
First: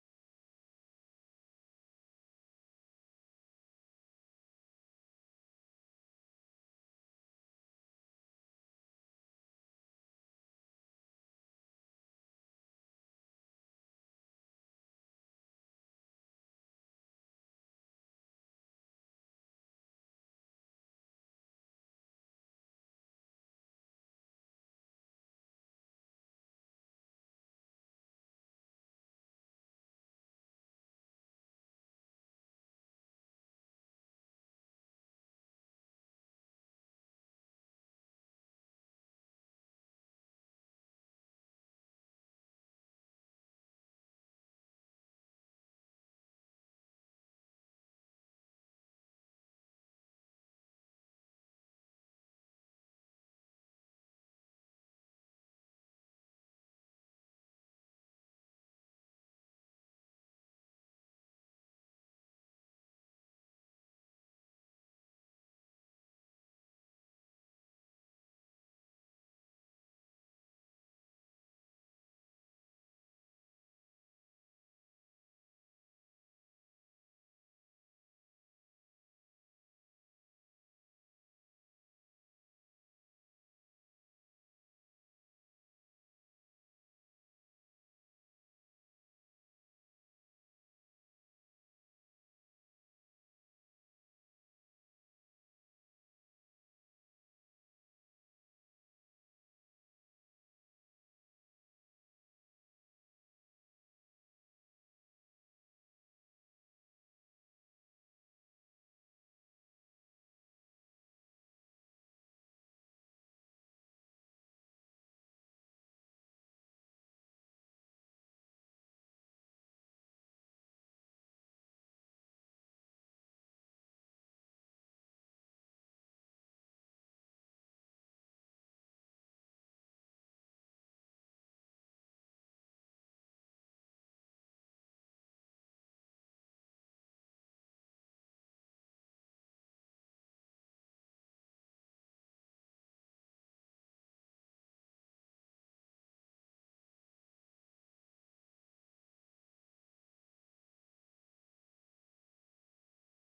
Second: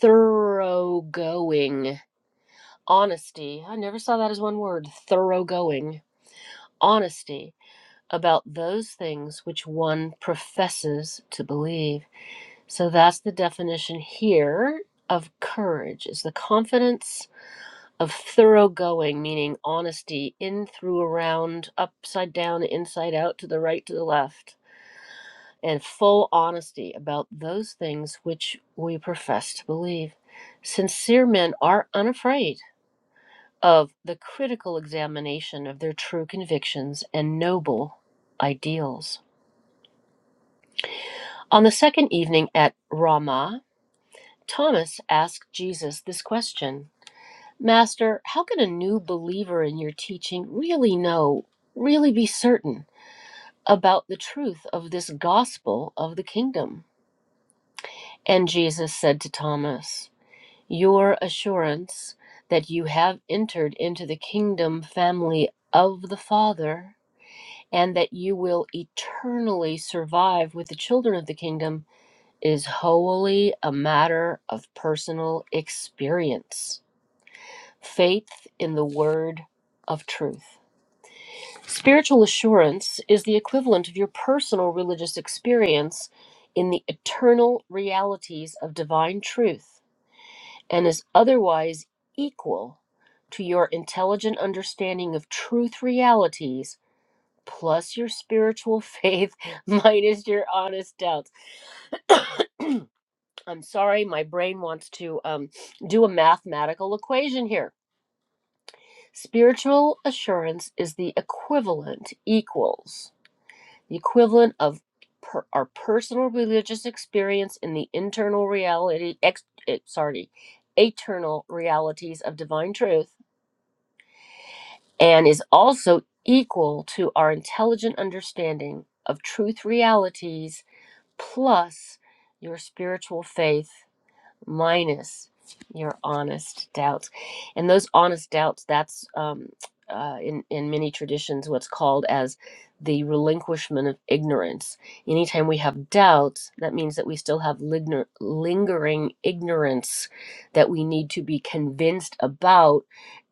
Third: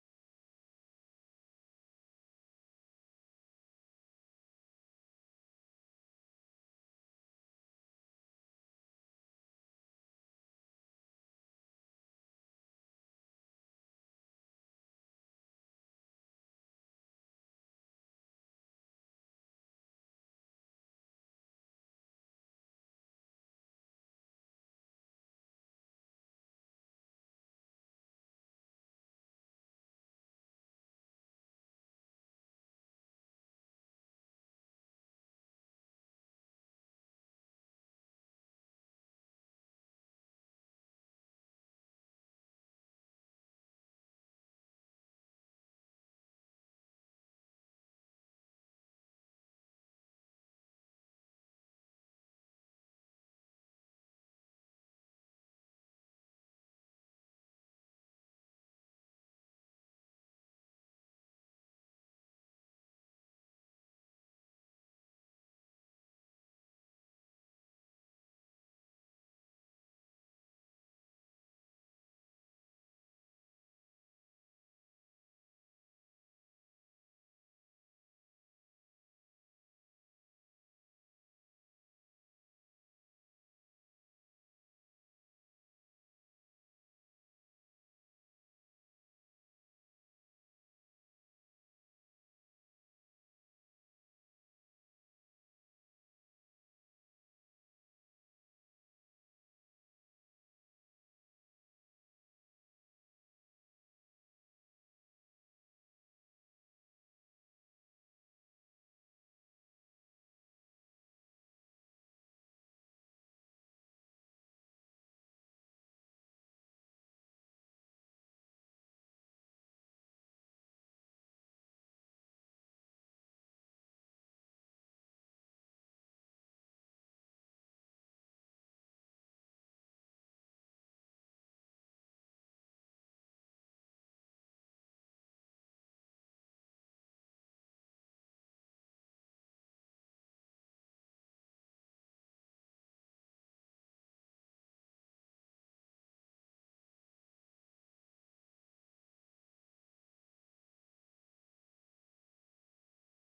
thoroughgoing honesty. I never saw that as one word thoroughgoing honesty about those things which one professes to believe. So that's the definition here of courage is the confidence of thoroughgoing, meaning honesty in, through, around, upside down, inside out, to the right, to the left, and full honesty about those things which we profess to believe. Sincere men are unafraid of the critical examination of their true convictions and noble ideals. On the second evening at Ramah, Thomas asked Jesus this question. Master, how can a new believer in your teaching really know, really be certain about the truth of this gospel of the kingdom? And Jesus said to Thomas, Your assurance that you have entered into the kingdom family of the Father and that you will eternally survive with the children of the kingdom is wholly a matter of personal experience, faith in the word of truth. Spiritual assurance is the equivalent of your personal religious experience in the eternal realities of divine truth and is otherwise equal to your intelligent understanding of truth realities plus your spiritual faith minus your honest doubts. I'm sorry, my brain wants to um, do a mathematical equation here. Spiritual assurance is the equivalent, equals the equivalent of per, our personal religious experience in the internal reality, ex, eh, sorry, eternal realities of divine truth, and is also equal to our intelligent understanding of truth realities plus your spiritual faith minus your honest doubts and those honest doubts that's um, uh, in, in many traditions what's called as the relinquishment of ignorance anytime we have doubts that means that we still have ligner, lingering ignorance that we need to be convinced about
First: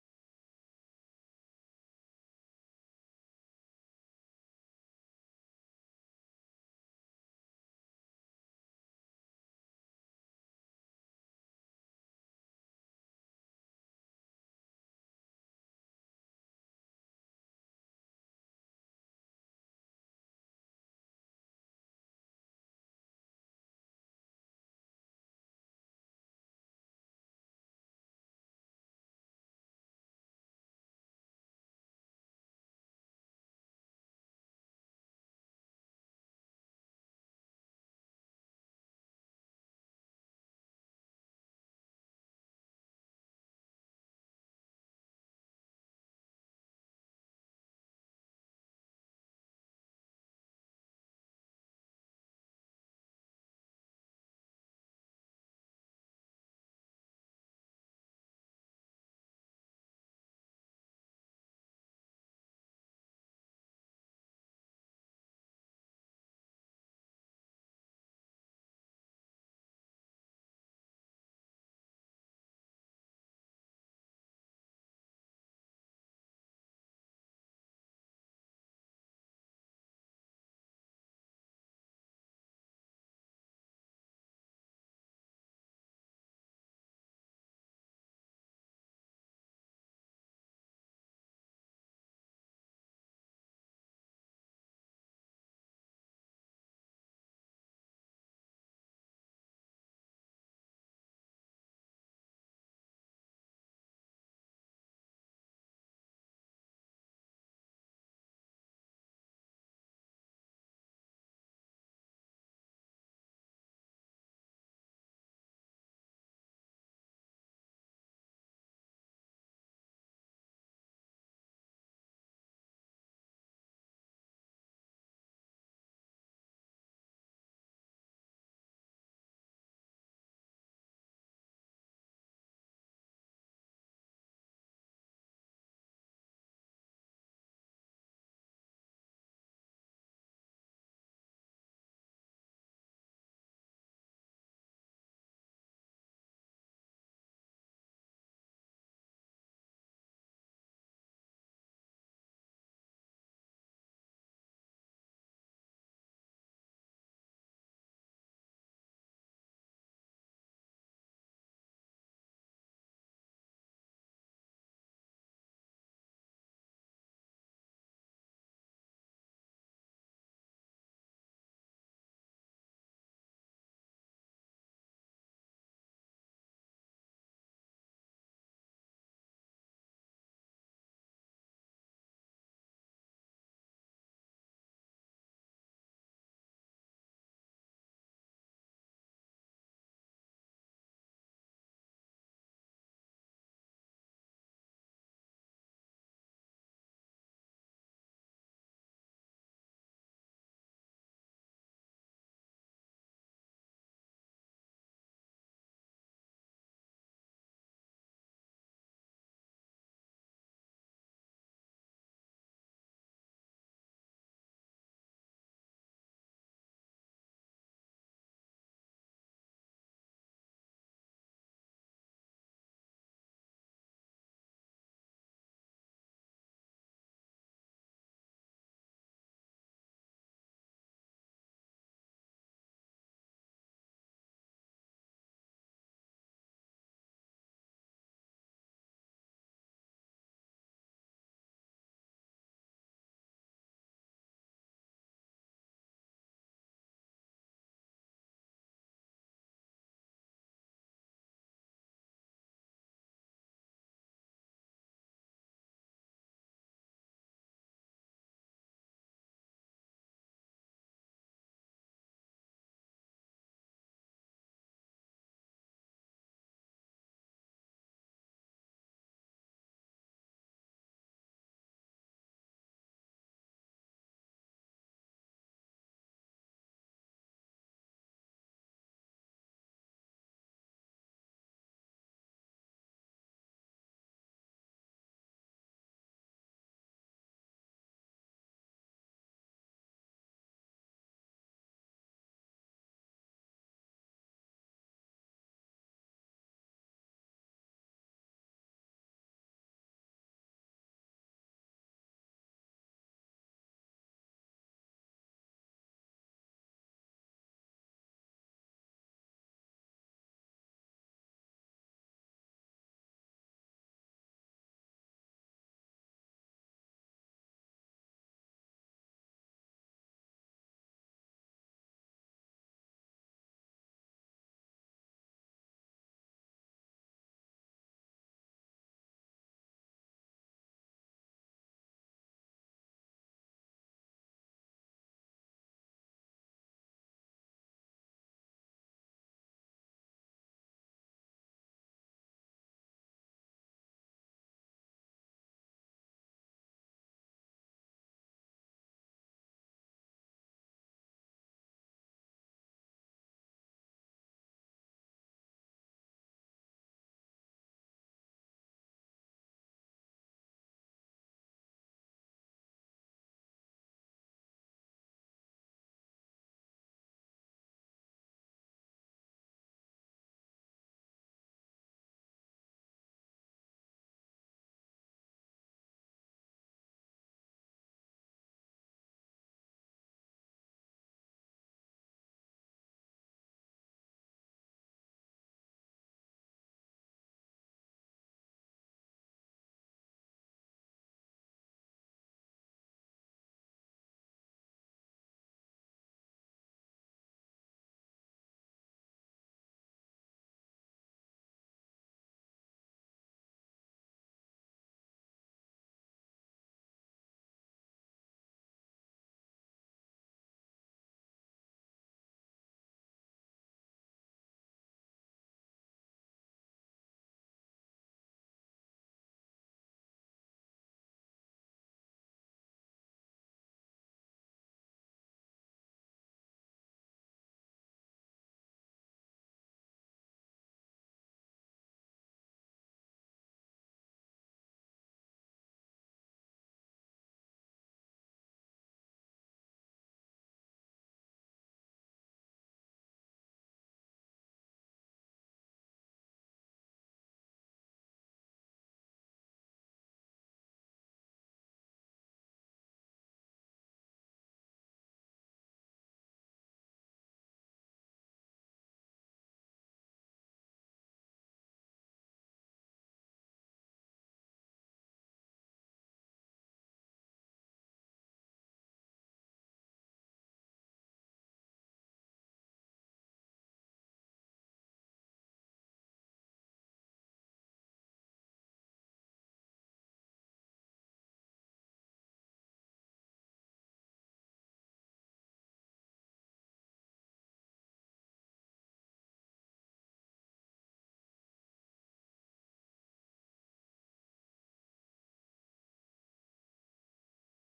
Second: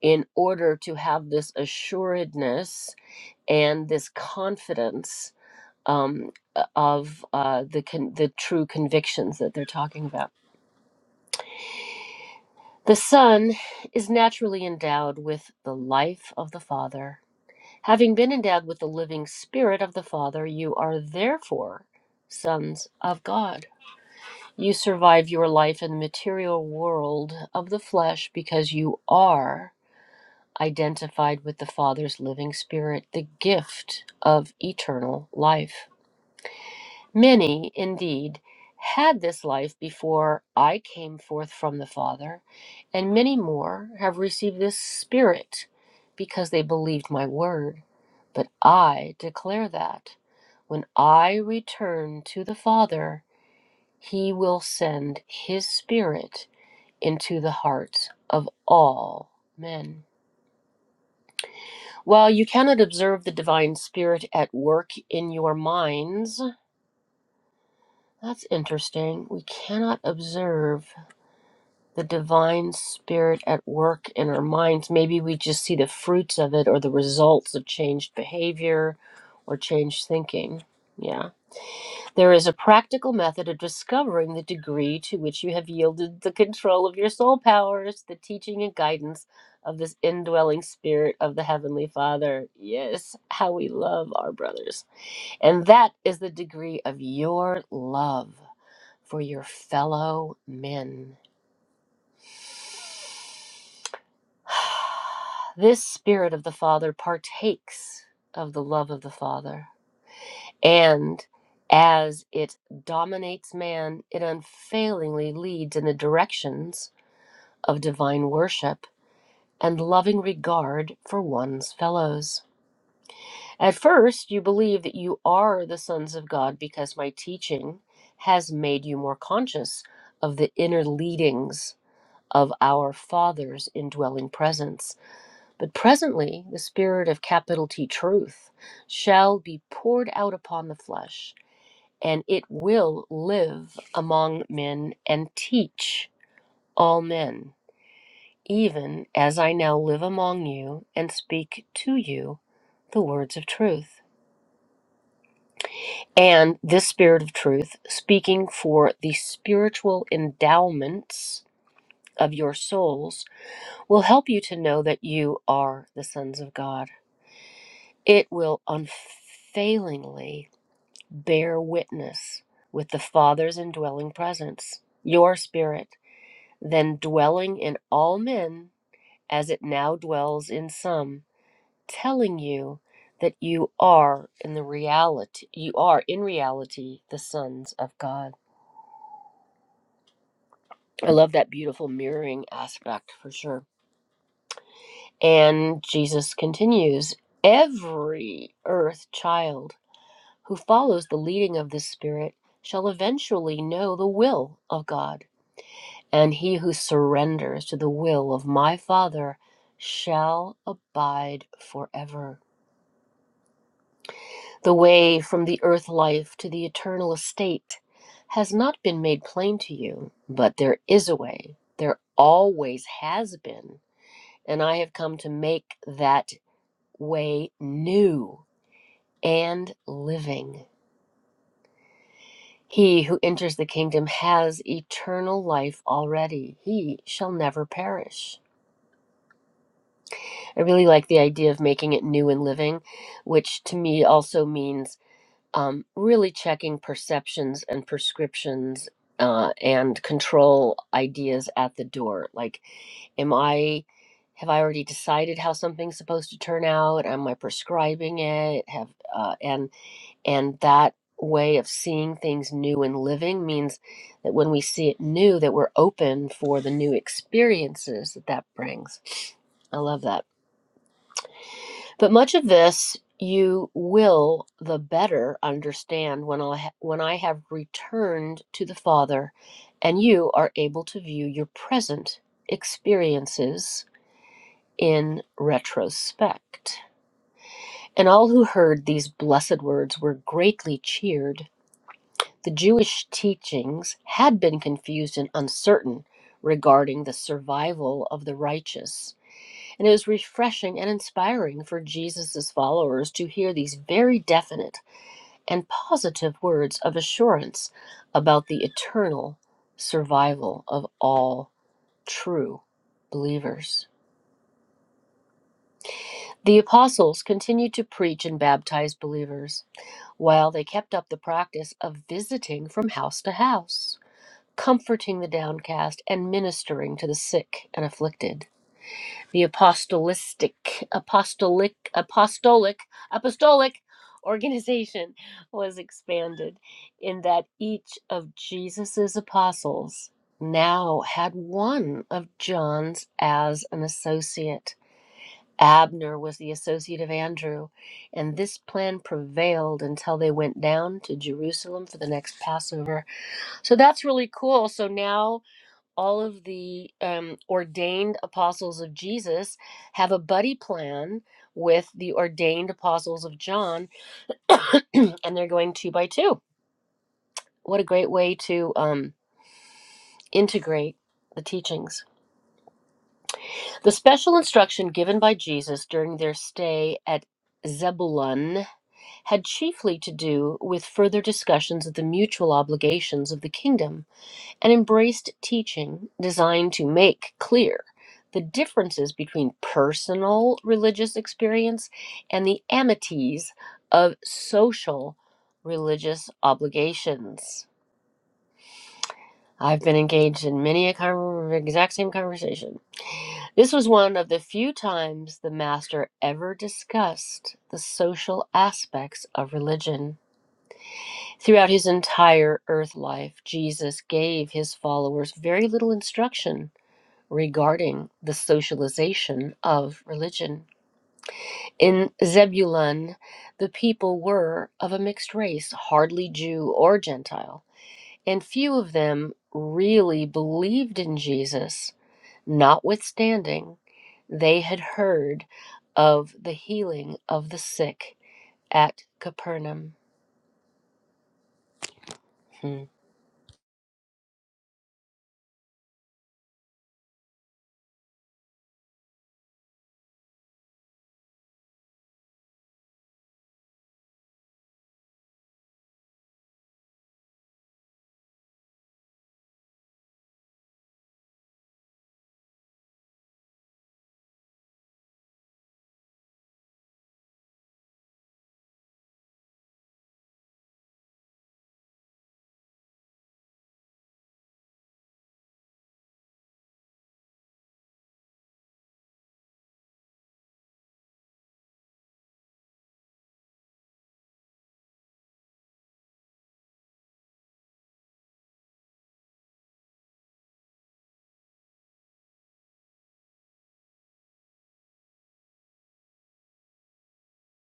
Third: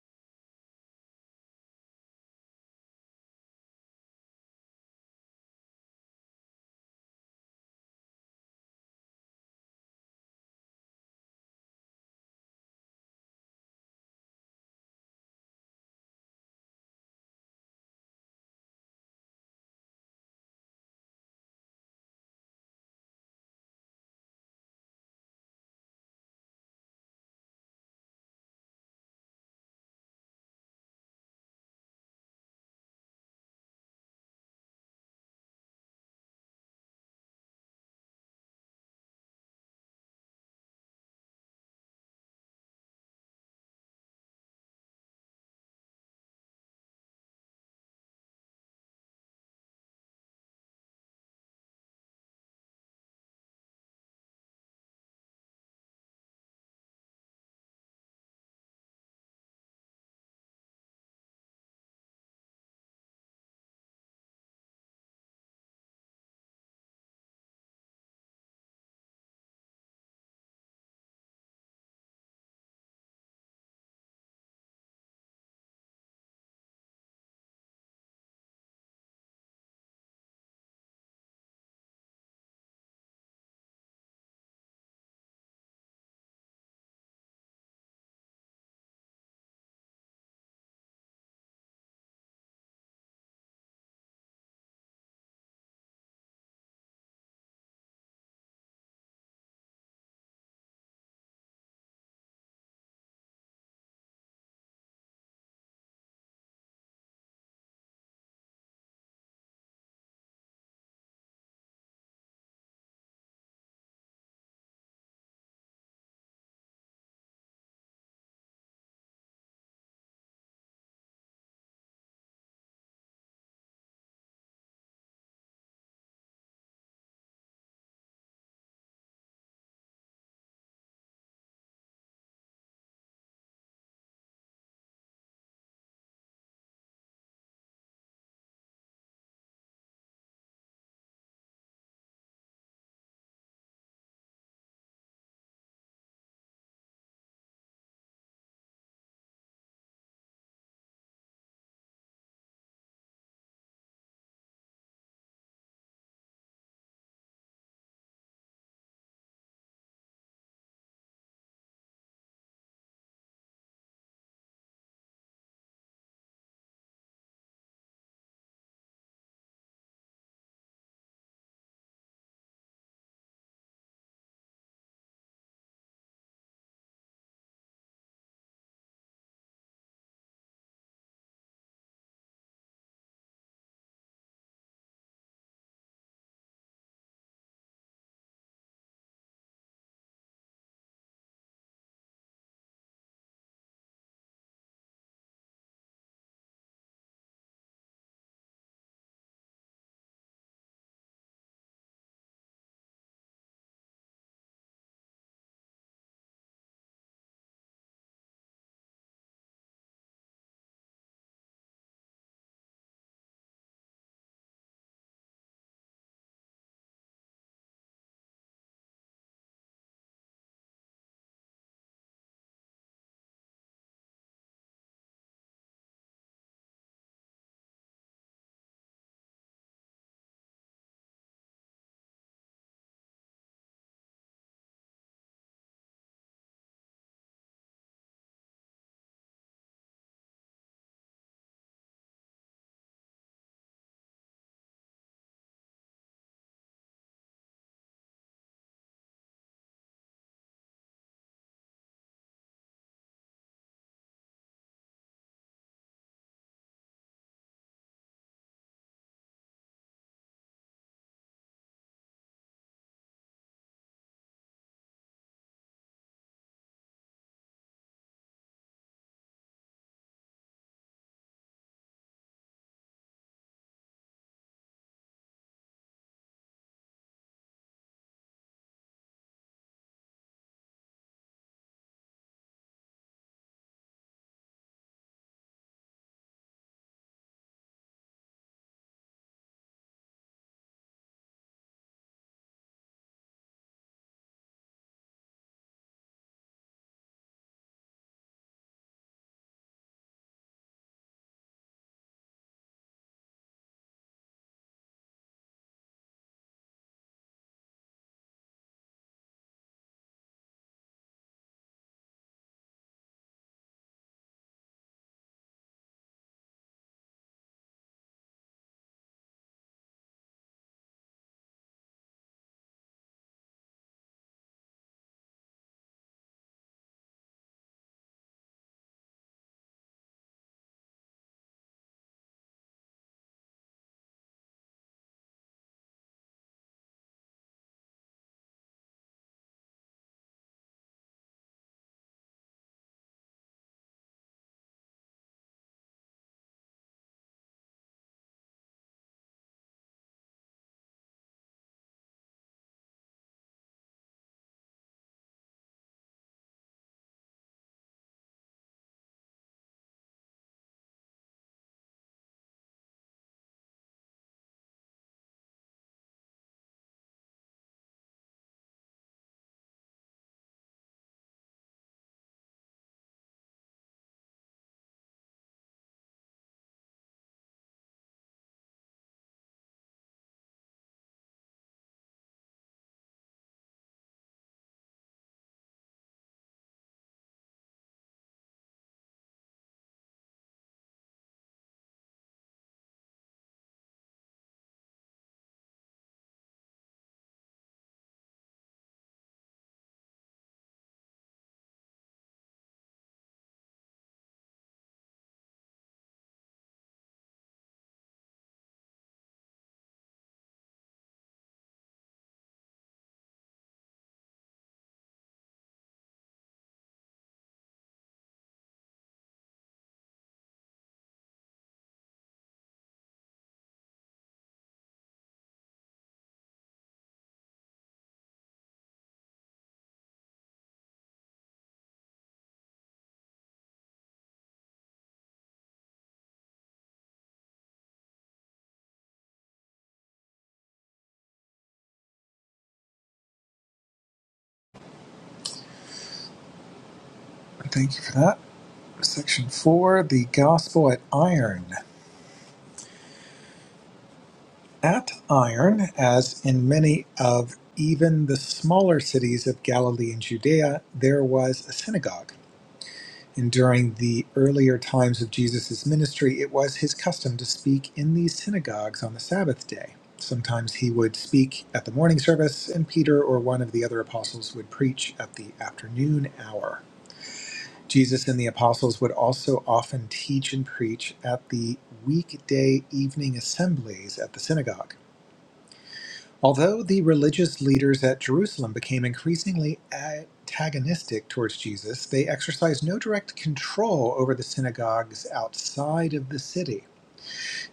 in order to have this assuredness and this confidence um, of uh, the con- the true convictions that they're talking about The Son is naturally endowed with the life of the Father. Having been endowed with the living Spirit of the Father, you are therefore sons of God. You survive your life in the material world of the flesh because you are identified with the Father's living Spirit, the gift of eternal life. Many, indeed, had this life before I came forth from the Father, and many more have received this Spirit because they believed my word. But I declare that when I return to the Father, he will send his Spirit into the hearts of all men. While you cannot observe the divine spirit at work in your minds, that's interesting. We cannot observe the divine spirit at work in our minds. Maybe we just see the fruits of it or the results of changed behavior or changed thinking. Yeah. There is a practical method of discovering the degree to which you have yielded the control of your soul powers, the teaching and guidance of this indwelling spirit of the Heavenly Father. Yes, how we love our brothers. And that is the degree of your love for your fellow men. This Spirit of the Father partakes of the love of the Father. And as it dominates man, it unfailingly leads in the directions of divine worship and loving regard for one's fellows. At first, you believe that you are the sons of God because my teaching has made you more conscious of the inner leadings of our Father's indwelling presence. But presently the Spirit of capital T truth shall be poured out upon the flesh, and it will live among men and teach all men, even as I now live among you and speak to you the words of truth. And this Spirit of truth, speaking for the spiritual endowments of your souls, will help you to know that you are the sons of God. It will unfailingly bear witness with the Father's indwelling presence, your spirit, then dwelling in all men as it now dwells in some, telling you that you are in the reality you are in reality the sons of God. I love that beautiful mirroring aspect for sure. And Jesus continues, every earth child who follows the leading of this spirit shall eventually know the will of God And he who surrenders to the will of my Father shall abide forever. The way from the earth life to the eternal estate has not been made plain to you, but there is a way. There always has been. And I have come to make that way new and living. He who enters the kingdom has eternal life already. He shall never perish. I really like the idea of making it new and living, which to me also means um, really checking perceptions and prescriptions uh, and control ideas at the door. Like, am I, have I already decided how something's supposed to turn out? Am I prescribing it? Have uh, and and that way of seeing things new and living means that when we see it new, that we're open for the new experiences that that brings. I love that. But much of this you will the better understand when I, ha- when I have returned to the Father and you are able to view your present experiences in retrospect. And all who heard these blessed words were greatly cheered. The Jewish teachings had been confused and uncertain regarding the survival of the righteous and it was refreshing and inspiring for Jesus' followers to hear these very definite and positive words of assurance about the eternal survival of all true believers. The apostles continued to preach and baptize believers, while they kept up the practice of visiting from house to house, comforting the downcast, and ministering to the sick and afflicted. the apostolistic apostolic apostolic apostolic organization was expanded in that each of Jesus's apostles now had one of John's as an associate. Abner was the associate of Andrew, and this plan prevailed until they went down to Jerusalem for the next Passover. So that's really cool. So now all of the um, ordained apostles of Jesus have a buddy plan with the ordained apostles of John, and they're going two by two. What a great way to um, integrate the teachings. The special instruction given by Jesus during their stay at Zebulun had chiefly to do with further discussions of the mutual obligations of the kingdom and embraced teaching designed to make clear the differences between personal religious experience and the amities of social religious obligations. I've been engaged in many a con- exact same conversation. This was one of the few times the master ever discussed the social aspects of religion. Throughout his entire earth life, Jesus gave his followers very little instruction regarding the socialization of religion. In Zebulun, the people were of a mixed race, hardly Jew or Gentile, and few of them really believed in Jesus, notwithstanding they had heard of the healing of the sick at Capernaum. Hmm. Thank you for that. Section four the gospel at iron. At iron, as in many of even the smaller cities of Galilee and Judea, there was a synagogue And during the earlier times of Jesus' ministry, it was his custom to speak in these synagogues on the Sabbath day. Sometimes he would speak at the morning service, and Peter or one of the other apostles would preach at the afternoon hour. Jesus and the apostles would also often teach and preach at the weekday evening assemblies at the synagogue. Although the religious leaders at Jerusalem became increasingly antagonistic towards Jesus, they exercised no direct control over the synagogues outside of the city.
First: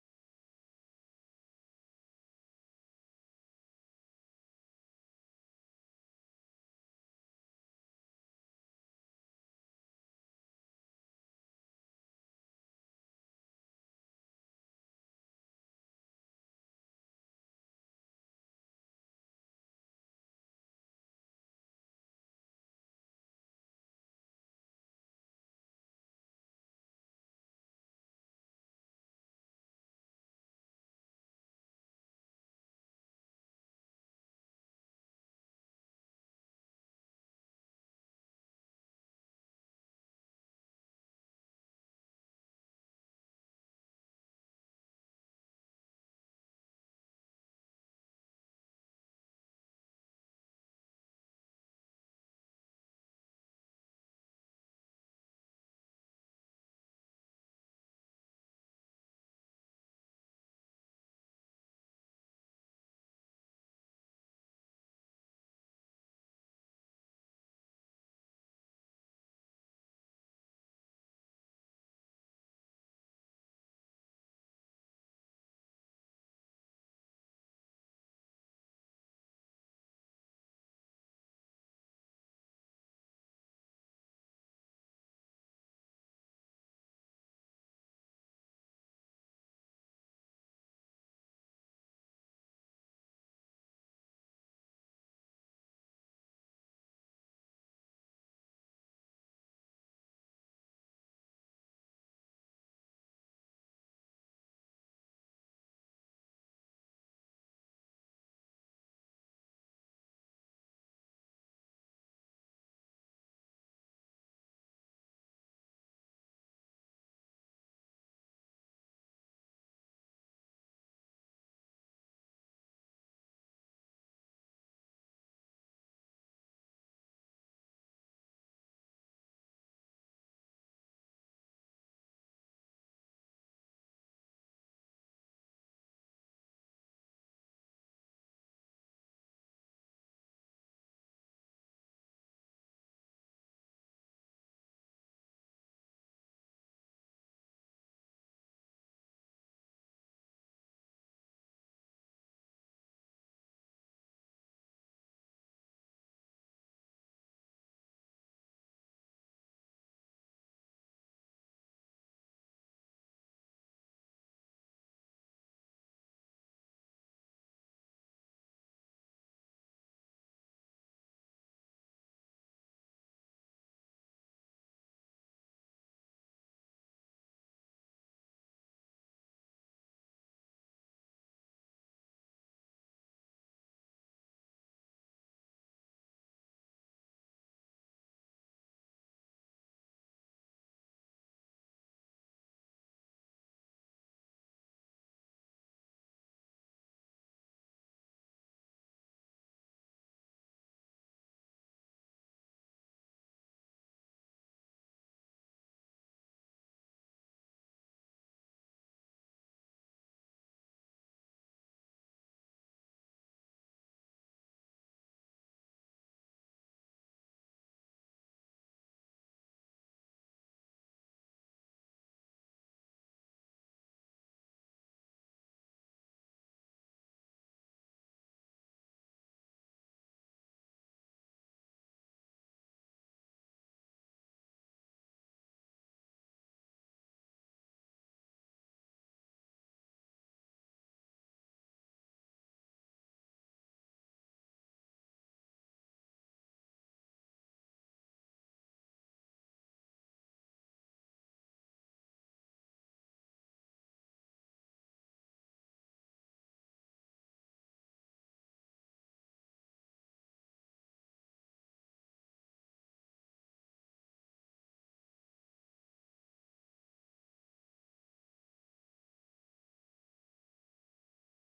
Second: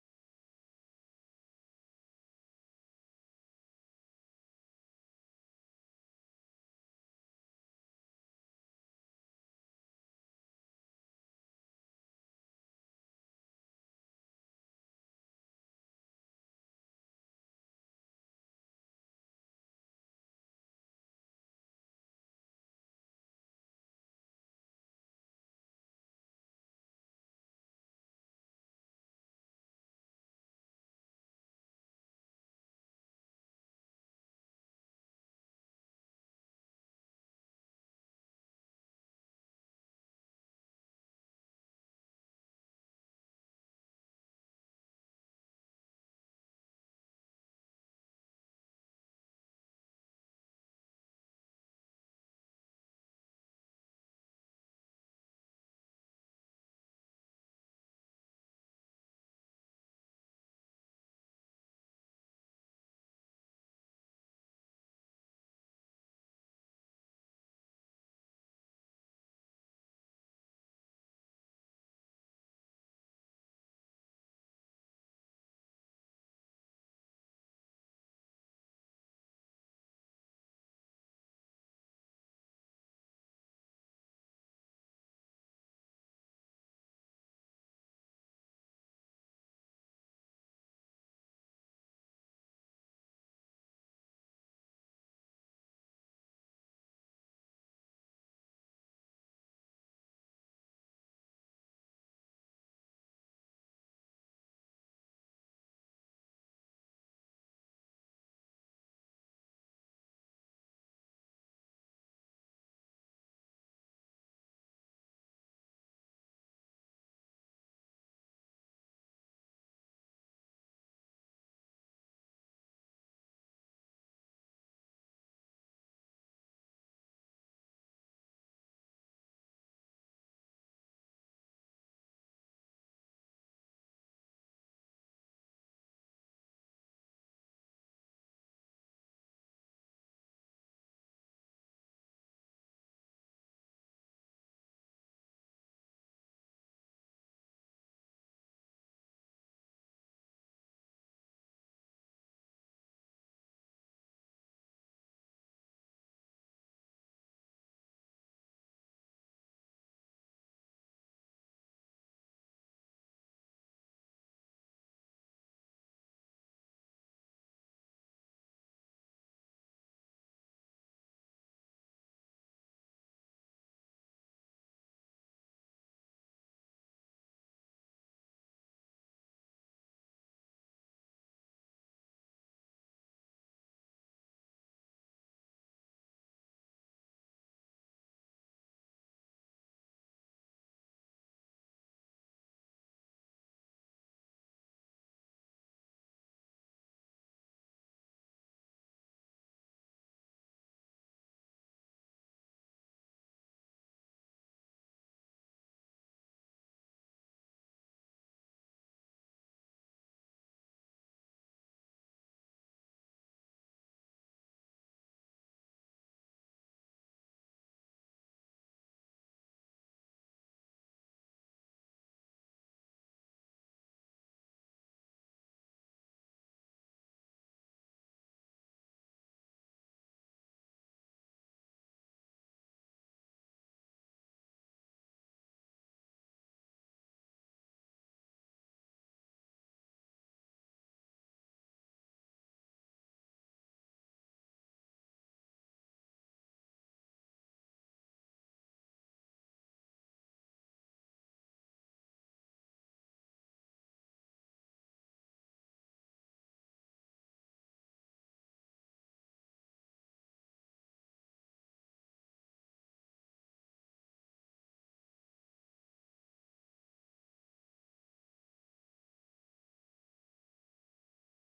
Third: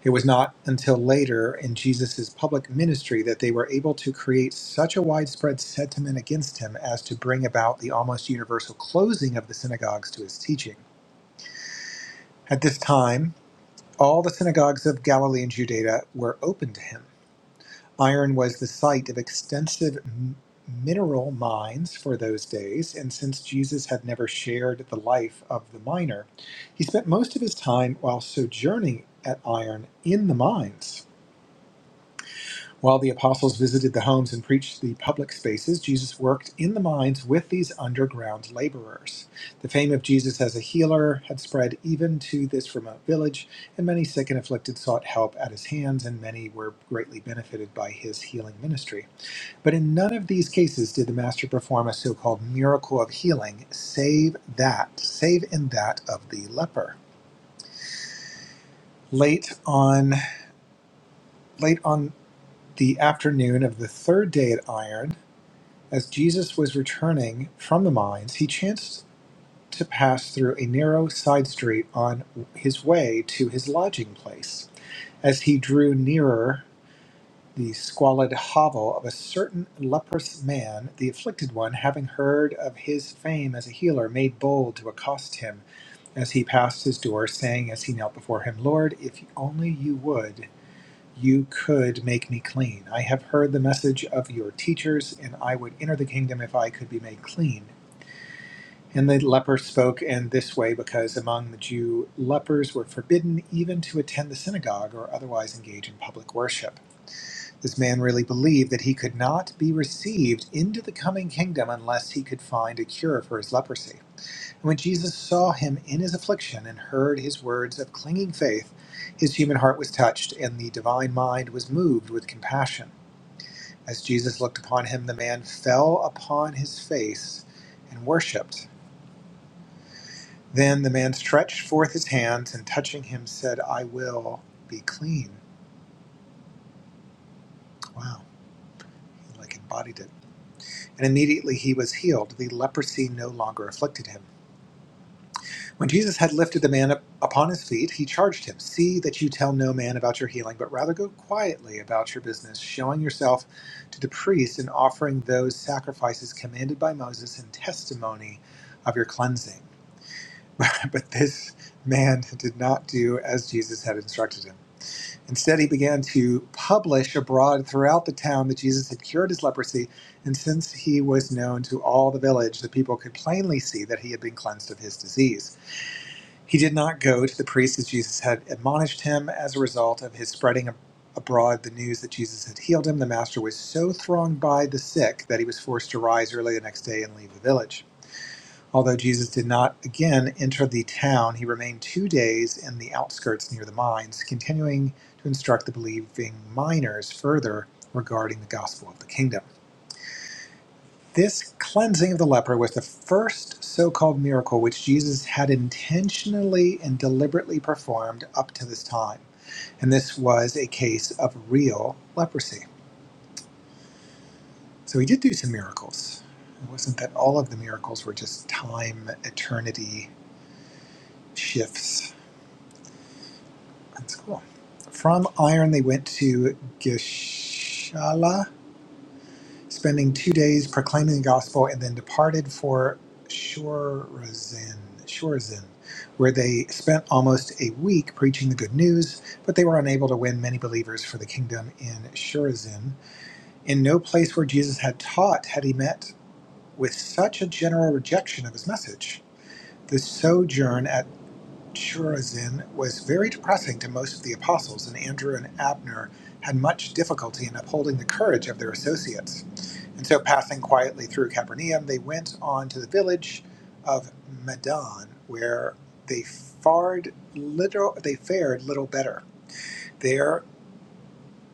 It was not until later in Jesus' public ministry that they were able to create such a widespread sentiment against him as to bring about the almost universal closing of the synagogues to his teaching. At this time, all the synagogues of Galilee and Judea were open to him. Iron was the site of extensive m- mineral mines for those days, and since Jesus had never shared the life of the miner, he spent most of his time while sojourning at Iron in the mines. While the apostles visited the homes and preached the public spaces, Jesus worked in the mines with these underground laborers. The fame of Jesus as a healer had spread even to this remote village, and many sick and afflicted sought help at his hands, and many were greatly benefited by his healing ministry. But in none of these cases did the Master perform a so called miracle of healing, save that, save in that of the leper. Late on, late on the afternoon of the third day at Iron, as Jesus was returning from the mines, he chanced to pass through a narrow side street on his way to his lodging place. As he drew nearer the squalid hovel of a certain leprous man, the afflicted one, having heard of his fame as a healer, made bold to accost him as he passed his door, saying as he knelt before him, Lord, if only you would, you could make me clean. I have heard the message of your teachers, and I would enter the kingdom if I could be made clean. And the leper spoke in this way because among the Jew, lepers were forbidden even to attend the synagogue or otherwise engage in public worship. This man really believed that he could not be received into the coming kingdom unless he could find a cure for his leprosy. And when Jesus saw him in his affliction and heard his words of clinging faith, his human heart was touched, and the divine mind was moved with compassion. As Jesus looked upon him, the man fell upon his face and worshipped. Then the man stretched forth his hands and touching him said, I will be clean. Wow, he like embodied it. And immediately he was healed. The leprosy no longer afflicted him. When Jesus had lifted the man up upon his feet, he charged him See that you tell no man about your healing, but rather go quietly about your business, showing yourself to the priest and offering those sacrifices commanded by Moses in testimony of your cleansing. but this man did not do as Jesus had instructed him. Instead, he began to publish abroad throughout the town that Jesus had cured his leprosy, and since he was known to all the village, the people could plainly see that he had been cleansed of his disease. He did not go to the priest as Jesus had admonished him. As a result of his spreading abroad the news that Jesus had healed him, the master was so thronged by the sick that he was forced to rise early the next day and leave the village. Although Jesus did not again enter the town, he remained two days in the outskirts near the mines, continuing to instruct the believing miners further regarding the gospel of the kingdom. This cleansing of the leper was the first so called miracle which Jesus had intentionally and deliberately performed up to this time. And this was a case of real leprosy. So he did do some miracles. It wasn't that all of the miracles were just time, eternity shifts That's cool. From Iron, they went to Gishala, spending two days proclaiming the gospel, and then departed for Shorazin, Shorazin, where they spent almost a week preaching the good news, but they were unable to win many believers for the kingdom in Shorazin. In no place where Jesus had taught had he met with such a general rejection of his message. The sojourn at Chorazin was very depressing to most of the apostles, and Andrew and Abner had much difficulty in upholding the courage of their associates. And so, passing quietly through Capernaum, they went on to the village of Madon, where they fared little. They fared little better. There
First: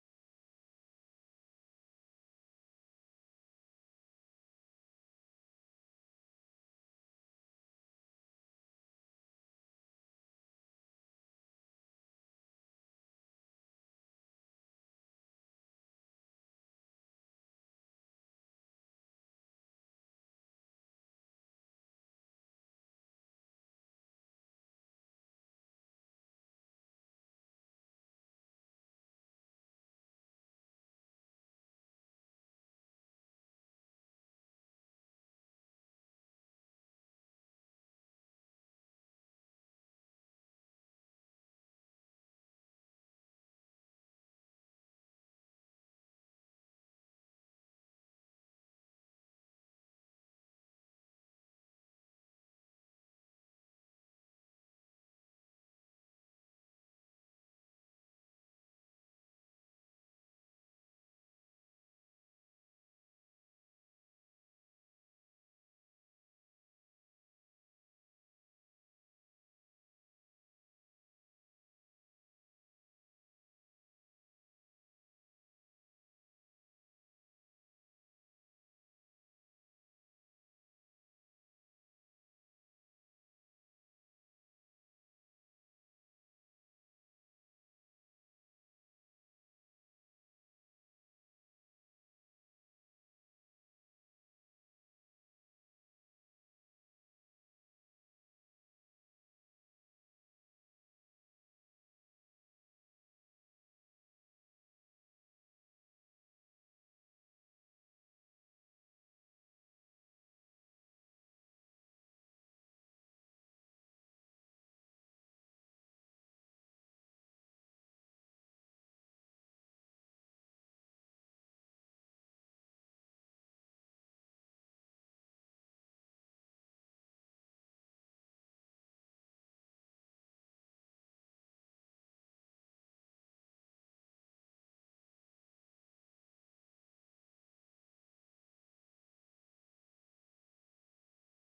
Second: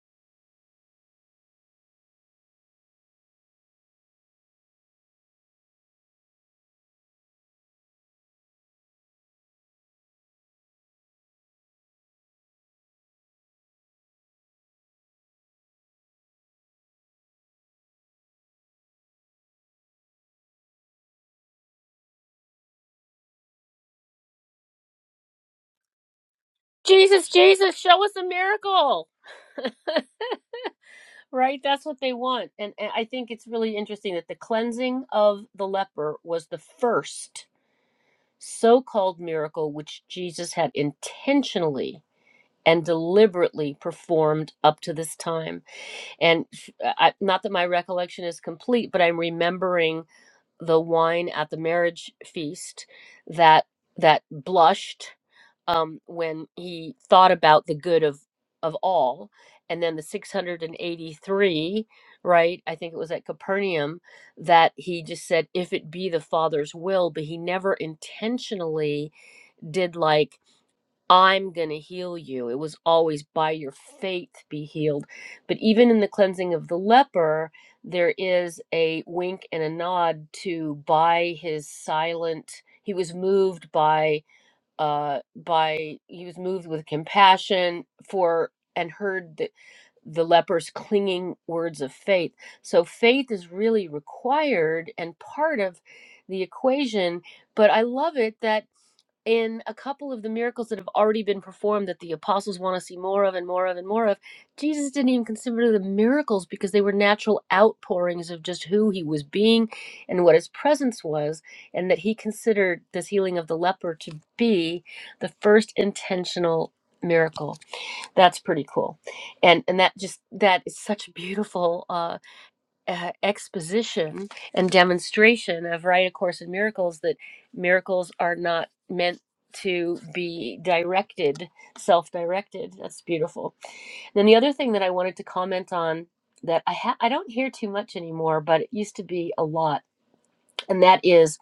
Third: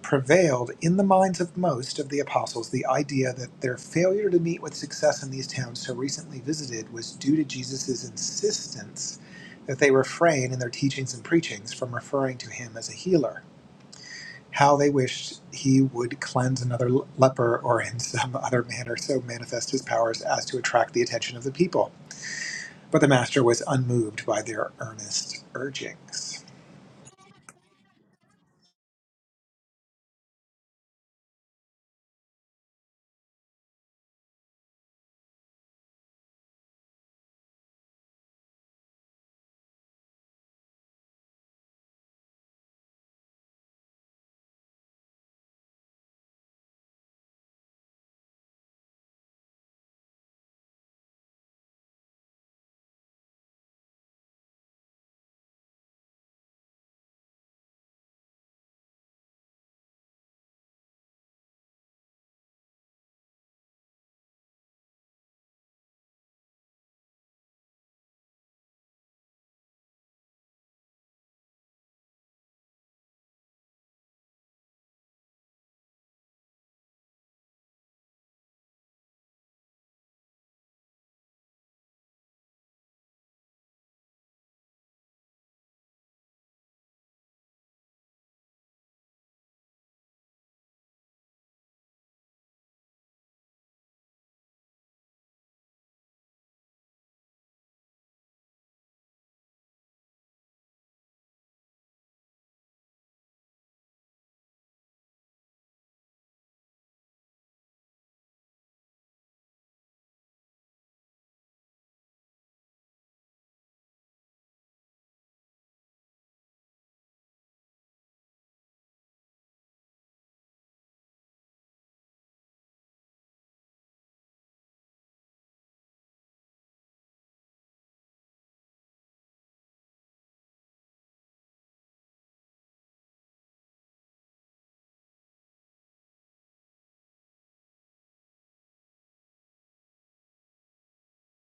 prevailed in the minds of most of the apostles the idea that their failure to meet with success in these towns so recently visited was due to Jesus' insistence that they refrain in their teachings and preachings from referring to him as a healer. How they wished he would cleanse another le- leper or in some other manner so manifest his powers as to attract the attention of the people. But the master was unmoved by their earnest urgings. Jesus, Jesus, show us a miracle. Right, that's what they want. And, and I think it's really interesting that the cleansing of the leper was the first so called miracle which Jesus had intentionally and deliberately performed up to this time. And I, not that my recollection is complete, but I'm remembering the wine at the marriage feast that that blushed um, when he thought about the good of of all and then the 683 right i think it was at capernaum that he just said if it be the father's will but he never intentionally did like i'm going to heal you it was always by your faith be healed but even in the cleansing of the leper there is a wink and a nod to by his silent he was moved by uh, by he was moved with compassion for and heard the, the leper's clinging words of faith. So faith is really required and part of the equation. But I love it that in a couple of the miracles that have already been performed that the apostles want to see more of and more of and more of, Jesus didn't even consider the miracles because they were natural outpourings of just who he was being and what his presence was, and that he considered this healing of the leper to be the first intentional miracle that's pretty cool and and that just that is such a beautiful uh uh, exposition and demonstration of Right A Course in Miracles that miracles are not meant to be directed, self directed. That's beautiful. Then the other thing that I wanted to comment on that I, ha- I don't hear too much anymore, but it used to be a lot, and that is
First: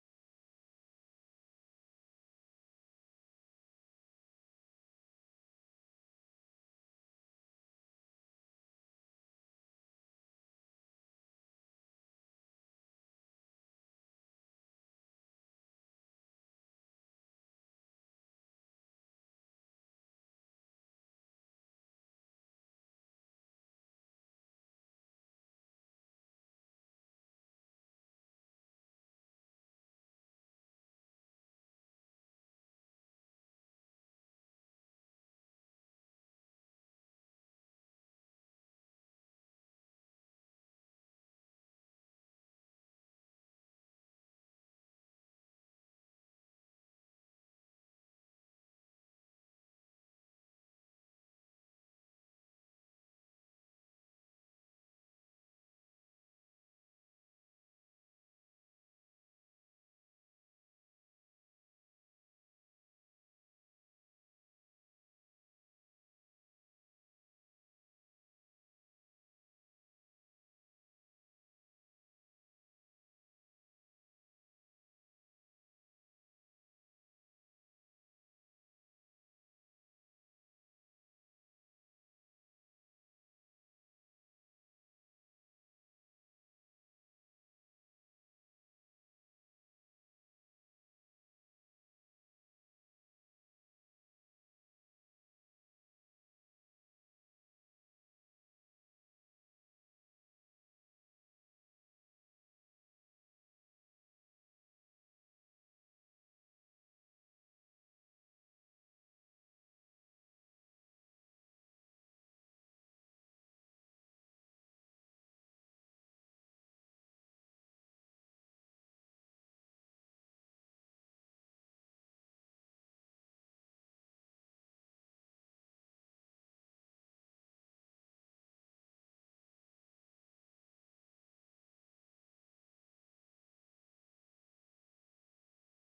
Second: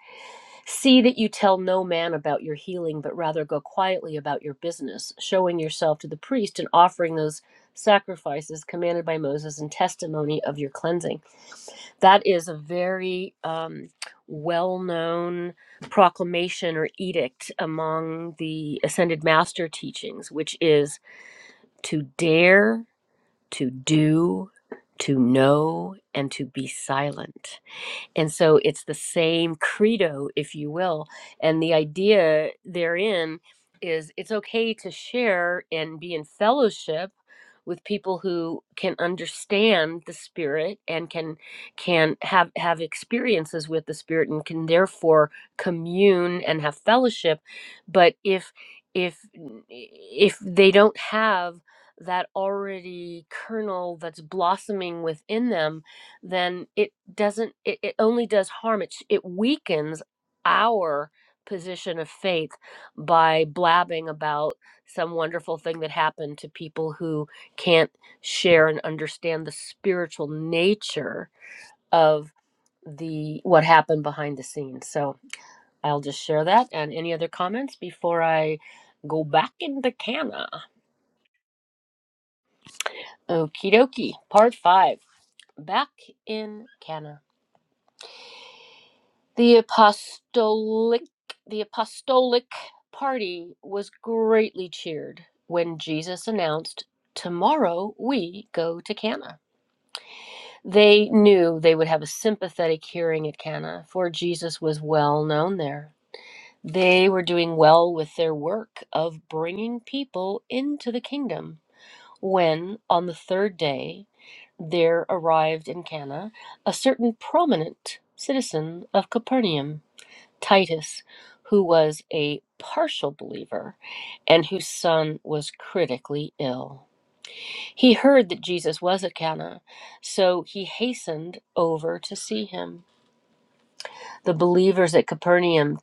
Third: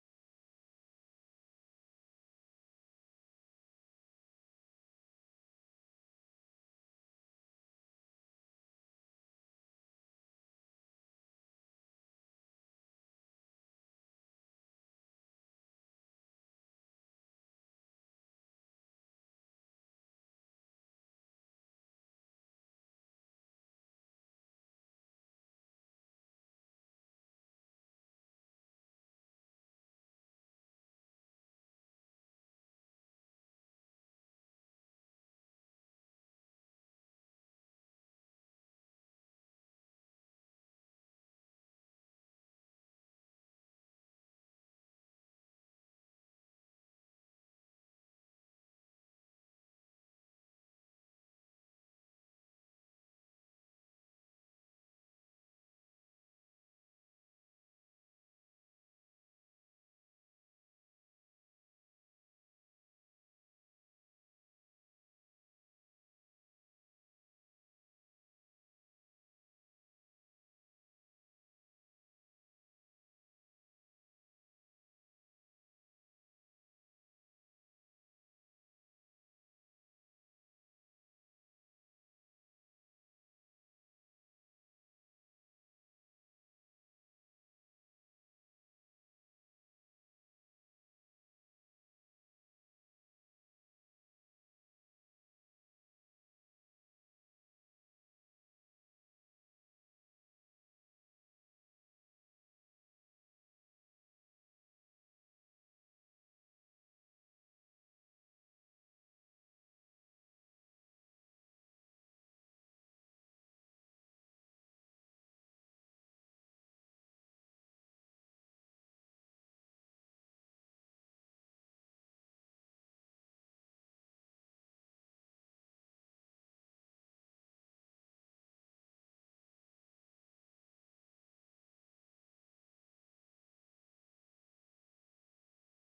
see that you tell no man about your healing, but rather go quietly about your business, showing yourself to the priest and offering those sacrifices commanded by Moses and testimony of your cleansing that is a very um, well known proclamation or edict among the Ascended Master teachings, which is to dare, to do, to know, and to be silent. And so it's the same credo, if you will. And the idea therein is it's okay to share and be in fellowship with people who can understand the spirit and can can have have experiences with the spirit and can therefore commune and have fellowship but if if if they don't have that already kernel that's blossoming within them then it doesn't it, it only does harm it, it weakens our position of faith by blabbing about some wonderful thing that happened to people who can't share and understand the spiritual nature of the what happened behind the scenes so i'll just share that and any other comments before i go back into cana okie dokie part five back in cana The apostolic the apostolic party was greatly cheered when Jesus announced, "Tomorrow we go to Cana." They knew they would have a sympathetic hearing at Cana, for Jesus was well known there. They were doing well with their work of bringing people into the kingdom when on the third day there arrived in Cana a certain prominent citizen of Capernaum Titus, who was a partial believer and whose son was critically ill. He heard that Jesus was at Cana, so he hastened over to see him. The believers at Capernaum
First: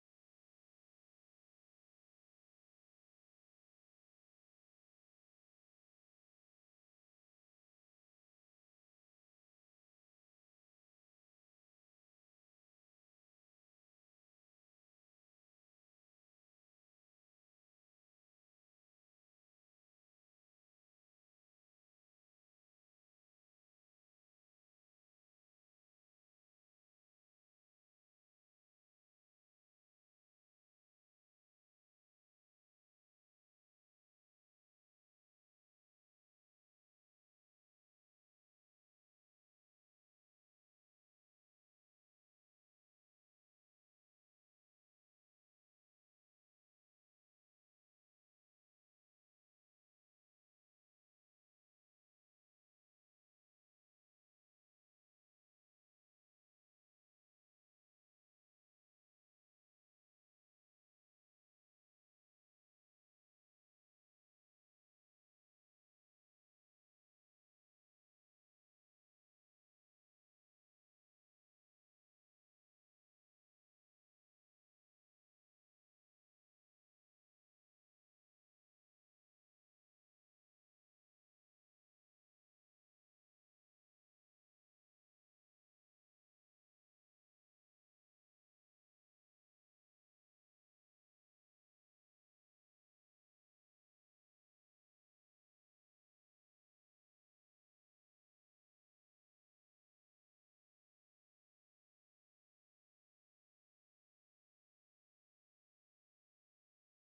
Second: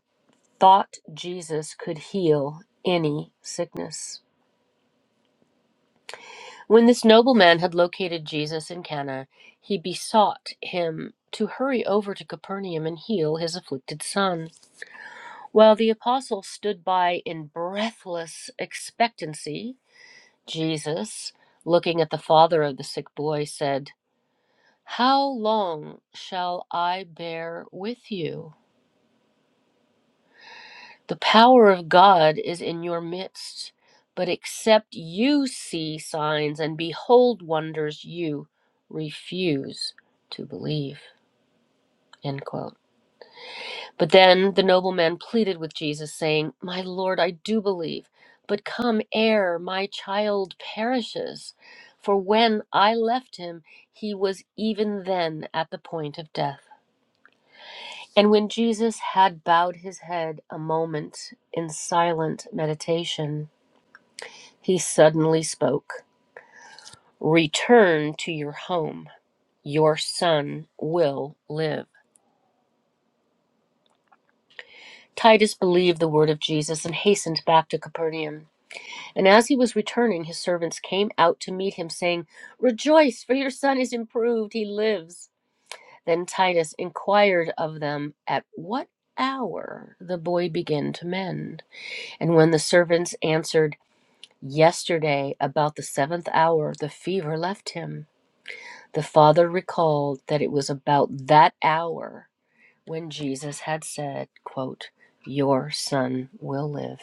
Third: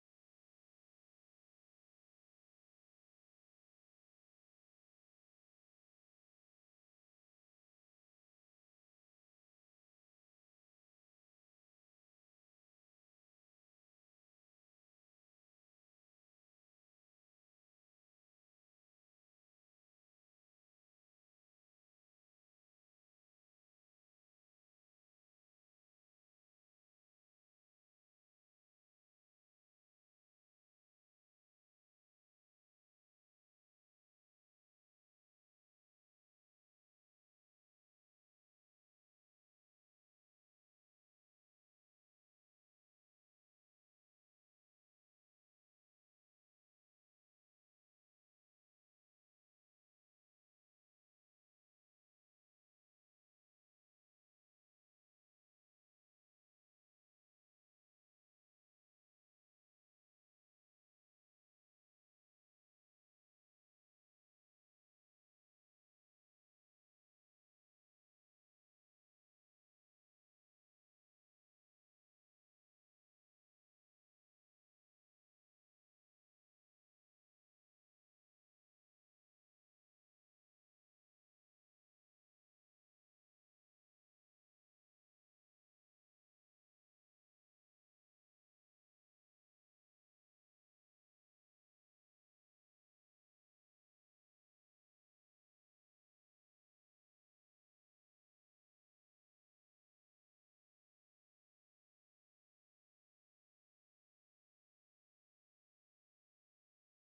thought Jesus could heal any sickness. When this nobleman had located Jesus in Cana, he besought him to hurry over to Capernaum and heal his afflicted son. Well, the apostles stood by in breathless expectancy. Jesus, looking at the father of the sick boy, said, How long shall I bear with you? The power of God is in your midst, but except you see signs and behold wonders, you refuse to believe. End quote. But then the nobleman pleaded with Jesus, saying, My Lord, I do believe, but come ere my child perishes. For when I left him, he was even then at the point of death. And when Jesus had bowed his head a moment in silent meditation, he suddenly spoke Return to your home. Your son will live. Titus believed the word of Jesus and hastened back to Capernaum. And as he was returning, his servants came out to meet him, saying, Rejoice, for your son is improved, he lives. Then Titus inquired of them at what hour the boy began to mend. And when the servants answered, Yesterday, about the seventh hour, the fever left him, the father recalled that it was about that hour when Jesus had said, quote, Your son will live.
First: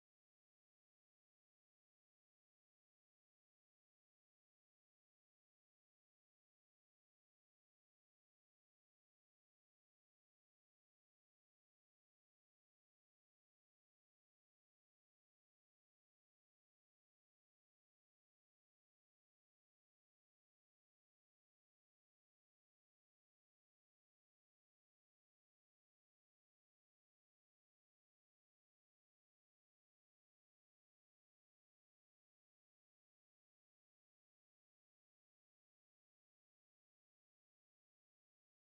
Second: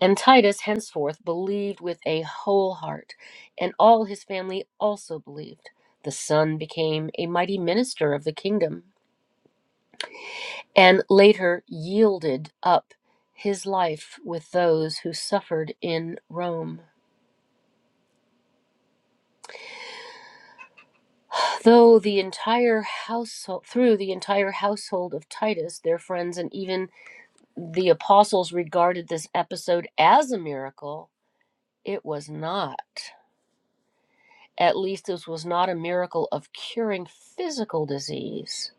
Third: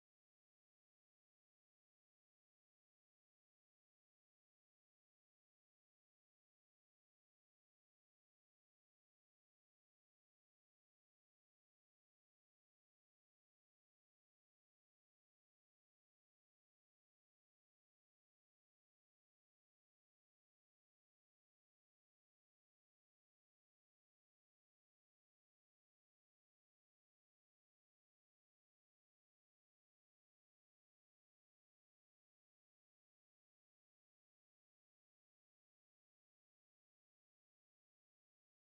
And Titus henceforth believed with a whole heart, and all his family also believed. The son became a mighty minister of the kingdom, and later yielded up his life with those who suffered in Rome. Though the entire household, through the entire household of Titus, their friends, and even the apostles regarded this episode as a miracle, it was not. At least this was not a miracle of curing physical disease.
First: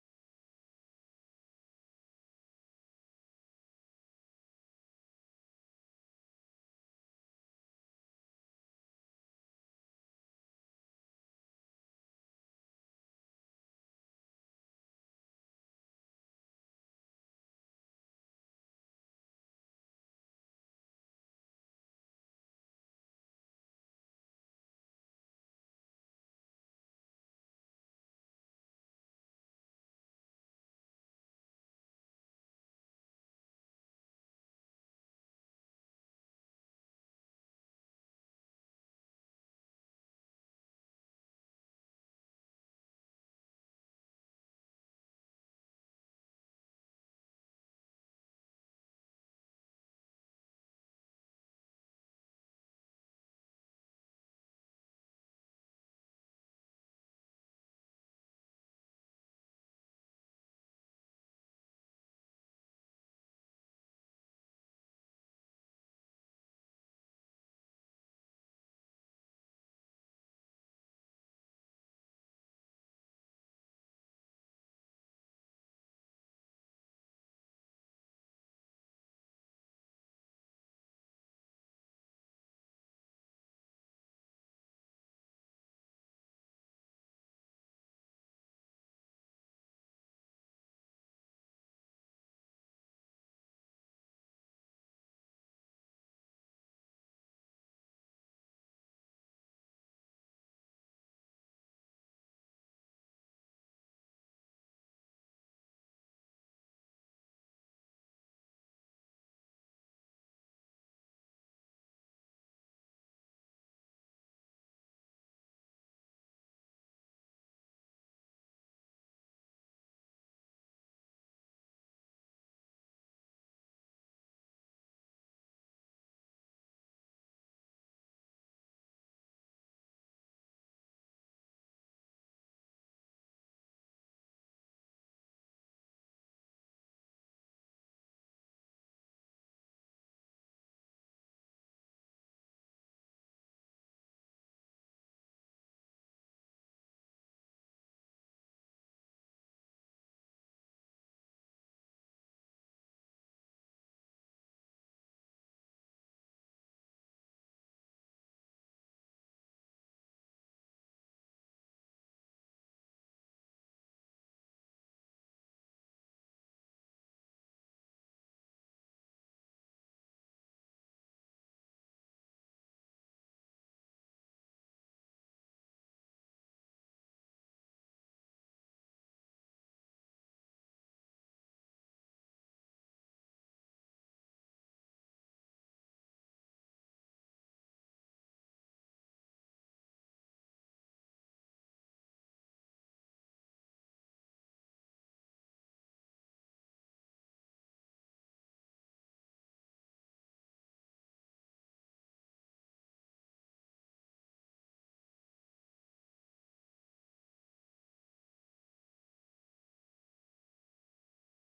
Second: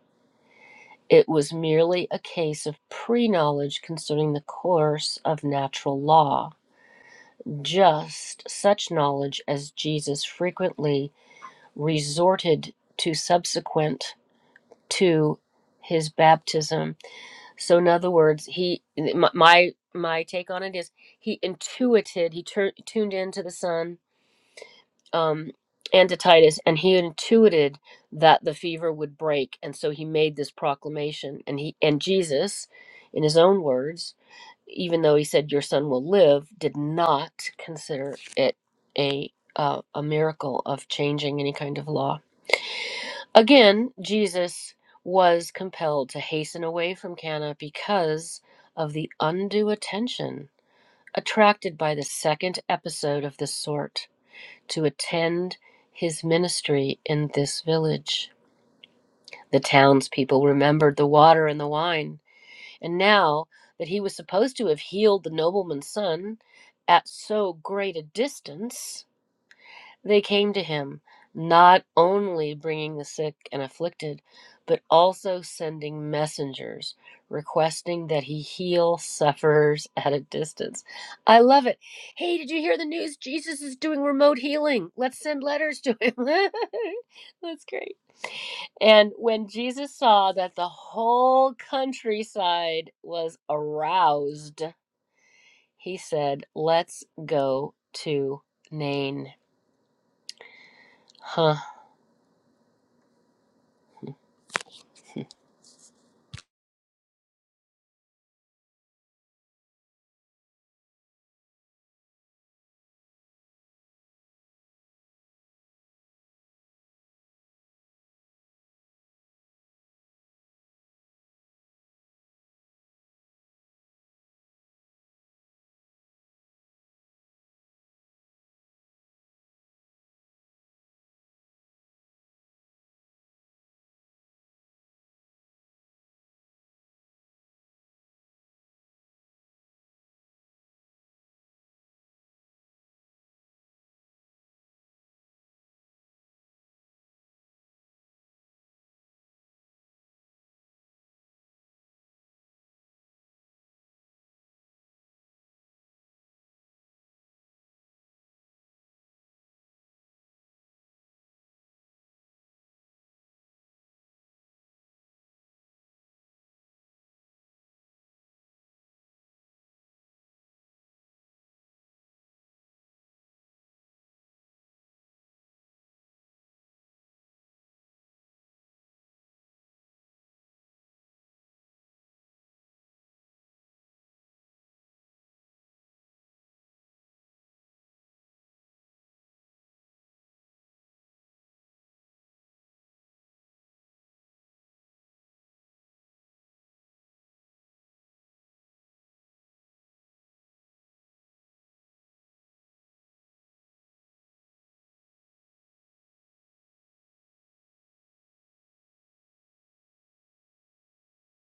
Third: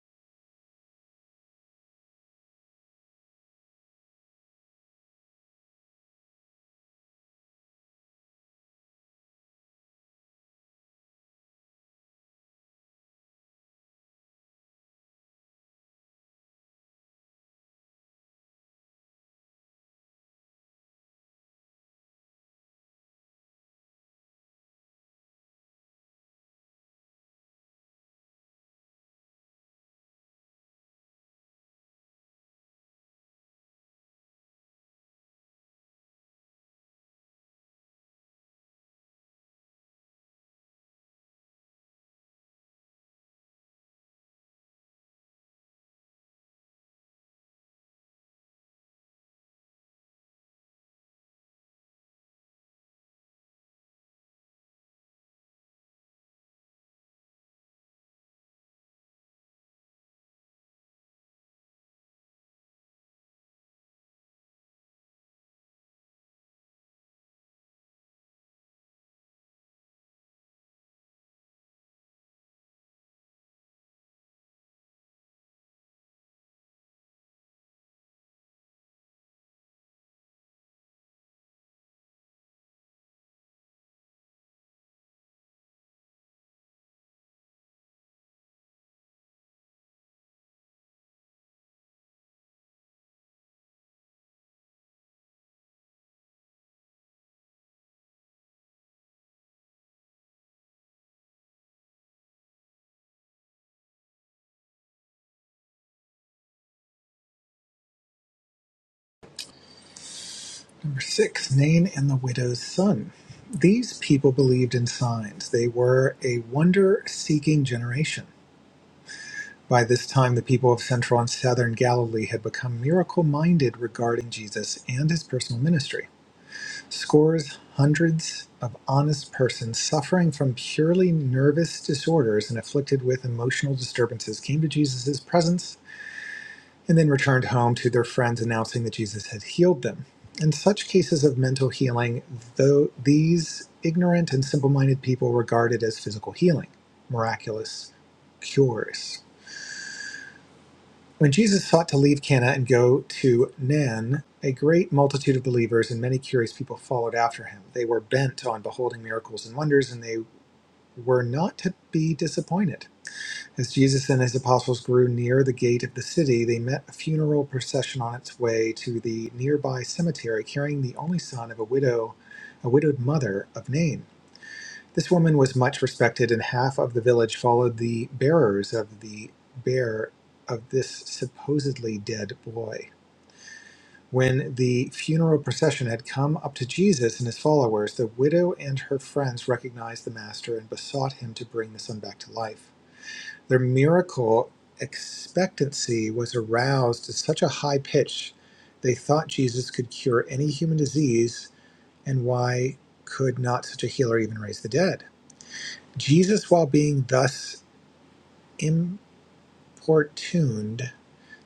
It was merely a case of pre knowledge concerning the course of natural law, just such knowledge as Jesus frequently resorted to subsequent to his baptism. So, in other words, he my my take on it is he intuited, he tur- tuned into the Son um, and to Titus, and he intuited that the fever would break, and so he made this proclamation. And he and Jesus, in his own words, even though he said, "Your son will live," did not consider it a uh, a miracle of changing any kind of law. Again, Jesus was compelled to hasten away from Cana because of the undue attention attracted by the second episode of this sort to attend his ministry in this village. The townspeople remembered the water and the wine, and now that he was supposed to have healed the nobleman's son at so great a distance, they came to him, not only bringing the sick and afflicted, but also sending messengers requesting that he heal sufferers at a distance. I love it. Hey, did you hear the news? Jesus is doing remote healing. Let's send letters to him. That's great. And when Jesus saw that the whole countryside was aroused, he said, Let's go to Nain. huh?" Number six, Nain and the widow's son. These people believed in signs. They were a wonder seeking generation. By this time, the people of central and southern Galilee had become miracle minded regarding Jesus and his personal ministry. Scores, hundreds of honest persons suffering from purely nervous disorders and afflicted with emotional disturbances came to Jesus' presence and then returned home to their friends announcing that Jesus had healed them. In such cases of mental healing, though these ignorant and simple-minded people regarded as physical healing, miraculous cures. When Jesus sought to leave Cana and go to Nan, a great multitude of believers and many curious people followed after him. They were bent on beholding miracles and wonders, and they were not to be disappointed. As Jesus and his apostles grew near the gate of the city, they met a funeral procession on its way to the nearby cemetery carrying the only son of a widow, a widowed mother of Nain. This woman was much respected, and half of the village followed the bearers of the bear of this supposedly dead boy. When the funeral procession had come up to Jesus and his followers, the widow and her friends recognized the master and besought him to bring the son back to life. Their miracle expectancy was aroused to such a high pitch they thought Jesus could cure any human disease, and why could not such a healer even raise the dead? Jesus, while being thus importuned,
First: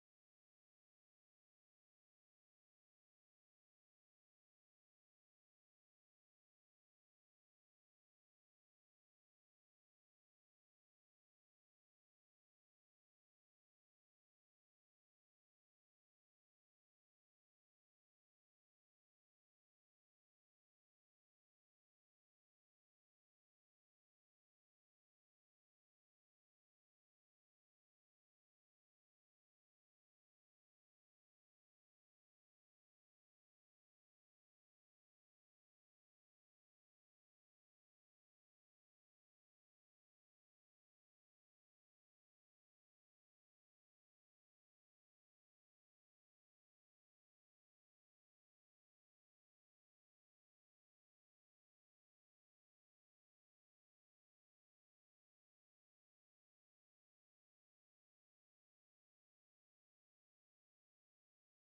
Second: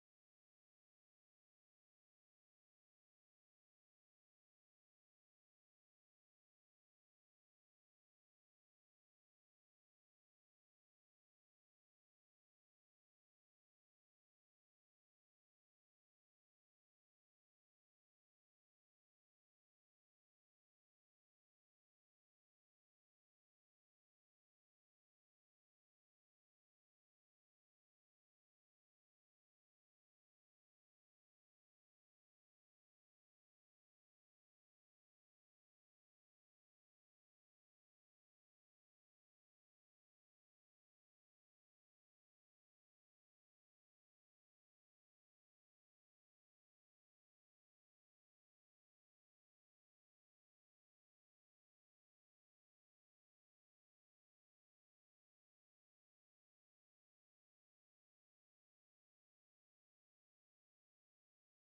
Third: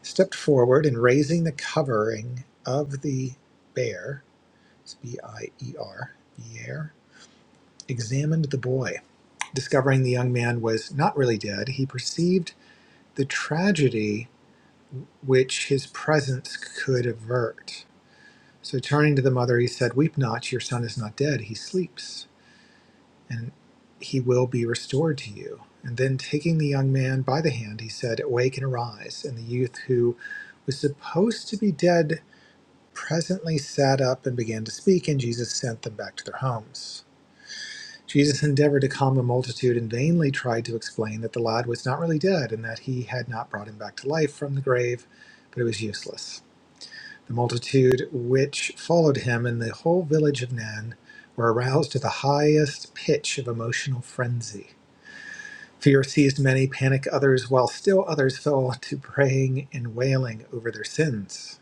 stepped forward and raising the covering of the bier, it's B I E R, bear, examined the boy. Discovering the young man was not really dead, he perceived the tragedy which his presence could avert. So turning to the mother, he said, Weep not, your son is not dead, he sleeps, and he will be restored to you. And then taking the young man by the hand, he said, Awake and arise. And the youth who was supposed to be dead presently sat up and began to speak, and Jesus sent them back to their homes. Jesus endeavored to calm the multitude and vainly tried to explain that the lad was not really dead and that he had not brought him back to life from the grave, but it was useless. The multitude which followed him in the whole village of Nan were aroused to the highest pitch of emotional frenzy. Fear seized many, panic others, while still others fell to praying and wailing over their sins.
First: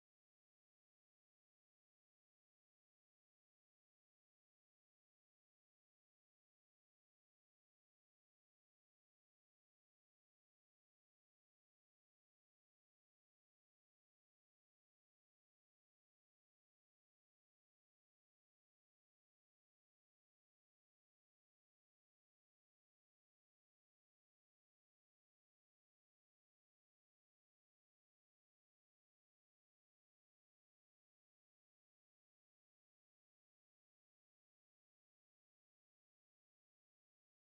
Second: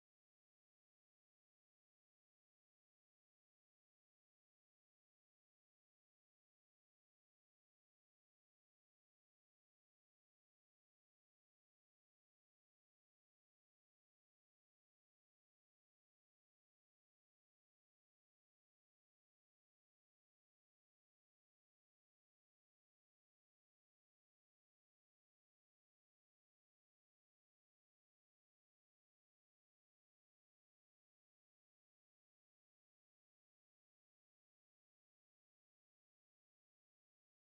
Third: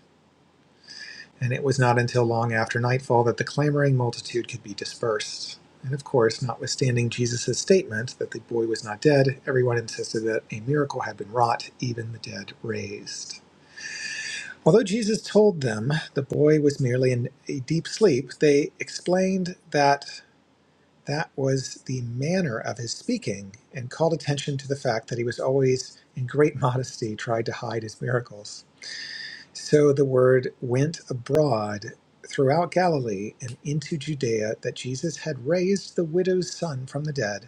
And it was not until long after nightfall that the clamoring multitude could be dispersed. And of course, notwithstanding Jesus' statement that the boy was not dead, everyone insisted that a miracle had been wrought, even the dead raised. Although Jesus told them the boy was merely in a deep sleep, they explained that that was the manner of his speaking and called attention to the fact that he was always, in great modesty, tried to hide his miracles. So the word went abroad throughout Galilee and into Judea that Jesus had raised the widow's son from the dead.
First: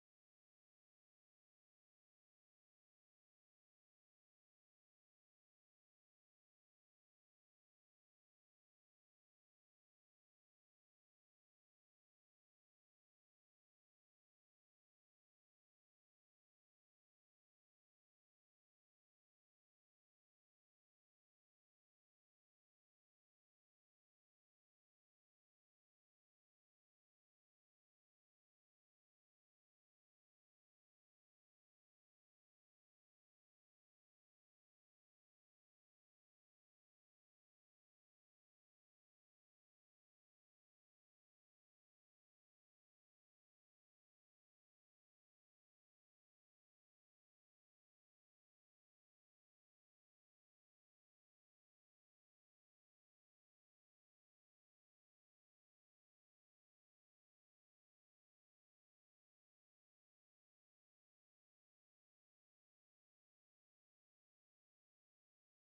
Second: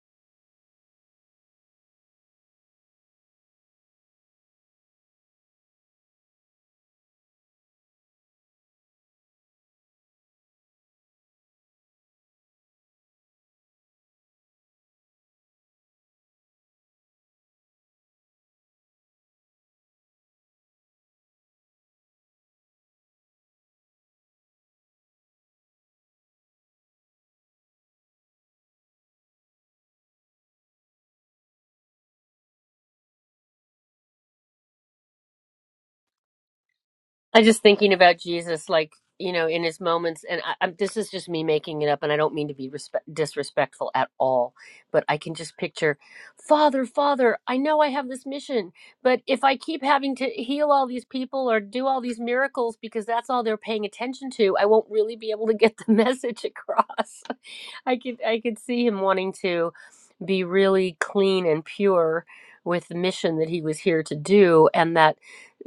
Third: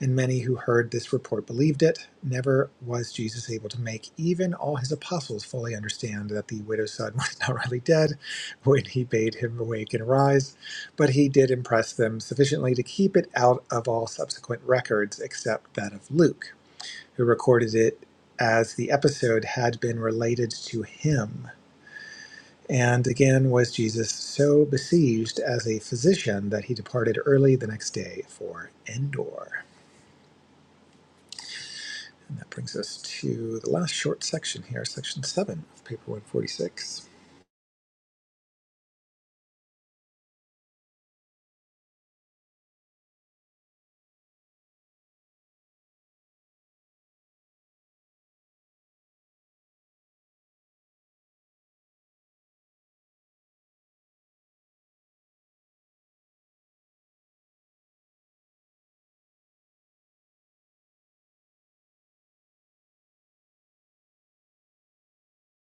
And many who heard this report believed it. Never was Jesus able to make even all his apostles fully understand that the widow's son was not really dead when he bade him awake and arise, but he did impress them sufficiently to keep it out of all subsequent records except that of Luke, who recorded it as the episode had been related to him. And again was Jesus so besieged as a physician that he departed early the next day for Endor. And that brings us to the last short section here, section seven of paper 146. I just thinking about Jesus, like you know, in his moments, and I, I'm, this is just me making it up, and I don't mean to be respe- disrespectful at all, but I can just picture, Father, Father, I know I have this mission, but if I keep having to heal all these people or do all these miracles because that's all they're paying attention to, I won't really be able to get the message across. I could, I could see him wanting to be really clean and pure with the mission that he was here to do, and that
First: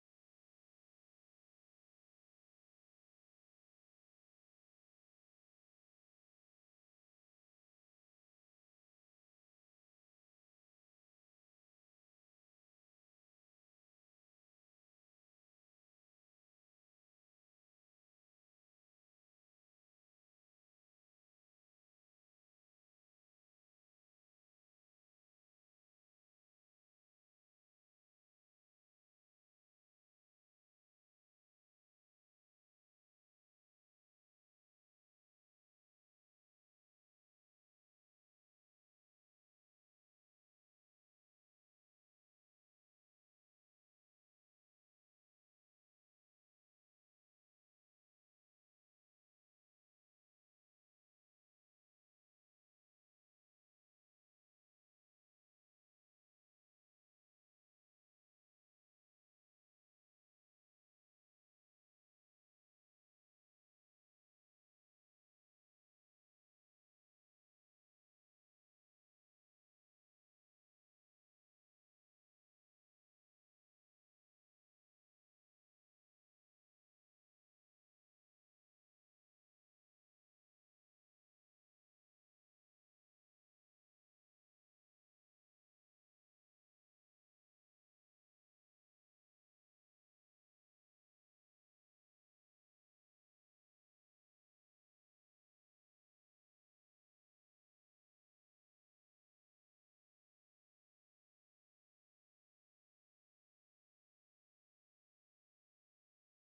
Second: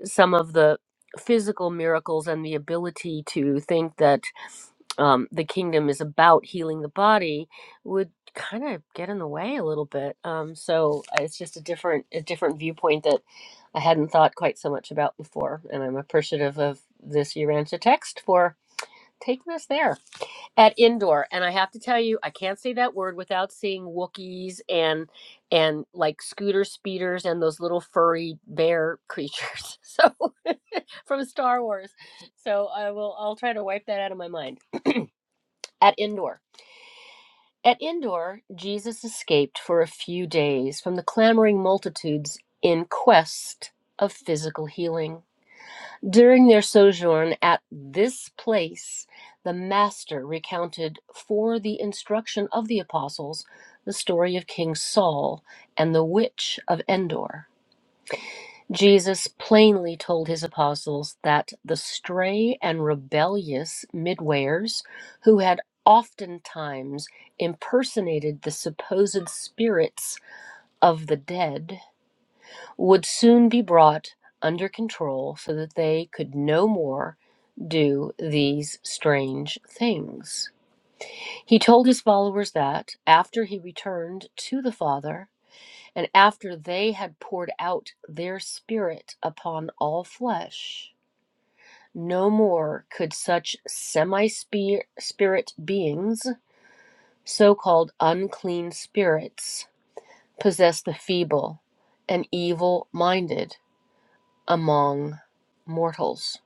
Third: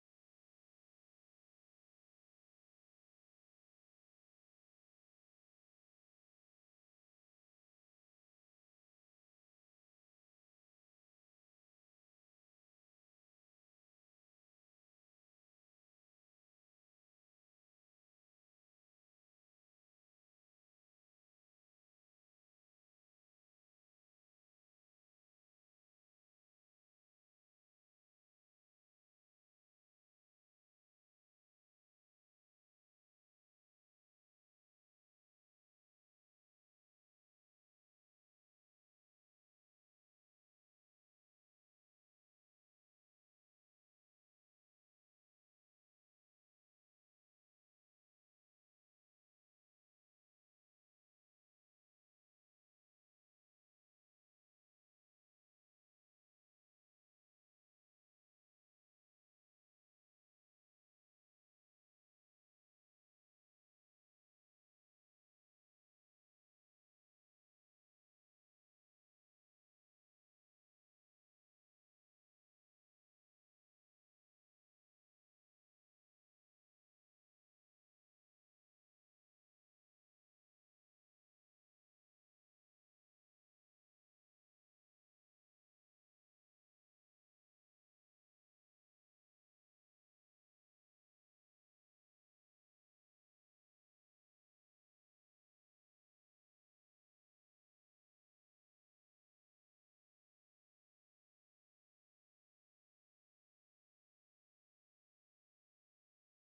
some of the physical miracles and the ability to think that um, the kingdom is about healing the body would kind of get in the way a little bit. Um, so uh, it's just a different a different viewpoint that I hadn't thought quite so much about before, and I'm appreciative of this Urantia text for taking us there at indoor and i have to tell you i can't say that word without seeing wookiees and and like scooter speeders and those little furry bear creatures so from star wars so i will i'll try to wipe that out of my mind at indoor at indoor jesus escaped for a few days from the clamoring multitudes in quest of physical healing during their sojourn at this place, the Master recounted for the instruction of the apostles the story of King Saul and the witch of Endor. Jesus plainly told his apostles that the stray and rebellious midwayers who had oftentimes impersonated the supposed spirits of the dead would soon be brought under control so that they could no more do these strange things. He told his followers that after he returned to the Father and after they had poured out their Spirit upon all flesh, no more could such semi spirit beings, so called unclean spirits, possess the feeble and evil minded among mortals.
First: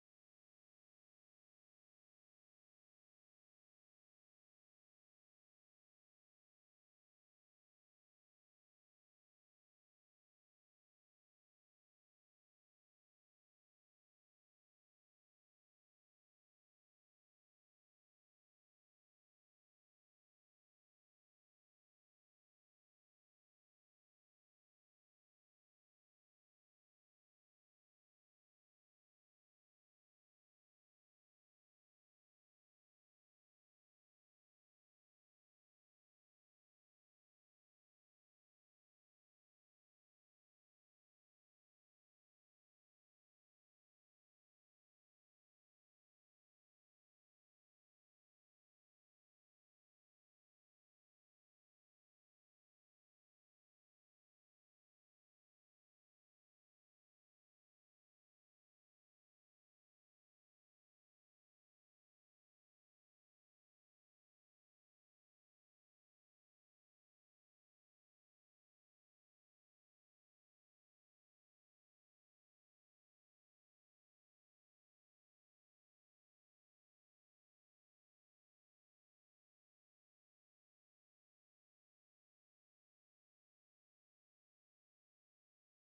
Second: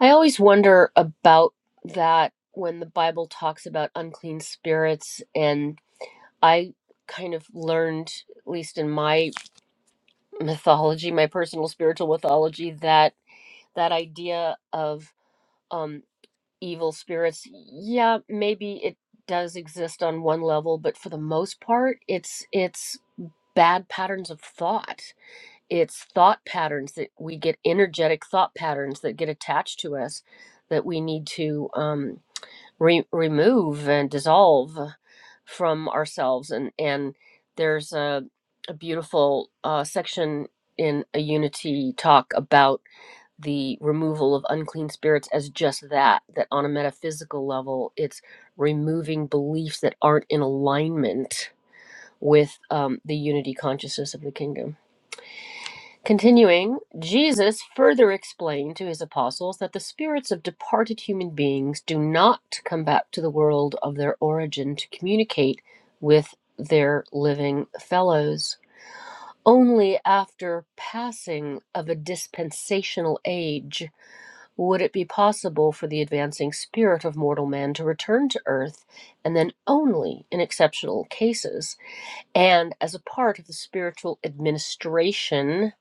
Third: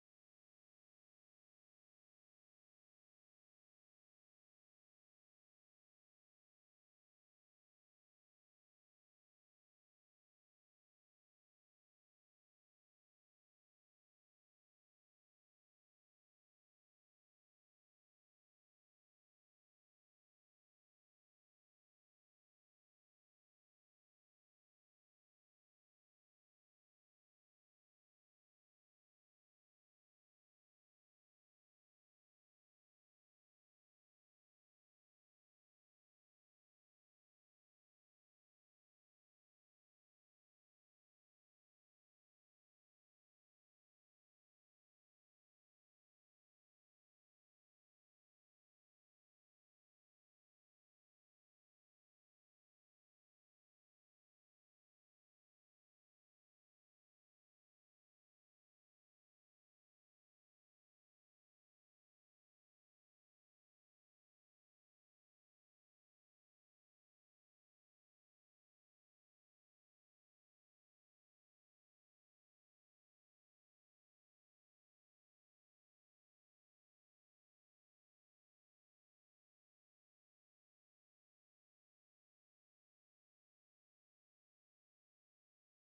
I always wonder about that when the Bible talks about unclean spirits, and I kind of learned, at least in my mythology, my personal spiritual mythology, that that idea of um, evil spirits, yeah, maybe it does exist on one level, but for the most part, it's it's bad patterns of thought it's thought patterns that we get energetic thought patterns that get attached to us that we need to um, re- remove and dissolve from ourselves and and there's a, a beautiful uh, section in a unity talk about the removal of unclean spirits as just that that on a metaphysical level it's removing beliefs that aren't in alignment with um, the unity consciousness of the kingdom Continuing, Jesus further explained to his apostles that the spirits of departed human beings do not come back to the world of their origin to communicate with their living fellows. Only after passing of a dispensational age would it be possible for the advancing spirit of mortal man to return to earth, and then only in exceptional cases, and as a part of the spiritual administration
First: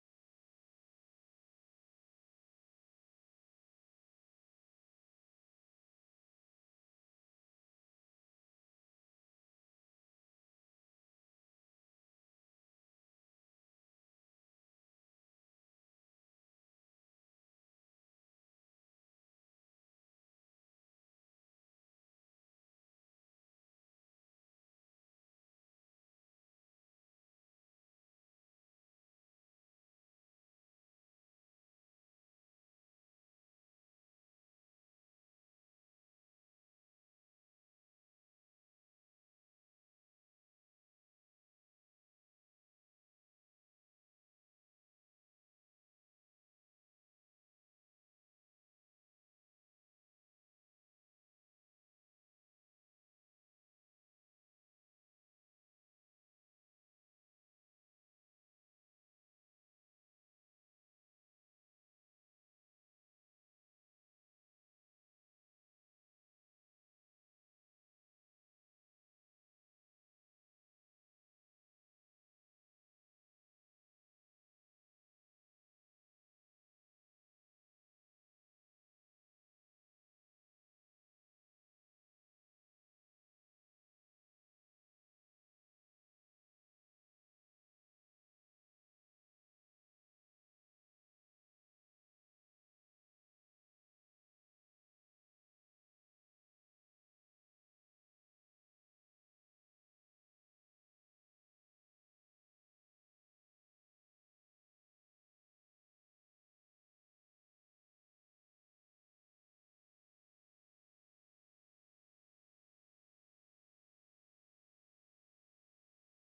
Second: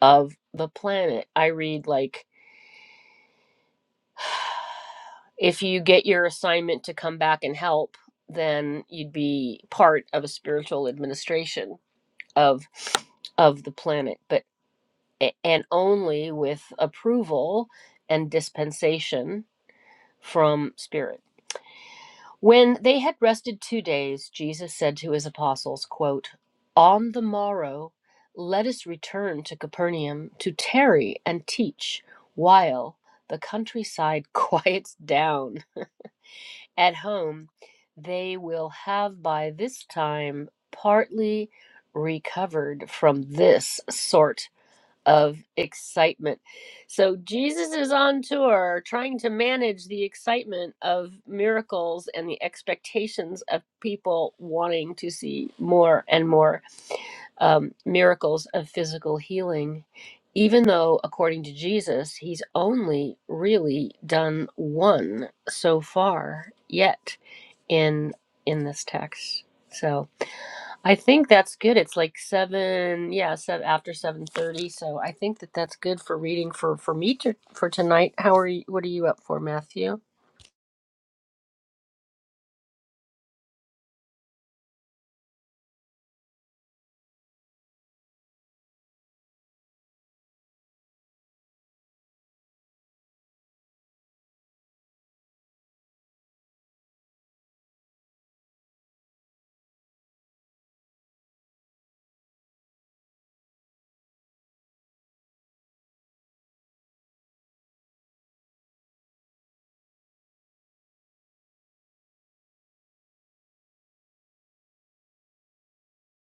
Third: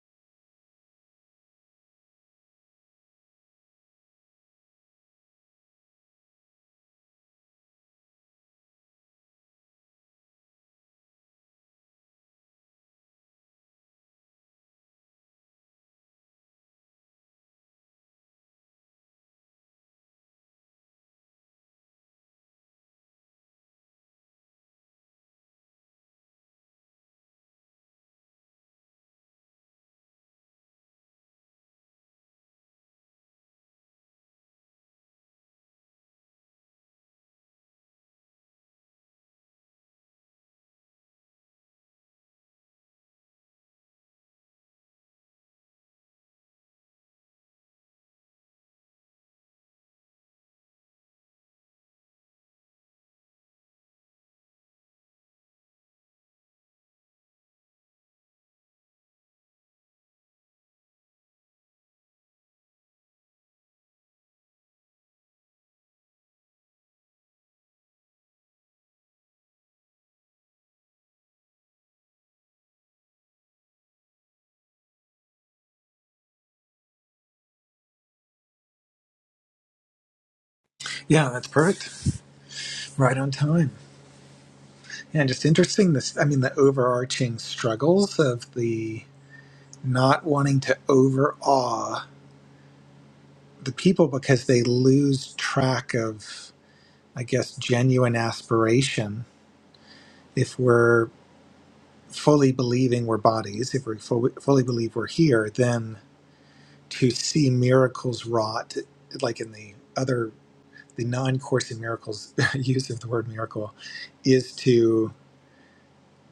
of the planet. I read like if you get your assignment to come back and help, then you'd be part of a spiritual administration of of the planet, but and only with approval and dispensation from spirit. When they had rested two days, Jesus said to his apostles, quote, On the morrow, let us return to Capernaum to tarry and teach while the countryside quiets down. At home, they will have by this time partly recovered from this sort of excitement. So Jesus is on tour trying to manage the excitement of miracles and the expectations of people wanting to see more and more um, miracles of physical healing. Even though, according to Jesus, he's only really done one so far yet in in this text. So, I think that's good. It's like seven, yeah, seven, after seven thirty. So I think that that's good for reading for for me to, for tonight. How are you? What are you up for, Matthew? Yeah, that's perfect. Right on time. And just interesting this, I mean, the overarching struggles of the not wanting to overawe the people because they lose track of, I guess, genuine aspiration. If we're fully believing we're bodies, if we fully, fully believe we're here, then to see miracles wrought, like in the other the non-course in miracles use of the word miracle is to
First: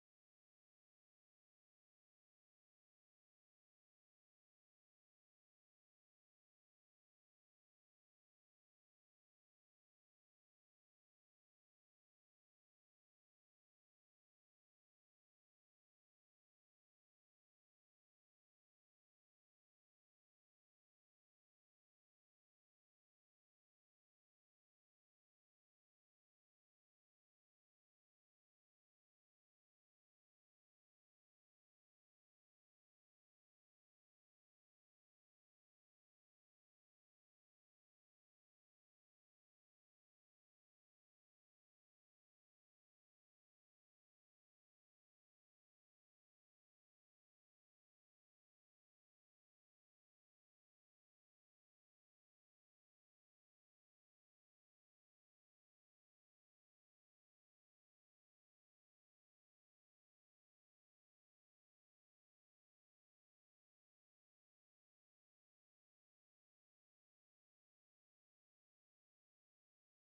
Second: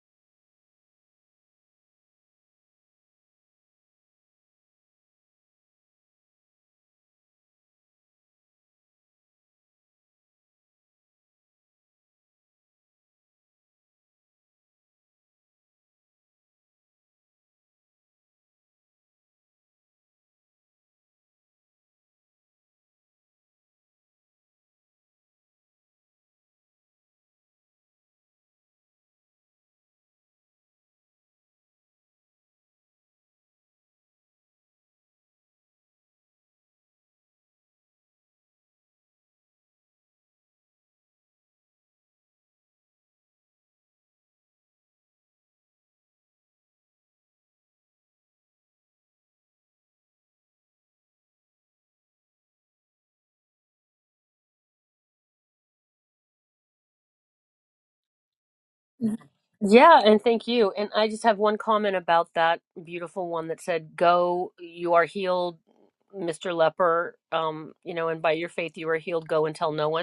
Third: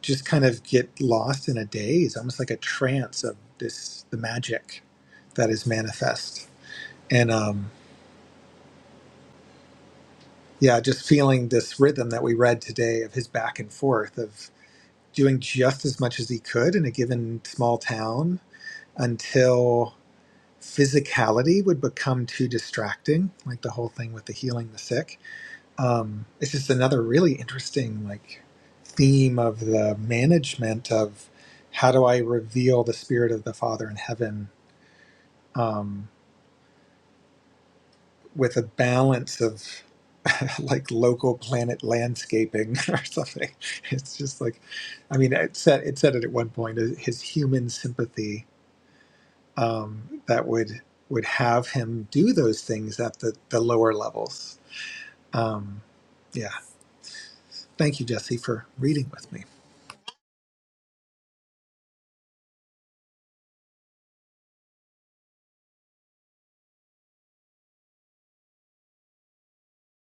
just kind of get lost in a daze almost like a trance of this the magic that is manifest and um yeah just feeling this rhythm that we read today of his back and forth of doing just as much as he could in a given small town until physicality would become too distracting like the whole thing with the healing the sick um, it's just another really interesting like theme of the management of how do I reveal the spirit of the Father in heaven um, with a balance of like local planet landscaping or something. It's just like, I mean, it said it said it at one point uh, his human sympathy um, that would would have him do those things at the the lower levels. Yeah. Thank you, Jesse, for reading with me. Yeah, and thank you. And I just have one comment about that beautiful one that said, "Go, you are healed, Mister Leper. Um, you know, and by your faith you are healed. Go and tell no one."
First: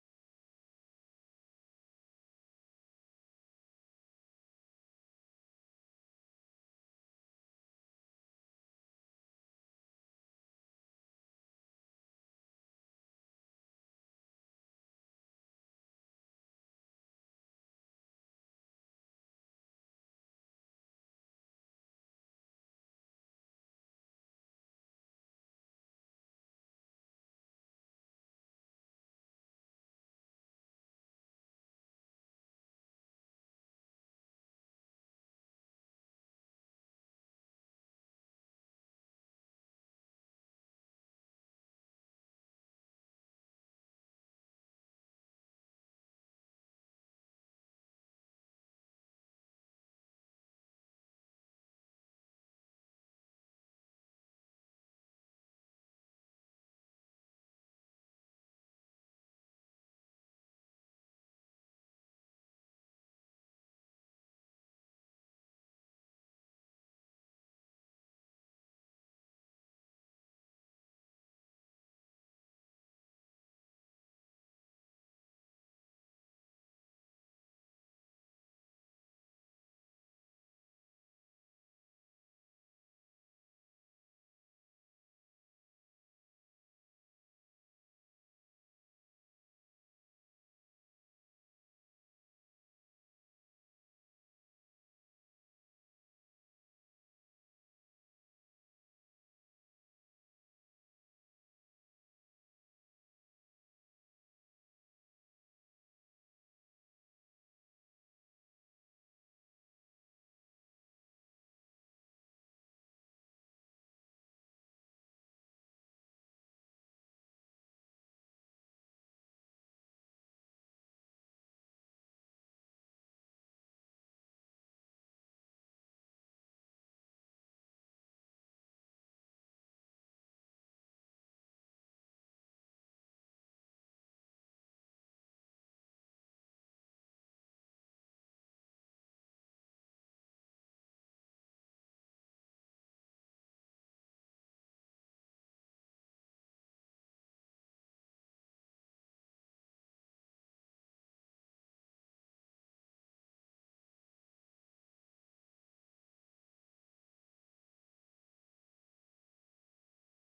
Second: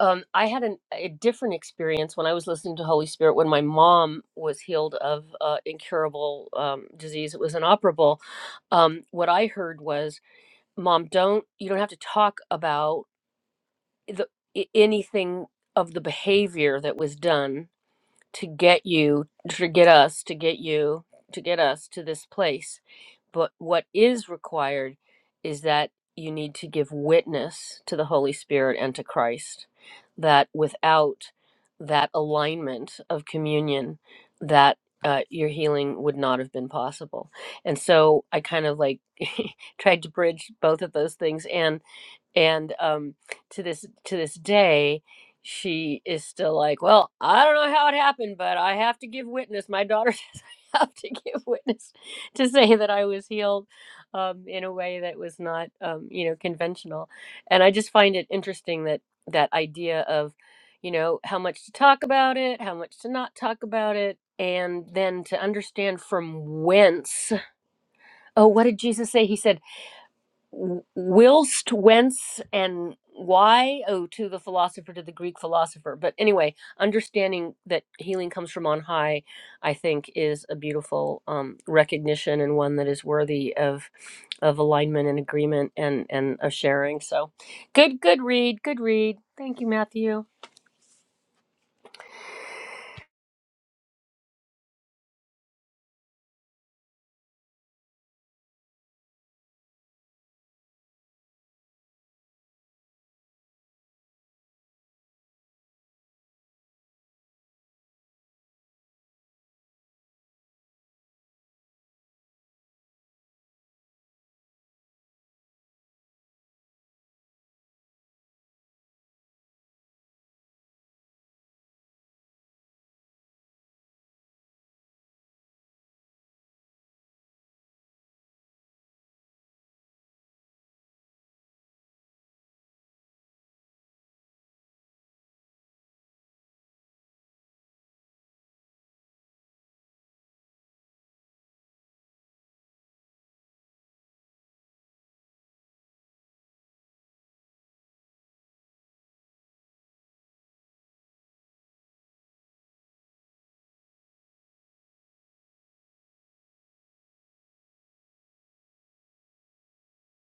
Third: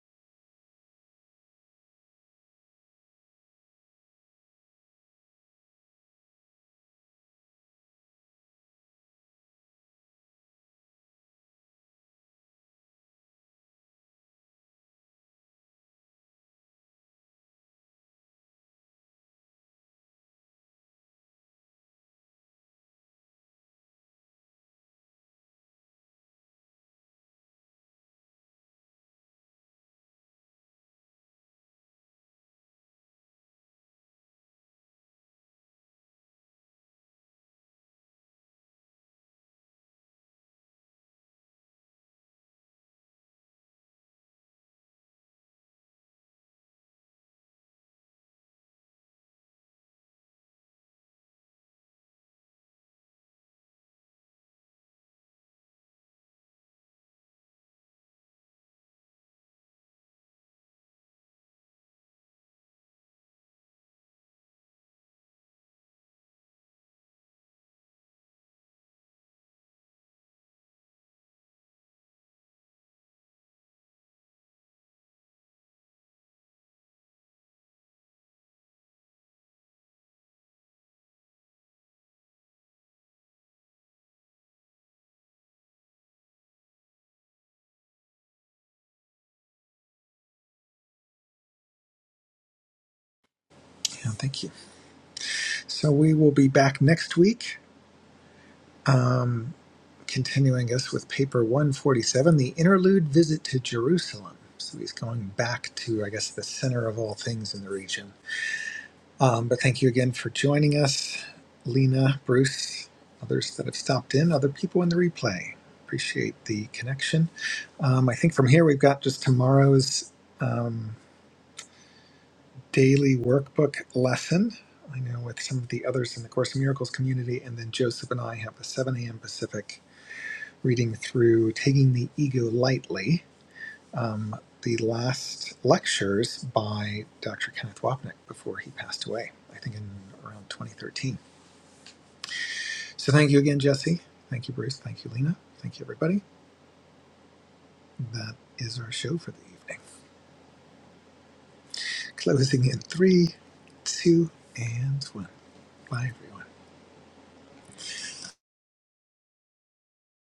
Um, I had an, a different experience when I was listening to Holy Spirit when my mom was healed of uh, incurable um, disease. It was inoperable. Um, what I heard was, "Mom, don't you don't have to talk about the, i- anything of the behavior that was done to get you to get us to get you to get us to this place but what is required is that you need to give witness to the holy spirit and to christ that without that alignment of communion that uh, your healing would not have been possible and so i kind of like tried to bridge both of those things and and um, to this to this day she is still like well i don't know how it happened but i have to give witness my daughter says i have to give witness to say that i was healed um, in a way that was not um, you know conventional and i just find it interesting that that idea of you know how much to talk about it how much to not talk about it and then to understand from whence oh what did jesus say he said whilst whence and why oh to the philosopher to the greek philosopher but anyway understanding that healing comes from on high i think is a beautiful um, recognition and one that is worthy of of alignment and agreement and and of sharing so good good read good read thank you matthew Yeah, thank you. So we will be back next week, um, continuing us with paper 147, the interlude visit to Jerusalem. So he's going back to, I guess, the center of all things in the region. Um, but thank you again for joining us, Lena, Bruce, others that have stopped in, other people in the replay. Appreciate the connection. Um, I think from here we've got just tomorrow's. um, daily workbook lesson. I know with some of the others in the Course in Miracles community, and then Joseph and I have a 7 a.m. Pacific reading through Taking the Ego Lightly, um, the last lectures by Dr. Kenneth Wapnick before he passed away, I think in around 2013. So thank you again, Jesse. Thank you, Bruce. Thank you, Lena. Thank you, everybody. That is our show for the evening. Closing in three, two, and one. Bye, everyone.